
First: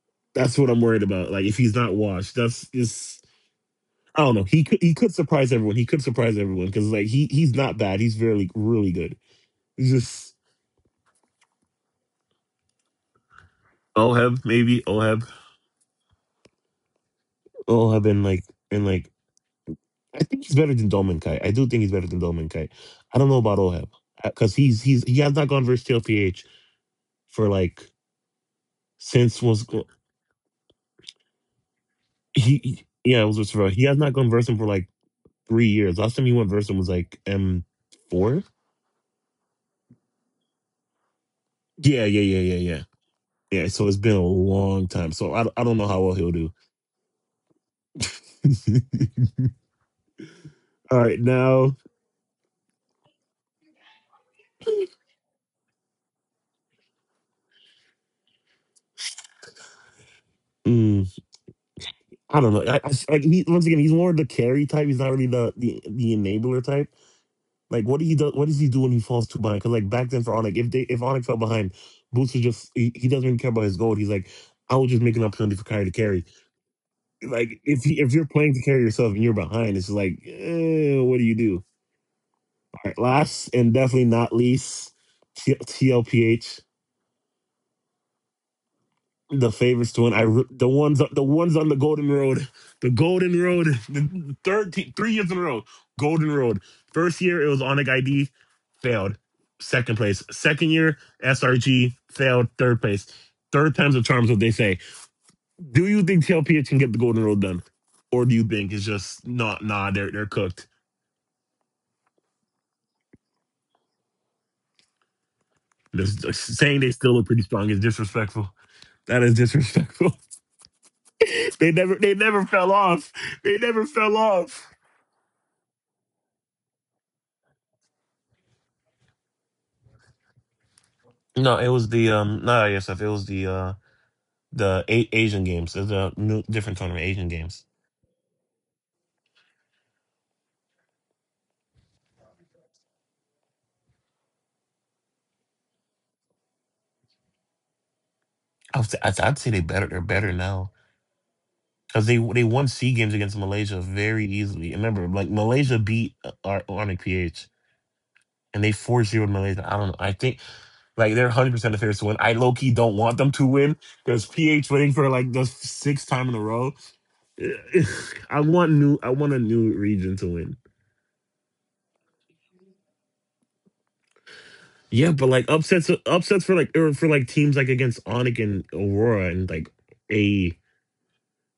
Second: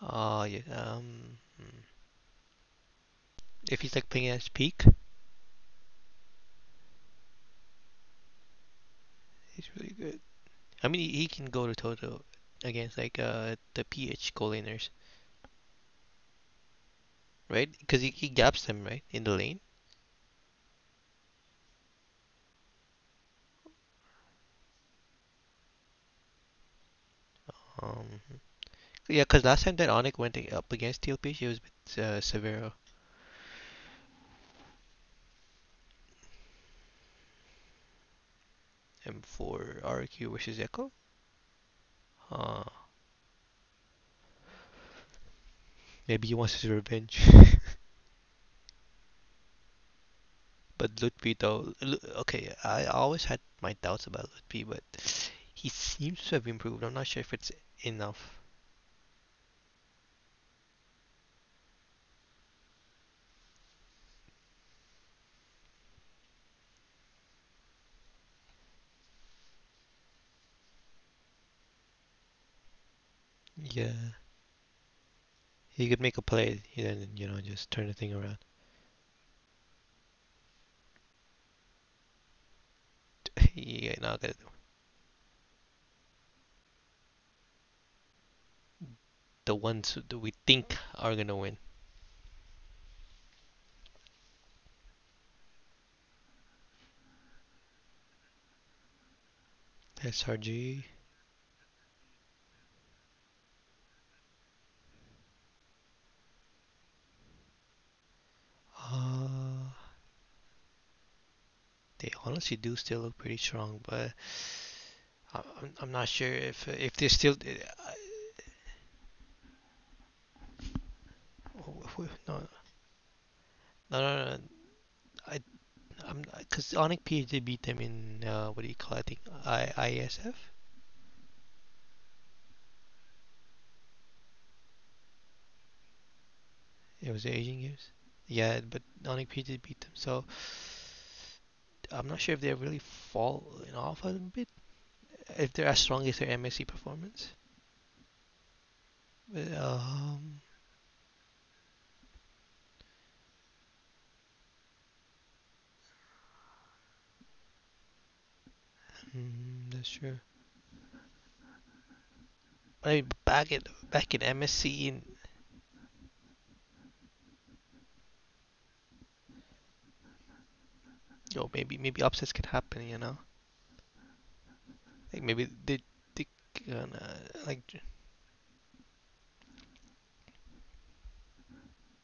Speaker 2: Oh
Speaker 1: That's
Speaker 2: yeah.
Speaker 1: what I'm worried about. Like if he's
Speaker 2: Hmm.
Speaker 1: not washed, that's, is,
Speaker 2: If he's like
Speaker 1: I
Speaker 2: playing
Speaker 1: don't
Speaker 2: at
Speaker 1: know.
Speaker 2: his
Speaker 1: He could
Speaker 2: peak,
Speaker 1: he could surprise everyone. He could surprise everyone because like he's not bad. He's really really good.
Speaker 2: he's
Speaker 1: He's
Speaker 2: really good.
Speaker 1: just,
Speaker 2: I mean, he can go to Toto against like the PH
Speaker 1: Oheb, maybe
Speaker 2: goaliers,
Speaker 1: Oheb.
Speaker 2: right? Because
Speaker 1: Oheb and
Speaker 2: he
Speaker 1: like
Speaker 2: gaps them
Speaker 1: and
Speaker 2: right
Speaker 1: like
Speaker 2: in the lane.
Speaker 1: I think he's better than Dolmankai. I do think he's better than Dolmankai. I don't know about Oheb because he has not gone versus TLPH for like,
Speaker 2: Um, yeah,
Speaker 1: since,
Speaker 2: because last time that Onik went up against TLPH, it was with Severo.
Speaker 1: yeah, it was with Sorrel. He has not gone versus him for like 3 years. Last time he went versus him was like M4.
Speaker 2: M4 RQ versus Echo.
Speaker 1: Yeah, yeah, yeah, yeah,
Speaker 2: Uh,
Speaker 1: yeah. Yeah, so it's been a long time. So I don't know how well
Speaker 2: maybe
Speaker 1: he'll
Speaker 2: he
Speaker 1: do.
Speaker 2: wants his revenge. But
Speaker 1: All right,
Speaker 2: Lutfi though,
Speaker 1: now,
Speaker 2: okay, I always had my doubts about Lutfi, but he seems to have improved. I'm not sure if it's enough.
Speaker 1: mm, I don't know. Like, once again, he's more the carry type. He's not really the enabler type. Like what do he do? What does he do when he falls too behind? Because like back then for Onik, if they if Onik fell behind, Boots would just, he doesn't even care about his goal.
Speaker 2: Yeah,
Speaker 1: He's like, I will just make an opportunity for Kyrie to
Speaker 2: he could make
Speaker 1: carry.
Speaker 2: a play and you know
Speaker 1: Like
Speaker 2: just
Speaker 1: if
Speaker 2: turn the
Speaker 1: if
Speaker 2: thing
Speaker 1: you're
Speaker 2: around.
Speaker 1: playing to carry yourself and you're behind, it's like, eh, what do you do? All right, last and
Speaker 2: Yeah,
Speaker 1: definitely
Speaker 2: not
Speaker 1: not
Speaker 2: good.
Speaker 1: least, TLPH. The
Speaker 2: The
Speaker 1: favorites
Speaker 2: ones
Speaker 1: to win.
Speaker 2: that we
Speaker 1: The
Speaker 2: think
Speaker 1: ones
Speaker 2: are
Speaker 1: the
Speaker 2: gonna
Speaker 1: ones
Speaker 2: win.
Speaker 1: on the Golden Road, 3 years in a row, Golden Road. First year it was Onyx ID, failed. Second place. Second
Speaker 2: SRG.
Speaker 1: year, SRG failed. Third place. Third time's the charm, is what they say. Do you think TLPH can get the Golden Road done, or do you think it's just not?
Speaker 2: Uh,
Speaker 1: Nah, they're cooked.
Speaker 2: they honestly do still look pretty strong, but I'm not
Speaker 1: Just-
Speaker 2: sure
Speaker 1: just saying they
Speaker 2: if they
Speaker 1: still look
Speaker 2: still.
Speaker 1: pretty strong is disrespectful. That is disrespectful. they never they
Speaker 2: No,
Speaker 1: never fell off. They never
Speaker 2: no,
Speaker 1: fell
Speaker 2: no, no.
Speaker 1: off.
Speaker 2: I, I'm because Onic PhD beat them in what do you call it? I think ISF.
Speaker 1: No, it was, the not ISF. It was the Asian games. There's a new different
Speaker 2: It was
Speaker 1: tournament,
Speaker 2: the
Speaker 1: Asian
Speaker 2: Asian
Speaker 1: games.
Speaker 2: Games. Yeah, but Onyx PG beat them. So I'm not sure if they really fall in off a bit. If they're as strong as their MSC performance.
Speaker 1: I would say,
Speaker 2: But
Speaker 1: I'd, I'd say they better. They're better now because they won C games against Malaysia very easily. And remember, like Malaysia beat, our Onyx PH and they four
Speaker 2: mm,
Speaker 1: zero
Speaker 2: that's
Speaker 1: Malaysia.
Speaker 2: true.
Speaker 1: I don't know. I think like they're 100% the favorites to win. I
Speaker 2: But I
Speaker 1: low
Speaker 2: mean,
Speaker 1: key don't want them to
Speaker 2: back
Speaker 1: win
Speaker 2: in
Speaker 1: because
Speaker 2: MSC and
Speaker 1: PH winning for like the sixth time in a row. I want a new region to win.
Speaker 2: yo, maybe maybe upsets could happen, you know? Like maybe
Speaker 1: Yeah, but like,
Speaker 2: they
Speaker 1: upsets for
Speaker 2: gonna
Speaker 1: like,
Speaker 2: like,
Speaker 1: teams like against Onik and Aurora and like a.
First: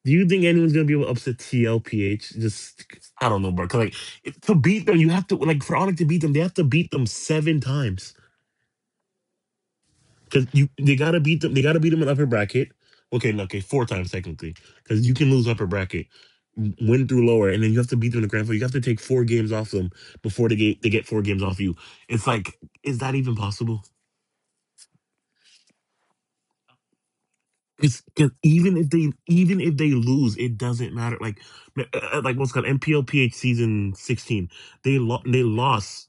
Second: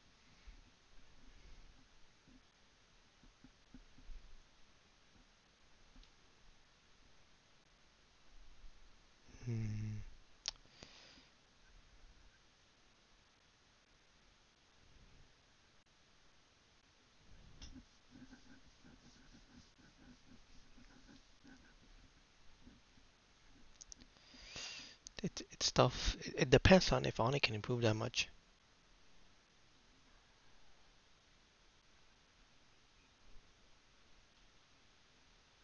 Speaker 1: Do you think anyone's gonna be able to upset TLPH? Just, I don't know, bro. 'Cause, like, to beat them, you have to, like, for Onik to beat them, they have to beat them seven times.
Speaker 2: mm,
Speaker 1: 'Cause, you they gotta beat them. They gotta beat them in upper bracket. Okay, no, okay, four times technically, because you can lose upper bracket, win through lower, and then you have to beat them in the grand final. You have to take four games off them before they get four games off you. It's like, is that even possible?
Speaker 2: it, it's tough. It depends on if Onyx can
Speaker 1: It's
Speaker 2: improve
Speaker 1: 'cause
Speaker 2: that much.
Speaker 1: even if they lose, it doesn't matter. Like, uh, like what's it called, MPLPH season 16. They lost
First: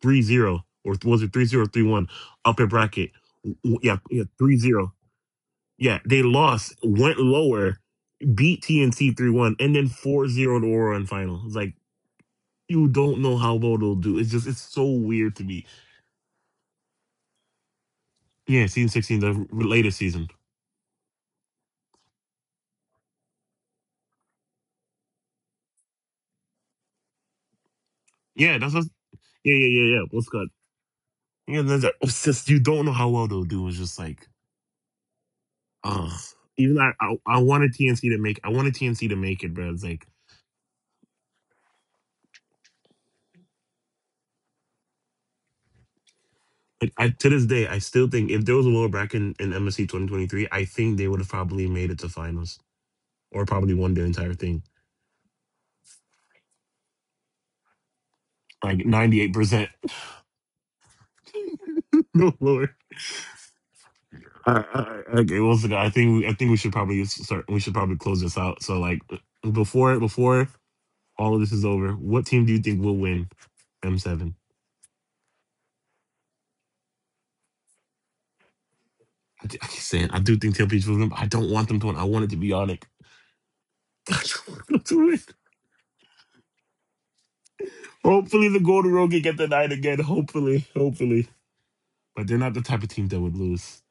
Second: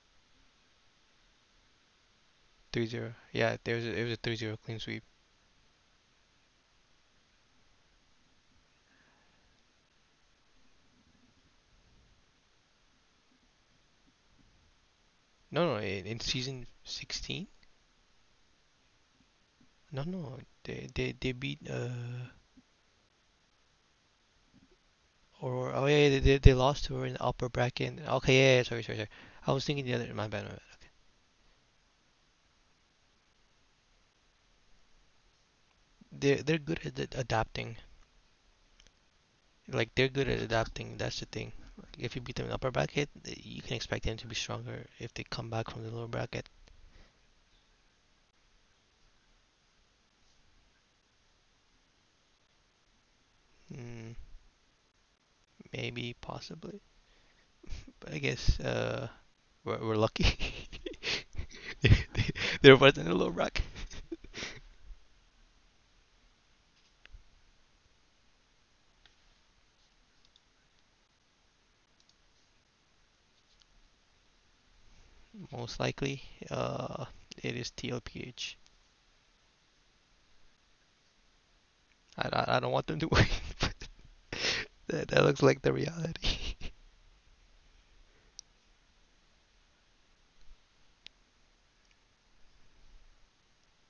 Speaker 1: 3-0, or was it 3-0, 3-1, upper
Speaker 2: Three
Speaker 1: bracket.
Speaker 2: zero, Yeah, there's a,
Speaker 1: Yeah,
Speaker 2: it was a
Speaker 1: yeah,
Speaker 2: 3-0
Speaker 1: three
Speaker 2: clean
Speaker 1: zero.
Speaker 2: sweep.
Speaker 1: Yeah, they lost, went lower, beat TNC 3-1, and then 4-0 0 to Aura in final. It's like, you don't know how well they'll do. It's just, it's so weird to me.
Speaker 2: No, no, in season 16.
Speaker 1: Yeah, season 16, the latest
Speaker 2: No,
Speaker 1: season.
Speaker 2: no, they beat or oh yeah, yeah, they lost to her in the upper bracket. Okay, yeah,
Speaker 1: Yeah,
Speaker 2: yeah,
Speaker 1: that's
Speaker 2: sorry,
Speaker 1: what,
Speaker 2: sorry, sorry. I
Speaker 1: yeah,
Speaker 2: was
Speaker 1: yeah,
Speaker 2: thinking the
Speaker 1: yeah, yeah.
Speaker 2: other. My
Speaker 1: What's
Speaker 2: bad,
Speaker 1: good?
Speaker 2: my bad.
Speaker 1: Yeah, that's it. It's just, you don't know how well they'll do. It's just like, ugh.
Speaker 2: They they're
Speaker 1: Even
Speaker 2: good at
Speaker 1: I, I, I
Speaker 2: adapting.
Speaker 1: wanted TNC to make, I wanted TNC to make it, but it's
Speaker 2: Like they're good at adapting. That's the thing. Like, if you beat them in the upper bracket, you can expect them to be stronger if they come back from the lower bracket.
Speaker 1: like I, to this day, I still think if there was a lower bracket in MSC 2023, I think they would have probably made it to finals or probably won the
Speaker 2: Mm,
Speaker 1: entire thing,
Speaker 2: maybe, possibly, but I guess
Speaker 1: like 98%.
Speaker 2: we're lucky.
Speaker 1: No lower.
Speaker 2: There was in the lower bracket.
Speaker 1: I, okay, well, so I think we should probably start. We should probably close this out. So like, before all of this is over, what team do you think will win M7?
Speaker 2: Most likely, uh, it is TLPH.
Speaker 1: I keep saying I do think Tail Peach will win, but I don't want them to win. I want it to be
Speaker 2: I don't
Speaker 1: Yannick.
Speaker 2: want them to win.
Speaker 1: I don't want them to
Speaker 2: That
Speaker 1: win.
Speaker 2: that looks like the reality.
Speaker 1: Hopefully the Golden Road can get the night again. Hopefully. Hopefully. But they're not the type of team that would lose.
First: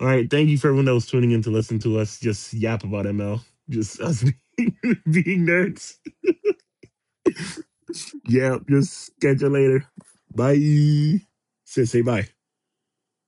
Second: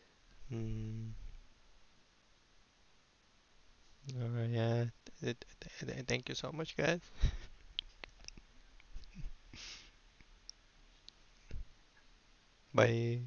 Speaker 1: All right. Thank you for everyone that was
Speaker 2: Mm.
Speaker 1: tuning in to listen to us just yap about ML. Just us
Speaker 2: All right,
Speaker 1: being,
Speaker 2: yeah. Th- th-
Speaker 1: being
Speaker 2: th-
Speaker 1: nerds.
Speaker 2: th thank you so much, guys.
Speaker 1: Yeah, just catch you later. Bye. Say bye.
Speaker 2: Bye.